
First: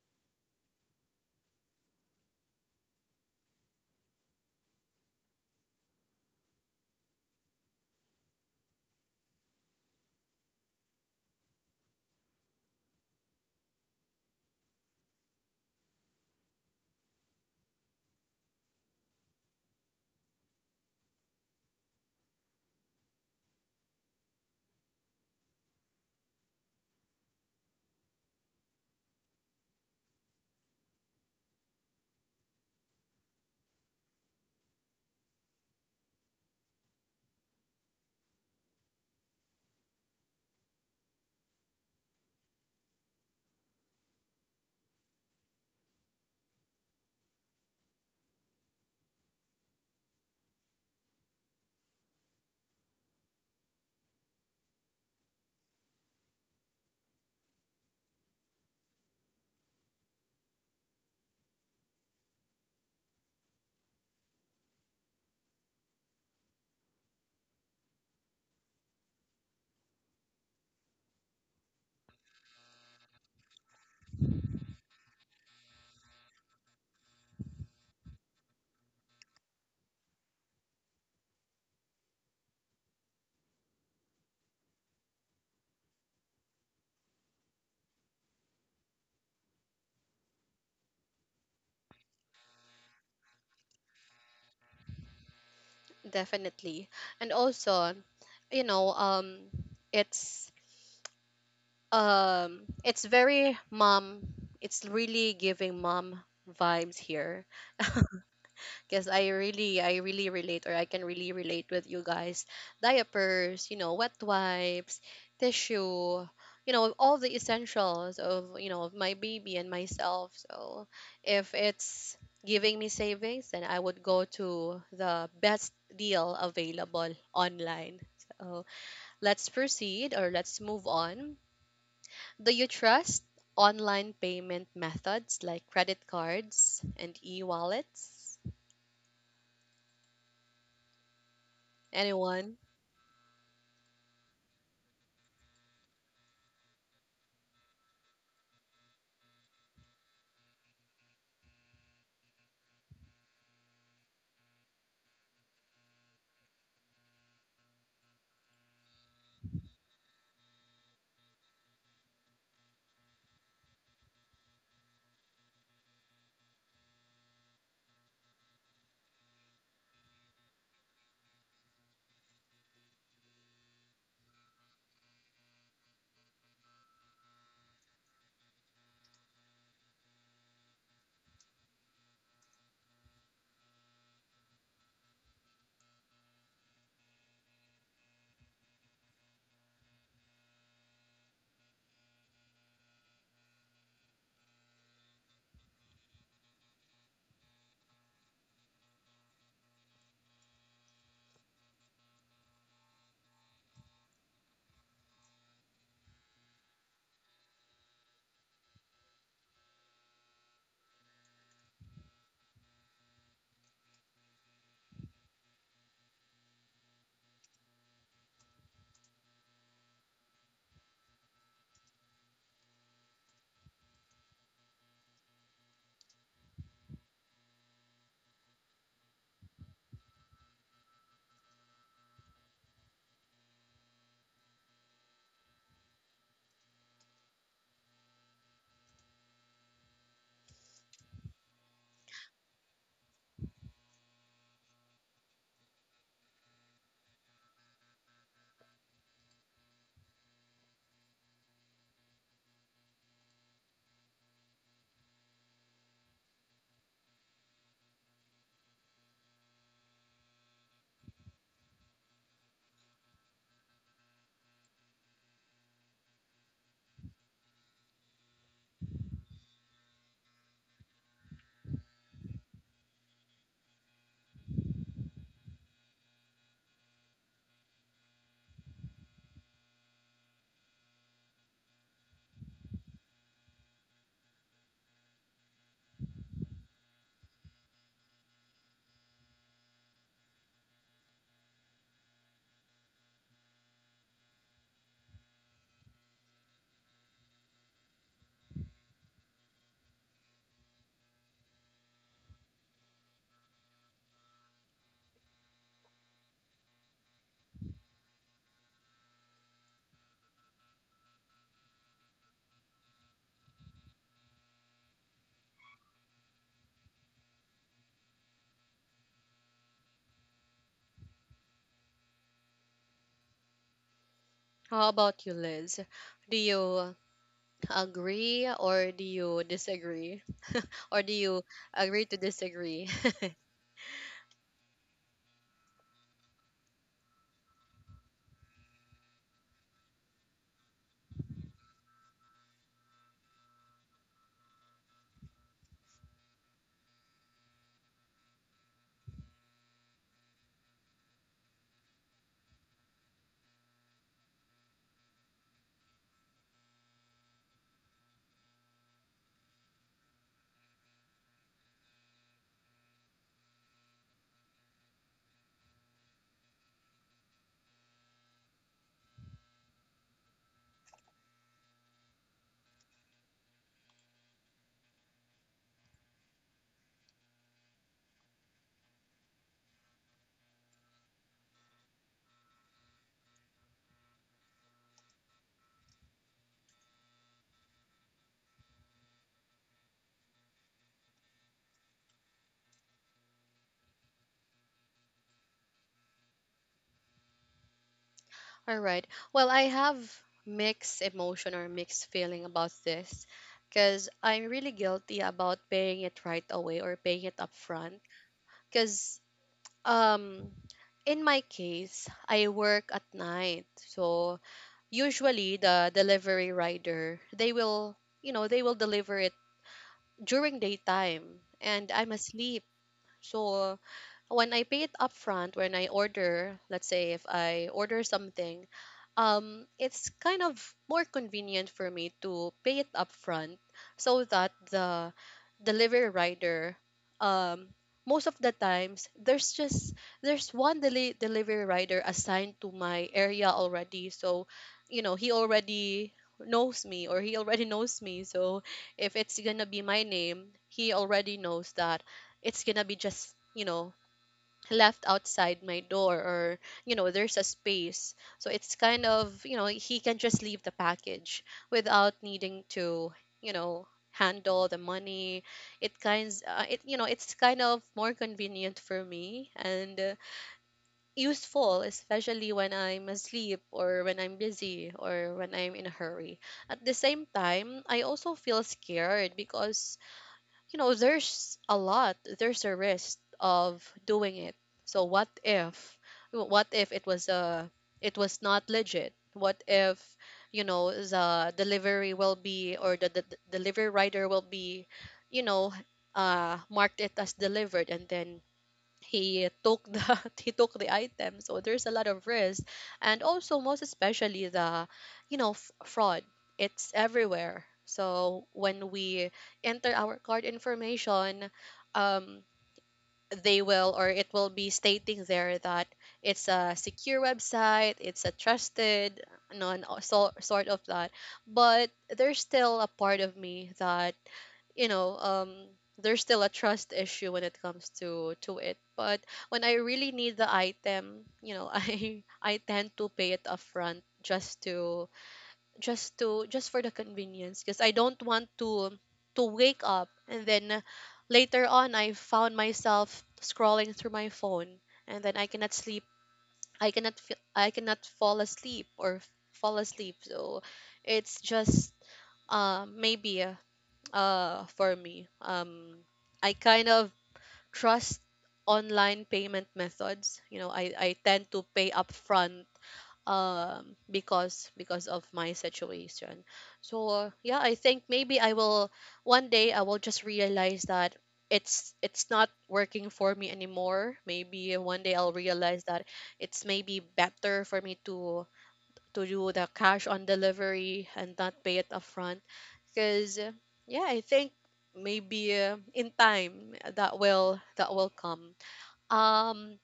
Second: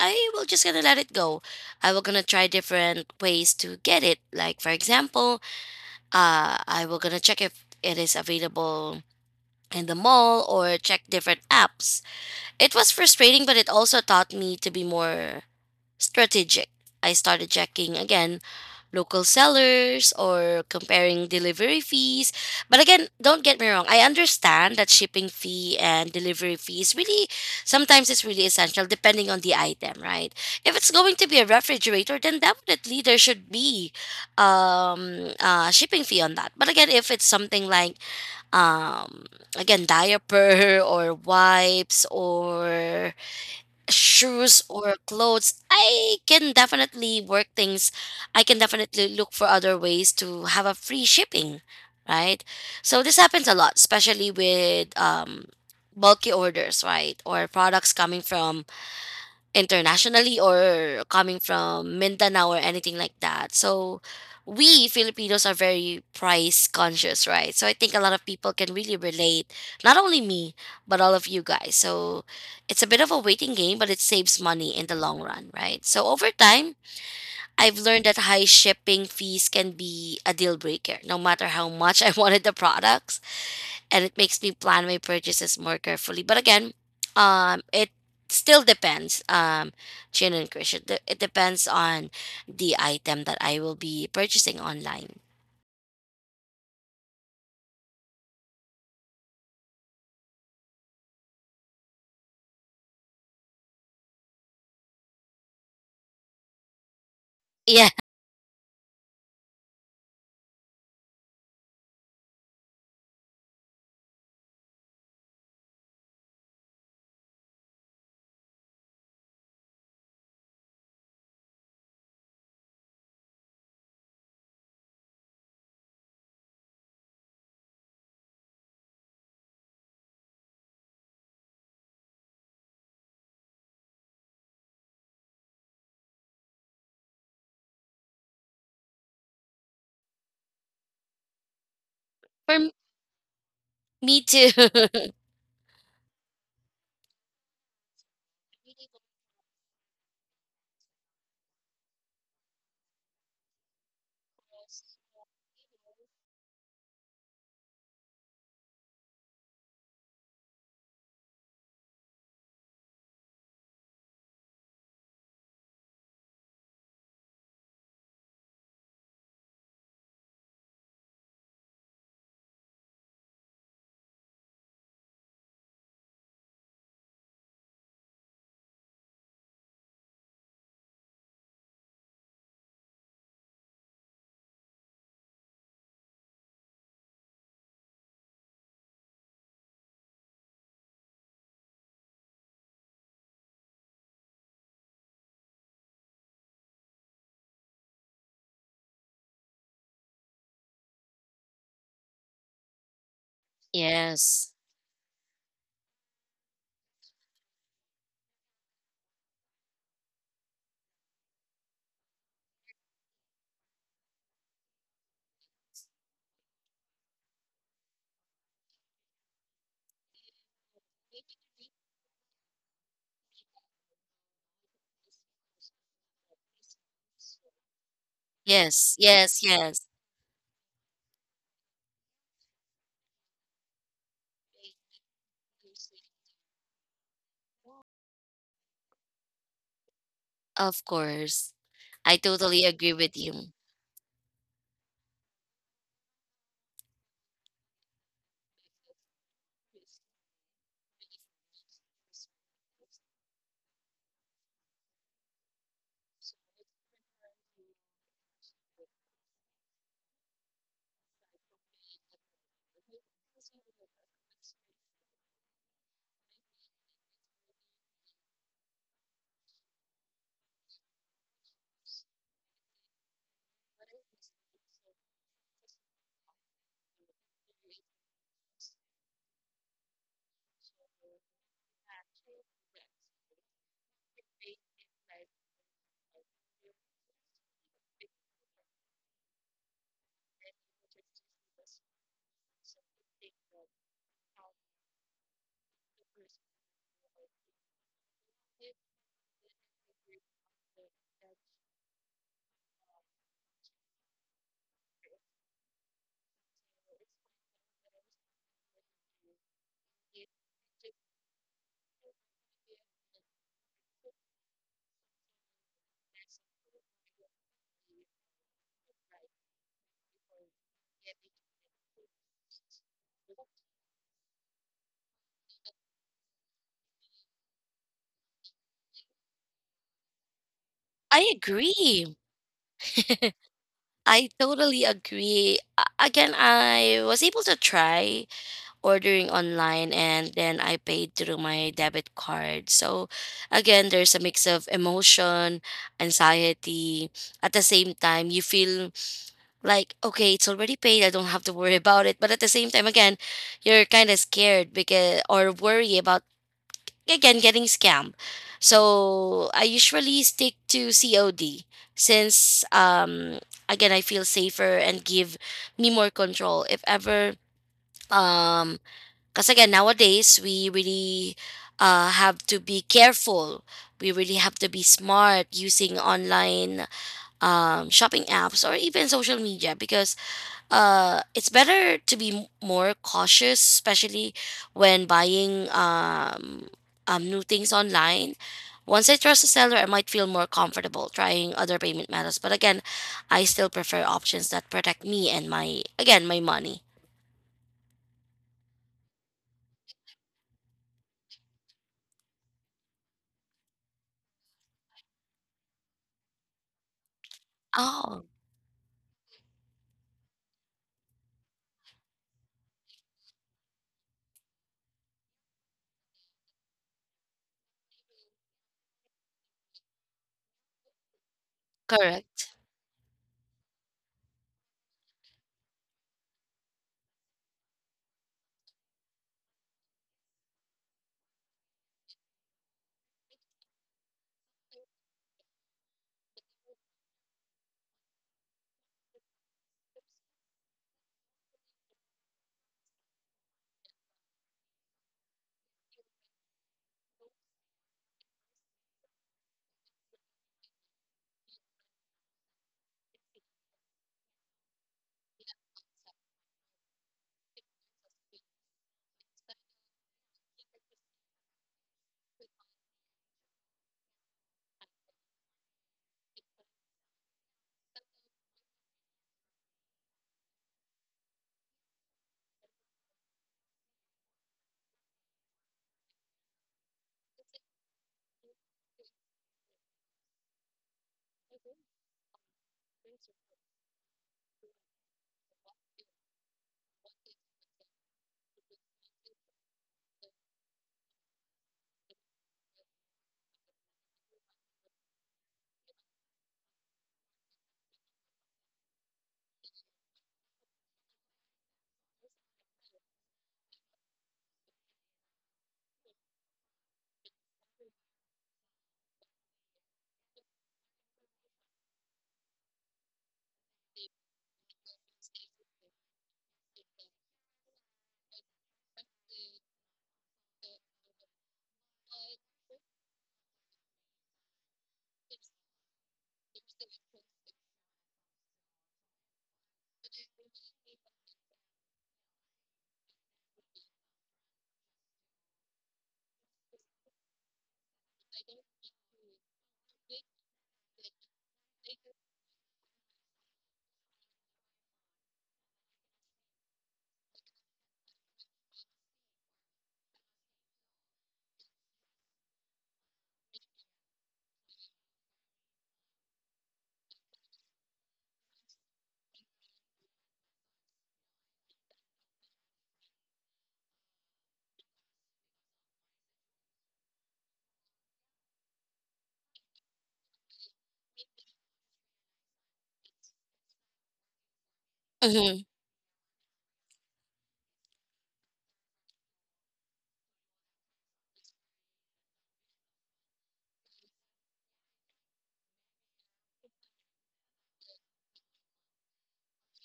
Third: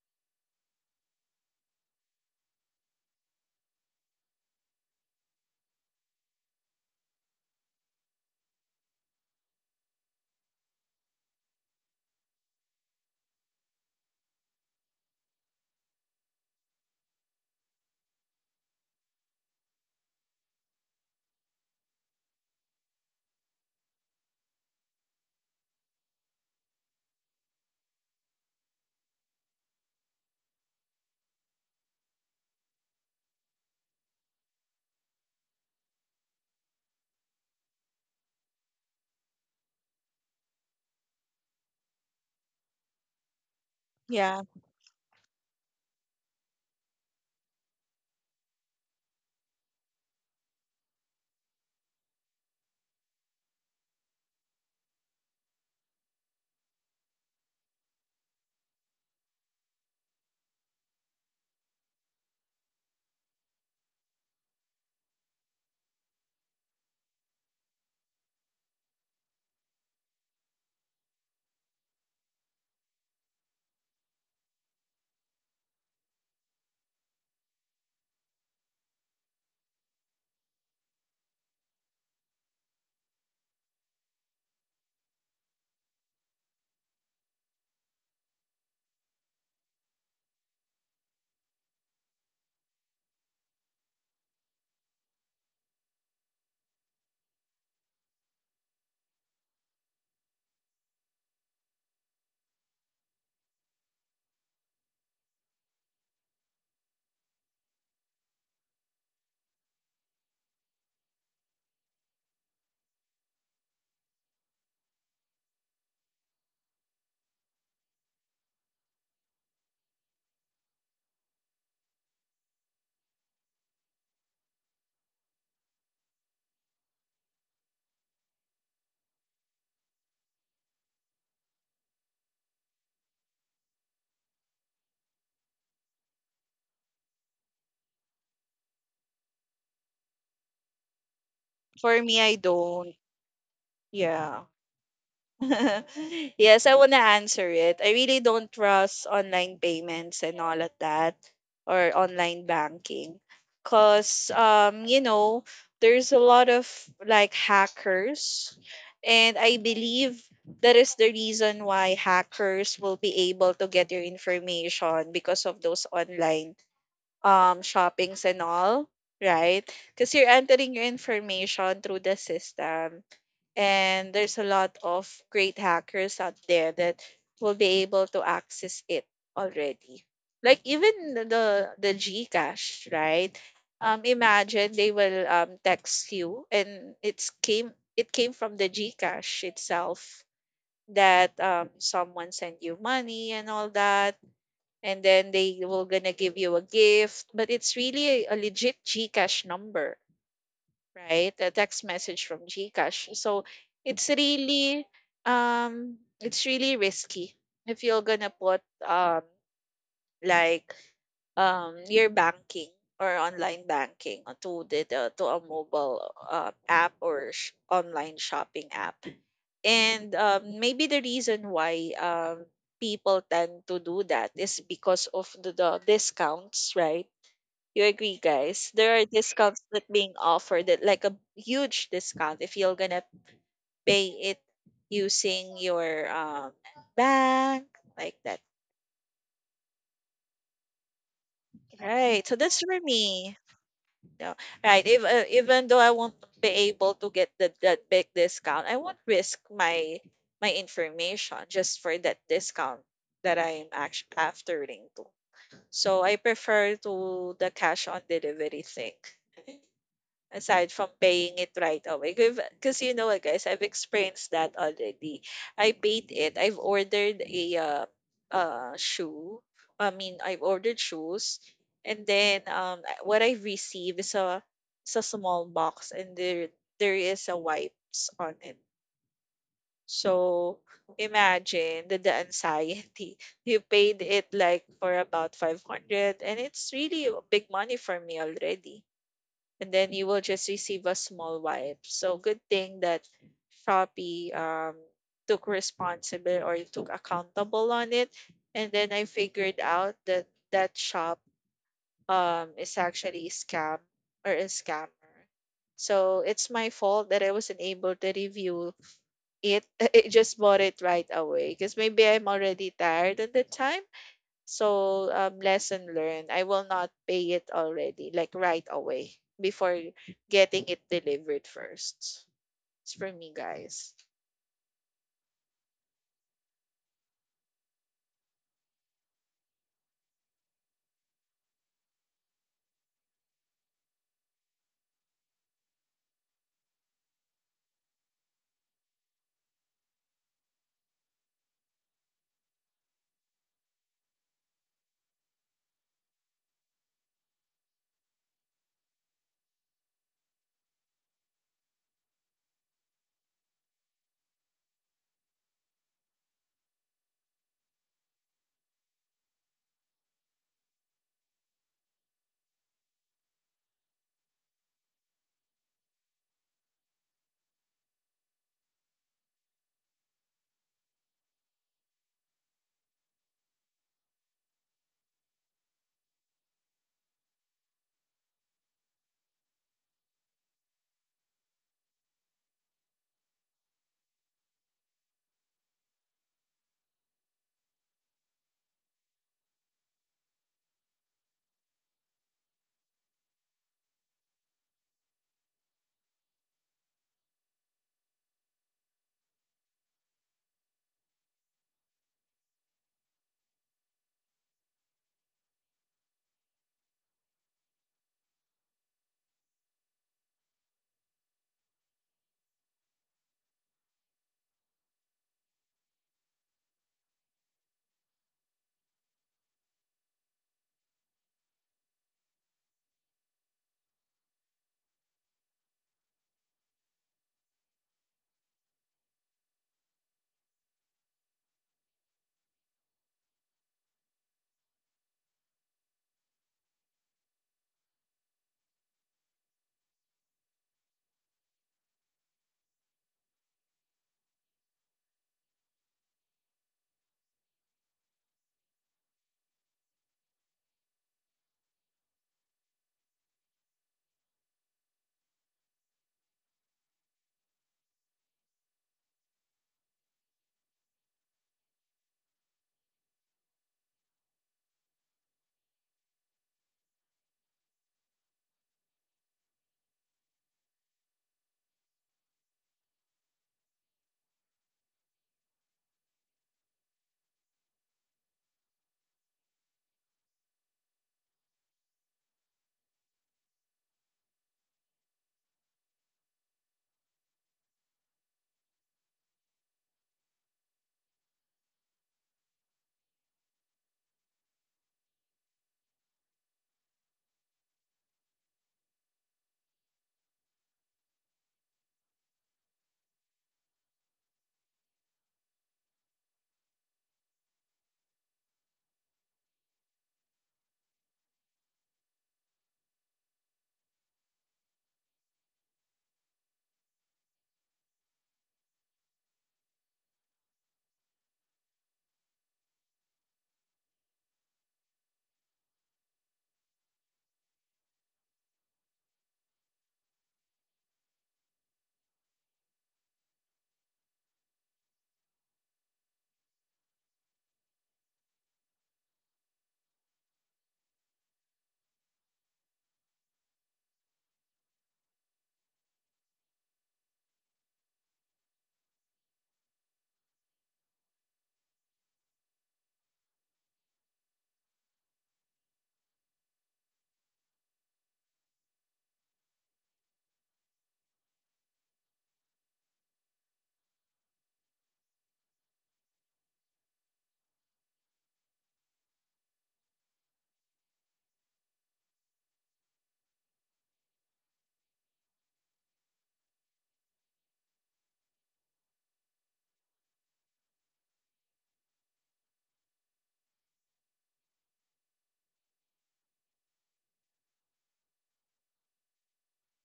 Speaker 3: I will just gonna let it go. I will gonna try different ways to get it. Like for example, I will gonna check if it is available in the mall or check different apps. It was frustrating, but it also taught me to be more strategic. I started checking again local sellers or comparing delivery fees. But again, don't get me wrong. I understand that shipping fee and delivery fees really sometimes it's really essential depending on the item, right? If it's going to be a refrigerator, then definitely there should be shipping fee on that. But again, if it's something like um again diaper or wipes or
Speaker 2: Yeah.
Speaker 3: shoes or clothes, I can definitely work things. I can definitely look for other ways to have a free shipping, right? So this happens a lot, especially with bulky orders, right? Or products coming from internationally or coming from Mindanao or anything like that. So we Filipinos are very price conscious, right? So I think a lot of people can really relate, not only me, but all of you guys. So it's a bit of a waiting game, but it saves money in the long run, right? So over time, I've learned that high shipping fees can be a deal breaker, no matter how much I wanted the products and it makes me plan my purchases more carefully. But again, it still depends, Chin and Krish. It depends on the item that I will be purchasing online.
Speaker 1: Definitely. And also, you know, um, it's, it's very mom. It's really giving mom vibes here,
Speaker 3: Yeah,
Speaker 1: because I really relate, or I can really relate with you guys. Diapers, wet wipes, tissue, all the essentials of, of my baby and myself. So if it's giving me savings, then I would go to the best deal available online. So let's proceed, or let's move on. Do you trust online payment methods like credit cards and e-wallets?
Speaker 2: For me, I
Speaker 3: for
Speaker 1: Anyone?
Speaker 3: m-
Speaker 2: don't.
Speaker 3: me
Speaker 2: Yeah.
Speaker 3: too.
Speaker 2: Yes, I want to answer it. I really don't trust online payments and all of that, or online banking. Because, there's a lot of like hackers. And I believe that is the reason why hackers will be able to get your information, because of those online shoppings and all, right? Because you're entering your information through the system, and there's a lot of great hackers out there that will be able to access it already. Like, even the GCash, right? Imagine, they will text you, and it came from the GCash itself that someone sent you money and all that, and then they will gonna give you a gift, but it's really a legit GCash number, right? A text message from GCash. So it's
Speaker 3: Yes,
Speaker 2: really, it's really risky if you're gonna put, um like, your banking or online banking to the to a mobile, app or online shopping app. And, maybe the reason why, people tend to do that is because of the discounts, right? You agree, guys?
Speaker 3: yes,
Speaker 2: There are
Speaker 3: yes,
Speaker 2: discounts
Speaker 3: yes.
Speaker 2: that being offered, that like a huge discount if you're gonna pay it using your, bank, like that,
Speaker 3: Of course, I
Speaker 2: right? So that's
Speaker 3: totally
Speaker 2: for
Speaker 3: agree with
Speaker 2: me.
Speaker 3: you.
Speaker 2: No. Right. If, even though I won't be able to get that big discount, I won't risk my information just for that discount that I'm actually aftering to. So I prefer to the cash on delivery thing, aside from paying it right away. Because, you know what, guys, I've experienced that already. I paid it. I've ordered a, shoe. I mean, I've ordered shoes, and then, what I have received is a, is a small box, and there is a wipes on it. So, imagine the anxiety. You paid it like for about 500, and it's really a big money for me already, and then you will just receive a small wipe. So, good thing that Shopee took responsible or took accountable on it. And then I figured out that that shop is actually a scam or a scammer. So, it's my fault that I wasn't able to review it. I just bought it right away because maybe I'm already tired at the time. So, lesson learned. I will not pay it already, like, right away, before getting it delivered first. It's for me, guys.
Speaker 1: How about you, Liz? Do you agree or do you disagree? Or do
Speaker 3: I
Speaker 1: you agree
Speaker 3: agree.
Speaker 1: to disagree?
Speaker 3: I totally agree. Again, I was able to try ordering online and then I paid through my debit card. So again, there's a mix of emotion, anxiety. At the same time, you feel like, okay, it's already paid, I don't have to worry about it, but at the same time, again, you're kind of scared because or worry about again getting scammed. So I usually stick to COD since again I feel safer and give me more control if ever, um because again nowadays we really have to be careful, we really have to be smart using online shopping apps or even social media because it's better to be more cautious, especially when buying new things online. Once I trust a seller, I might feel more comfortable trying other payment methods, but again, I still prefer options that protect me and my, again, my money.
Speaker 1: All right. Well, I have mixed emotion or mixed feeling about this, because I'm really guilty about paying it right away or paying it upfront.
Speaker 3: Oh,
Speaker 1: Because, um, in my case, I work at night, so usually the delivery rider, they will deliver it during daytime, and I'm
Speaker 3: correct.
Speaker 1: asleep. So when I pay it upfront, when I order, let's say if I order something, it's kind of more convenient for me to pay it upfront, so that the delivery rider, um, most of the times, there's one delivery rider assigned to my area already. So, he already knows me, or he already knows me. So if it's gonna be my name, he already knows that it's gonna be just, left outside my door, or, there's a space, so it's kind of, he can just leave the package without needing to, you know handle the money. It kinds, it, it's kind of more convenient for me, and, useful, especially when I'm asleep, or when I'm busy, or when I'm in a hurry. At the same time, I also feel scared, because, there's a risk of doing it. So what if it was not legit? What if, the delivery will be, or the delivery rider will be, you know, marked it as delivered, and then he took the he took the item, so there's a lot of risk. And also most especially the, fraud, it's everywhere. So when we enter our card information, um they will, or it will, be stating there that it's a secure website, it's a trusted, non, so, sort of that. But there's still a part of me that, you know um there's still a trust issue when it comes to it. But when I really need the item, I tend to pay it upfront, just to, just for the convenience, because I don't want to, wake up, and then later on I found myself scrolling through my phone, and then I cannot sleep, I cannot feel, I cannot fall asleep So it's just, maybe, for me, I kind of trust online payment methods. I tend to pay upfront, because, of my situation. So yeah, I think maybe, I will one day I will just realize that, it's not working for me anymore. Maybe one day I'll realize that it's maybe better for me to, do the cash on delivery and not pay it upfront. Because yeah, I think maybe, in time that will, come. um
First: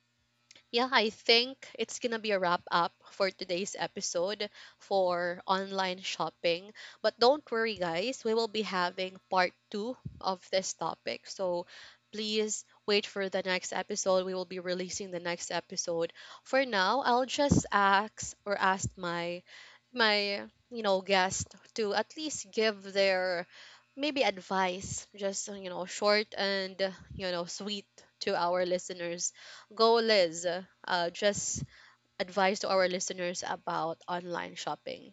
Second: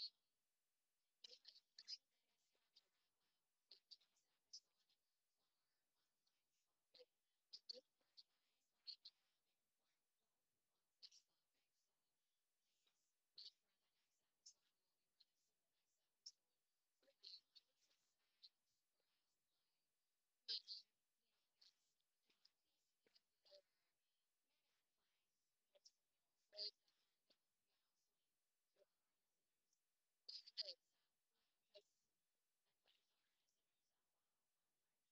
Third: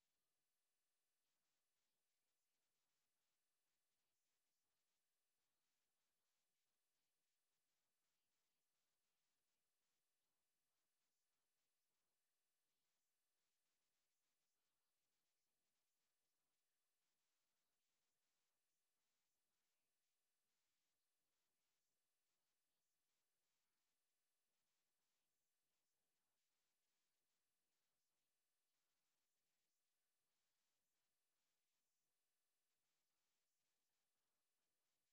Speaker 1: yeah, I think it's gonna be a wrap up for today's episode, for online shopping. But don't worry, guys, we will be having part two of this topic. So please wait for the next episode. We will be releasing the next episode. For now, I'll just ask, or ask my, my, guest to at least give their, maybe advice, just, short and, sweet, to our listeners. Go, Liz. Just advice to our listeners about online shopping.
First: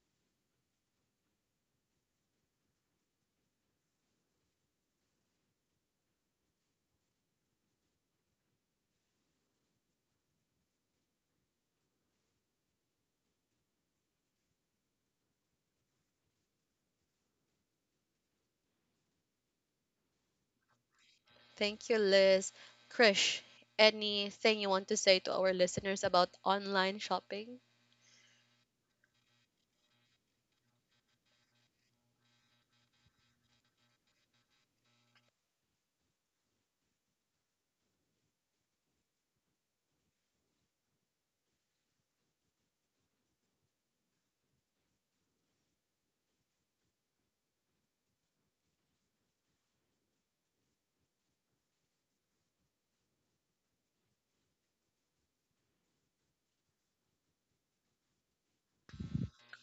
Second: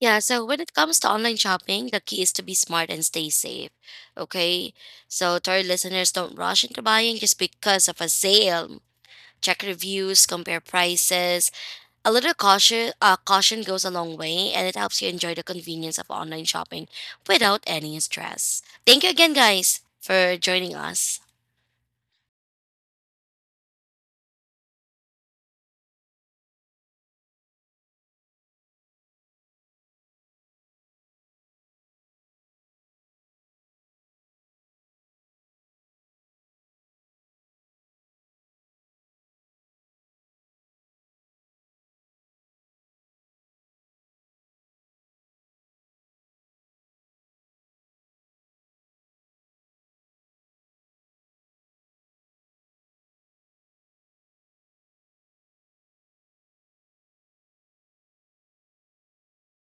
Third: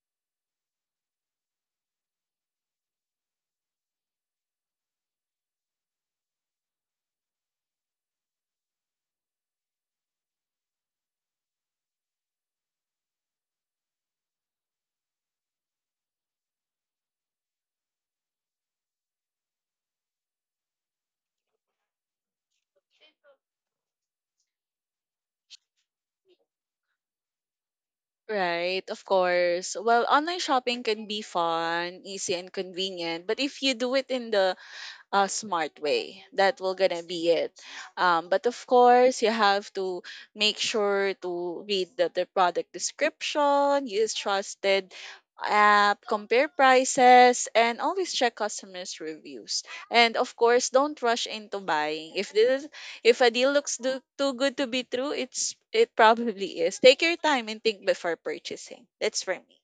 Speaker 3: Yeah, so when it comes to online shopping, the key is to be smart and stay safe. Okay? So, to our listeners, don't rush into buying just because of a sale. Check reviews, compare prices. A little caution, caution goes a long way, and it helps you enjoy the convenience of online shopping without any stress. Thank you again, guys, for joining us.
Speaker 1: Thank you, Liz. Krish, anything you want to say to our listeners about online shopping?
Speaker 2: Right, of course. Well, online shopping can be fun, easy, and convenient. But if you do it in the a smart way, that will gonna be it. But, of course, you have to make sure to read the product description, use trusted app, compare prices, and always check customers' reviews. And, of course, don't rush into buying. If a deal looks too good to be true, it probably is. Take your time and think before purchasing. That's for me.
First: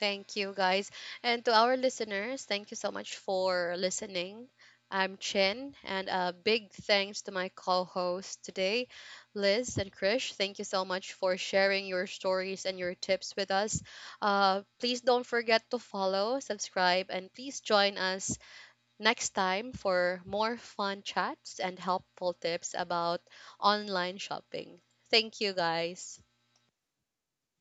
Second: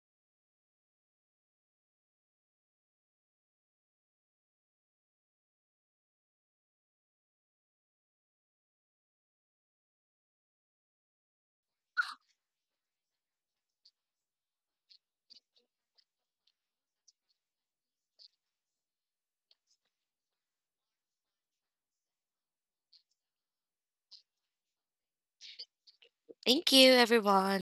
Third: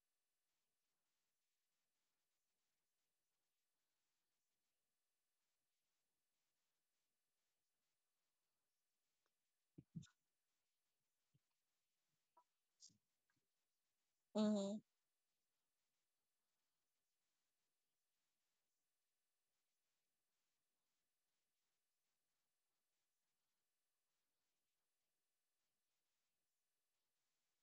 Speaker 1: Thank you, guys. And to our listeners, thank you so much for listening. I'm Chin, and a big thanks to my co hosts today, Liz and Krish. Thank you so much for sharing your stories and your tips with us.
Speaker 2: Mm-hmm.
Speaker 1: Please don't forget to follow, subscribe, and please join us next time for more fun chats and helpful tips about online shopping. Thank you, guys.
Speaker 3: Thank you, everyone.